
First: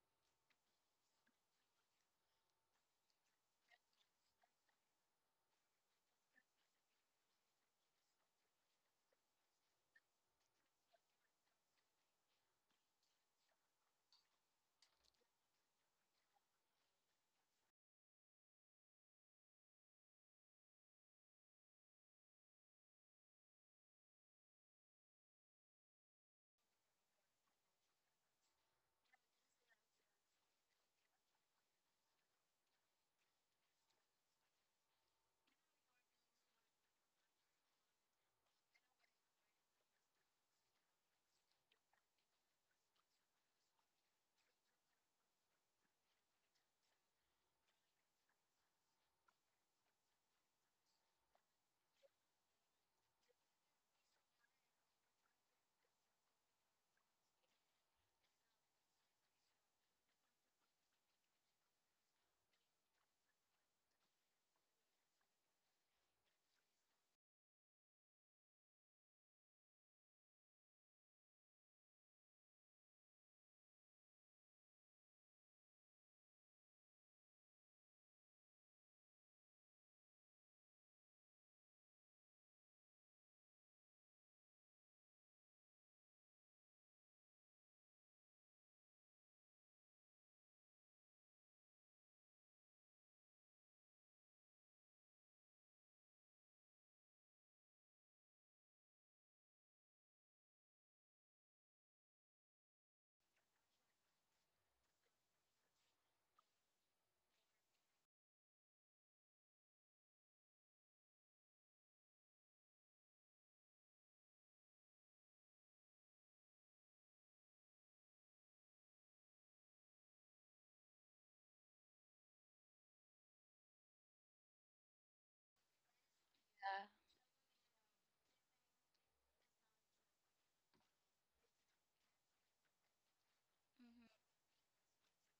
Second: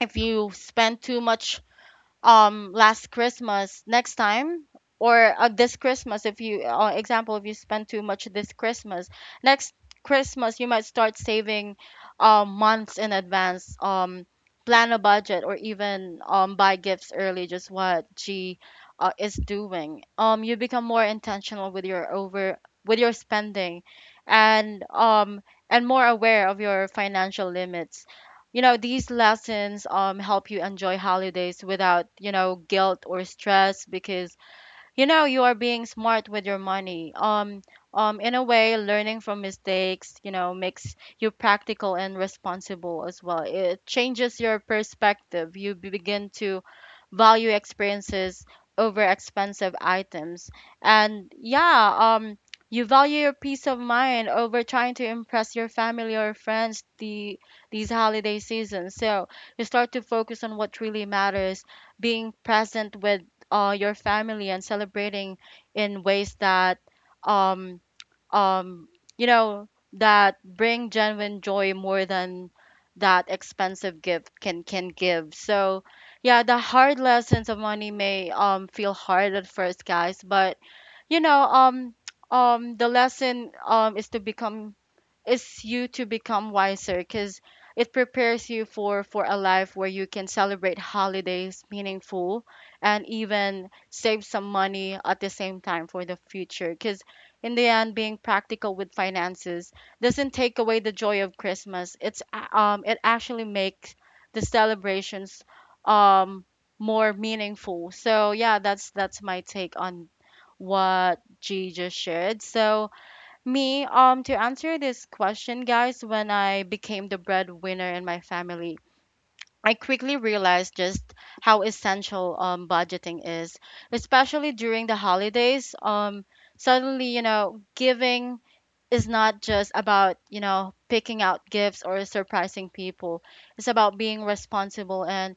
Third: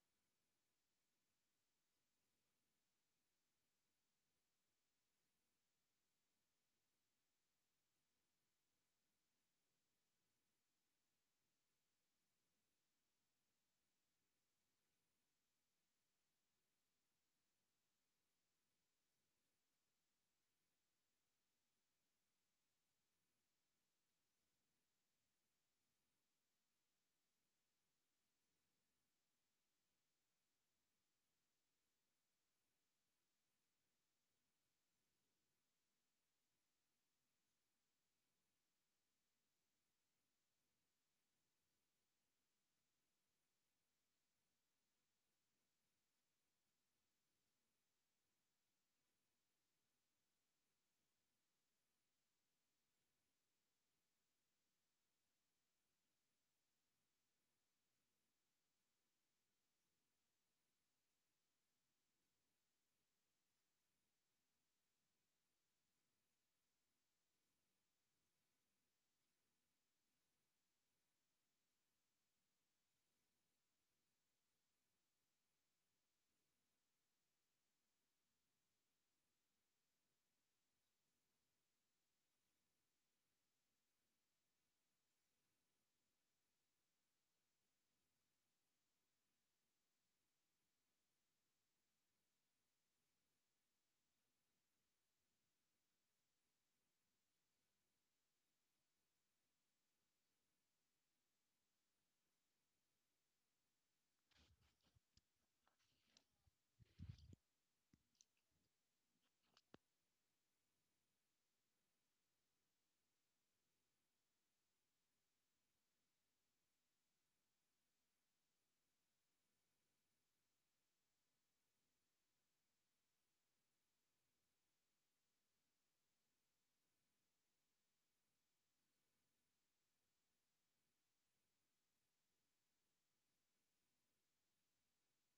S1: if you spend too much last Christmas next time or this Christmas if you example if you spend too much this Christmas, next Christmas you might start saving months in advance, plan a budget, or even buy gifts early, just what G is doing. You become more intentional with your over with your spending, and and more aware of your financial limits. You know, these lessons help you enjoy holidays without, guilt or stress, because you know you are being smart with your money. In a way, learning from mistakes, makes you practical and responsible as well. It changes your perspective. Begin to value experiences over expensive items. And yeah, you value your peace of mind over trying to impress your family or friends these holiday seasons. So you start to focus on what really matters, being present with your family and celebrating in ways that um um, you know, that bring genuine joy more than that expensive gift can give. So, yeah, the hard lessons of money may feel hard at first, guys, but you know, the lesson is to become is you to become wiser, because it prepares you for a life where you can celebrate holidays meaningful, and even save some money at the same time for the future. Because in the end, being practical with finances doesn't take away the joy of Christmas. It actually makes the celebrations um more meaningful. So yeah, that's my take on what G just shared. So me, to answer this question, guys, when I became the breadwinner in my family, I quickly realized just how essential budgeting is, especially during the holidays. Suddenly, you know, giving is not just about, you know, picking out gifts or surprising people. It's about being responsible and,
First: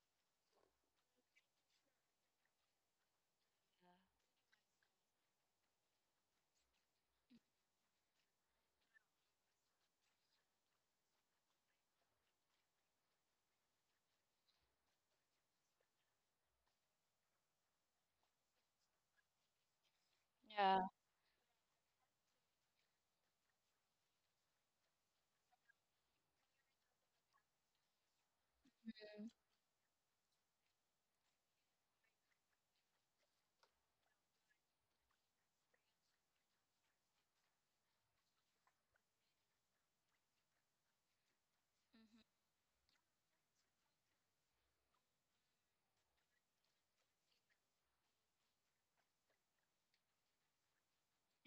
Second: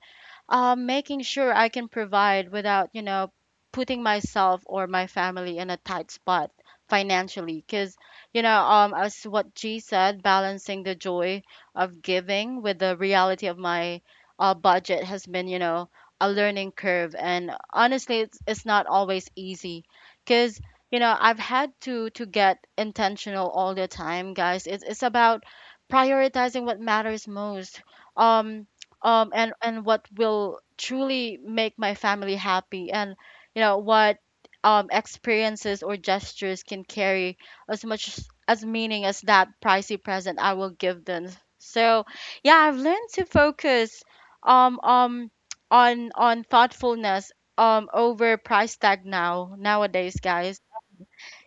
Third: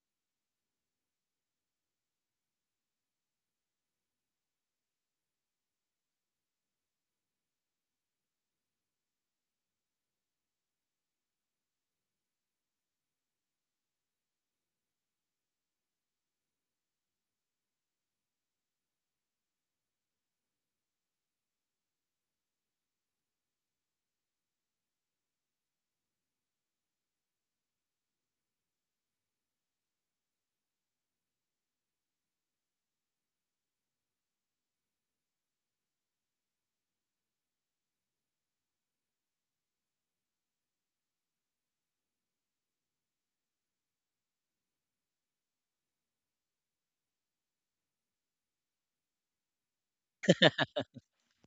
S1: making sure I can provide without, putting myself or my family in a tight spot financially. Because, as what G said, balancing the joy of giving with the reality of my budget has been, you know, a learning curve. And honestly, it's not always easy because,
S2: Yeah.
S1: you know, I've had to get intentional all the time, guys. It's about prioritizing what matters most. Um, and what will truly make my family happy, and you know what experiences or gestures can carry as meaning as that pricey present I will give them. So yeah, I've learned to focus um um on thoughtfulness over price tag, nowadays, guys.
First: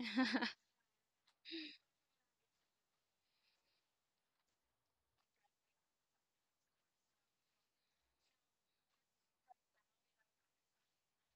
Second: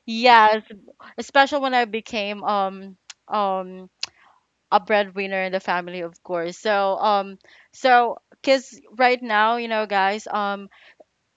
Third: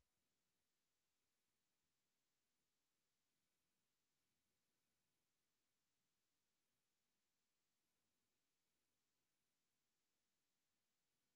S1: Yes, especially when I became um a breadwinner in the family, of course. So, because right now, you know, guys,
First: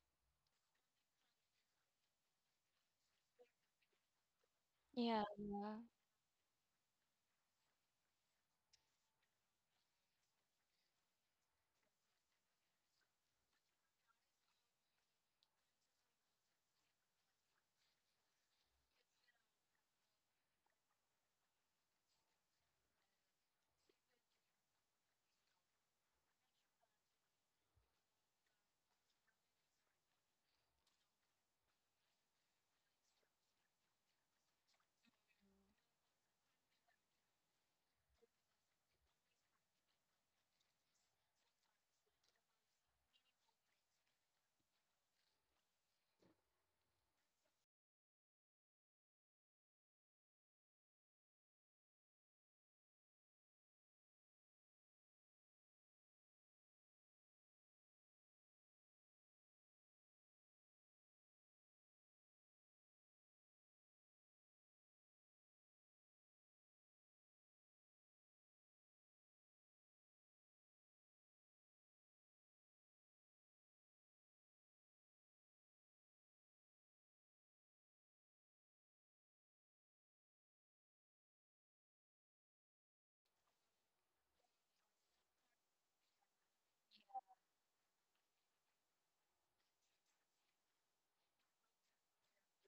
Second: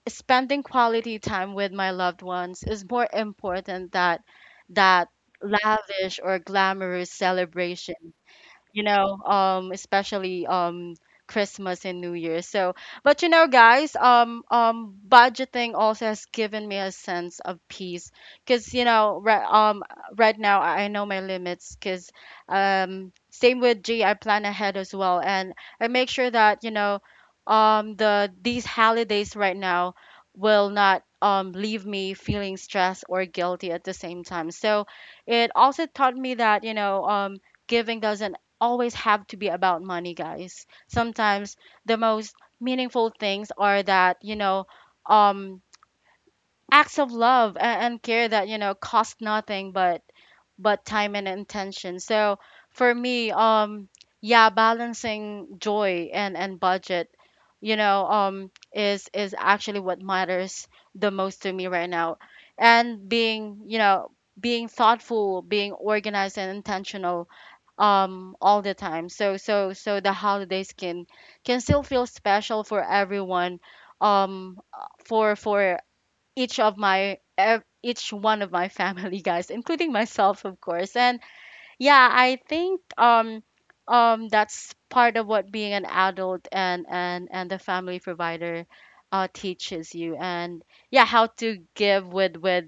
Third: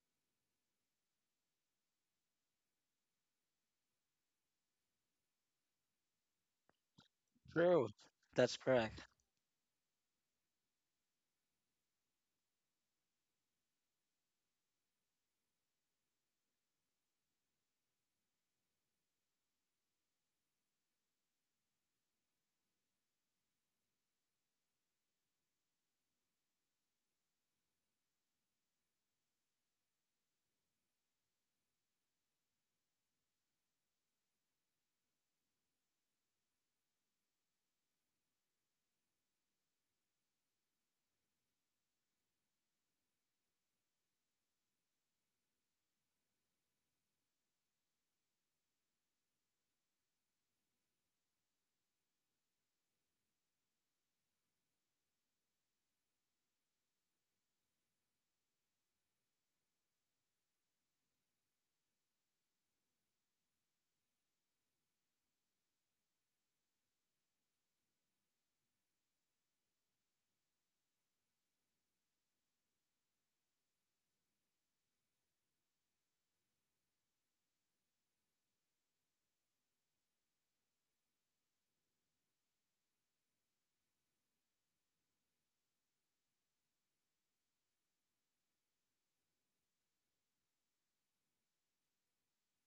S1: spending quality time with my loved ones is more important that that
S2: Yeah. Mm.
S1: lavish or glamorous
S3: true,
S1: celebration,
S3: that's
S1: you
S3: correct.
S1: know, especially Christmas and New Year. So, but you know, guys, budgeting also has given me a sense of peace, because you know, right now I know my limits, because same with G, I plan ahead as well, and I make sure that you know, these holidays right now will not leave me feeling stressed or guilty at the same time. So, it also taught me that, you know, giving doesn't always have to be about money, guys. Sometimes the most meaningful things are that, um, acts of love and care that, you know, cost nothing but but time and intention. So for me, yeah, balancing joy and budget, you know, is actually what matters the most to me right now. And being, you know, being thoughtful, being organized and intentional all the time, so so so the holidays can still feel special for everyone, for each of each one of my family, guys, including myself, of course. And yeah, I think that's part of what being an adult and the family provider teaches you. And yeah, how to give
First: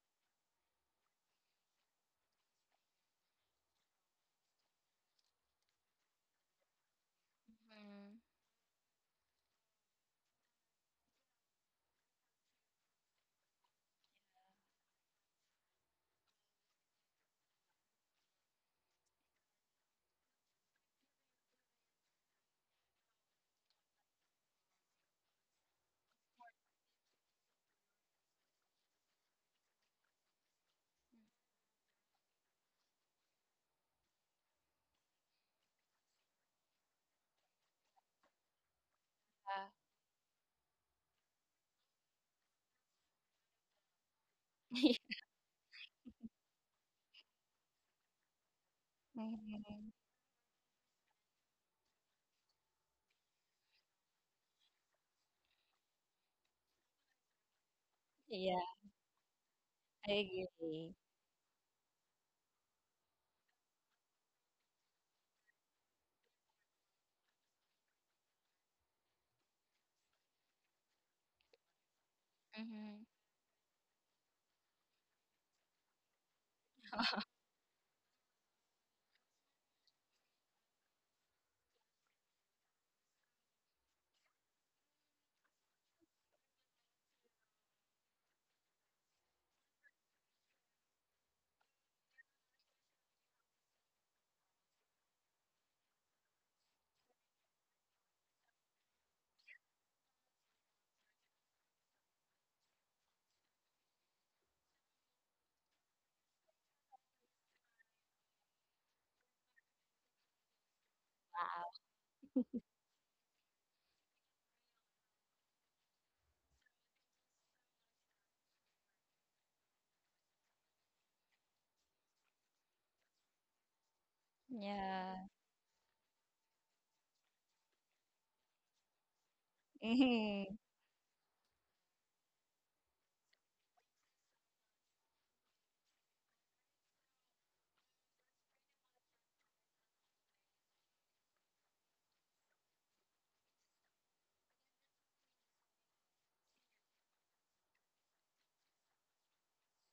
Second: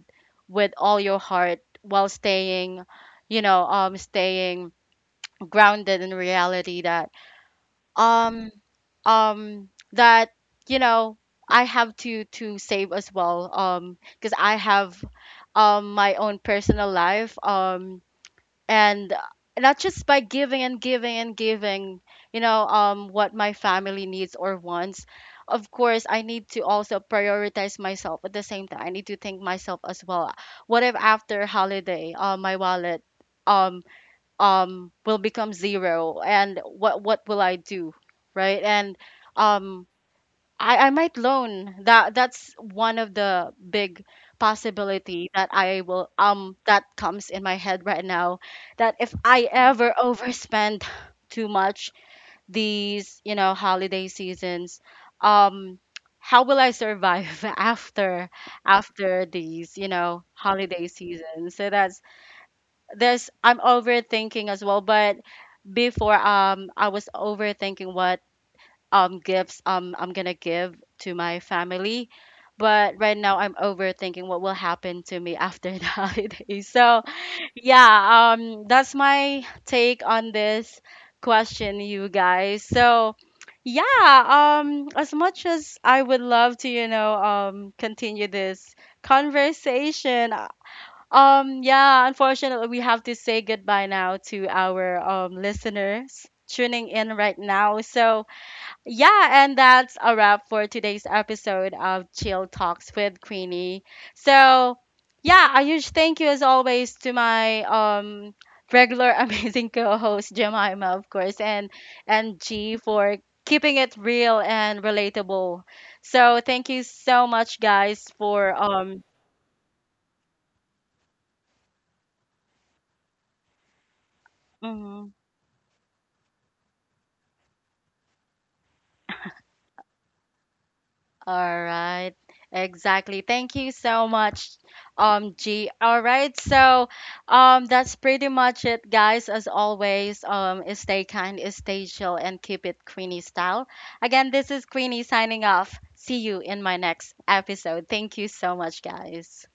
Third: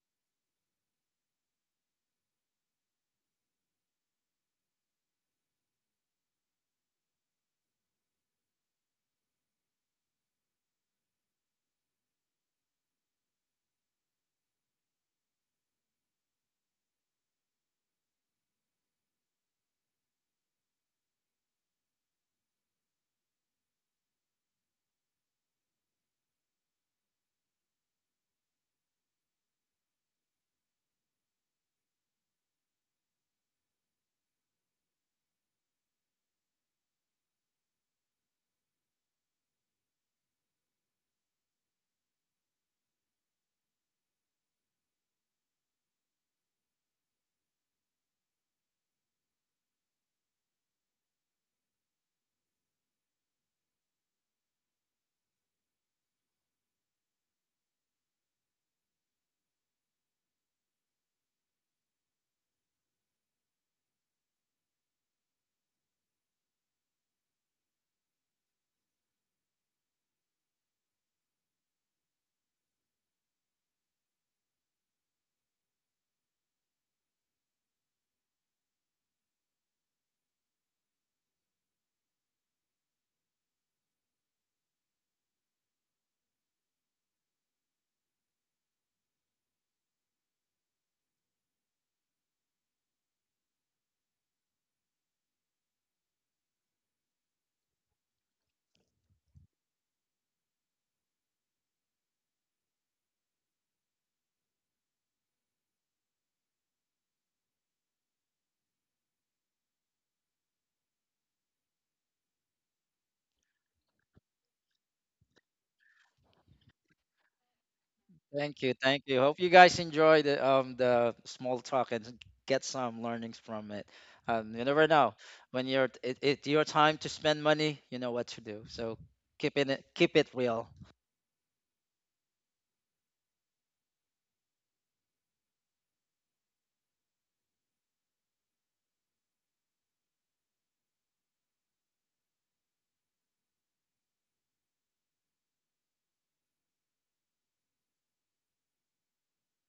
S1: with all your heart while staying, staying grounded in reality that um that you know I have to save as well, because I have my own personal life, and not just by giving and giving and giving, you know, what my family needs or wants. Of course, I need to also prioritize myself at the same time. I need to think myself as well. What if after holiday my wallet um will become zero, and what will I do, right? And
S2: Yeah.
S1: um I might loan. That that's one of the big
S2: Mm, yeah.
S1: possibility that I will that comes in my head right now, that if I
S2: Mhm.
S1: ever overspend too much these, you know, holiday seasons. um how will I survive after,
S2: Yeah,
S1: after these, you know,
S2: I
S1: holiday
S2: agree.
S1: seasons. So that's, there's, I'm overthinking as well. But before, I was overthinking what gifts I'm gonna give to my family. But
S2: Mm-hmm.
S1: right now I'm overthinking what will happen to me after the holiday. So yeah, that's my take on this question, you guys. So yeah, as much as I would love to, you know, continue this conversation, yeah, unfortunately, we have to say goodbye now to our listeners tuning in right now. So, yeah, and that's a wrap for today's episode of Chill Talks with Queenie. So, yeah, a huge thank you as always to my regular amazing co-host Jemima, of course,
S2: Wow.
S1: and G for keeping it real and relatable. So, thank you so much, guys, for
S3: Thank you,
S1: um.
S3: thank you. Hope you guys enjoy the small talk and get some learnings from it. You never
S1: Mhm.
S3: know when you're it, it's your time to spend money. You know what to do. So keep it
S2: Yeah.
S3: real.
S1: All right. Exactly. Thank you so much, G. All right. So, that's pretty much it, guys. As always, stay kind, stay chill, and keep it Queenie style. Again, this is Queenie signing off. See you in my next episode. Thank you so much, guys.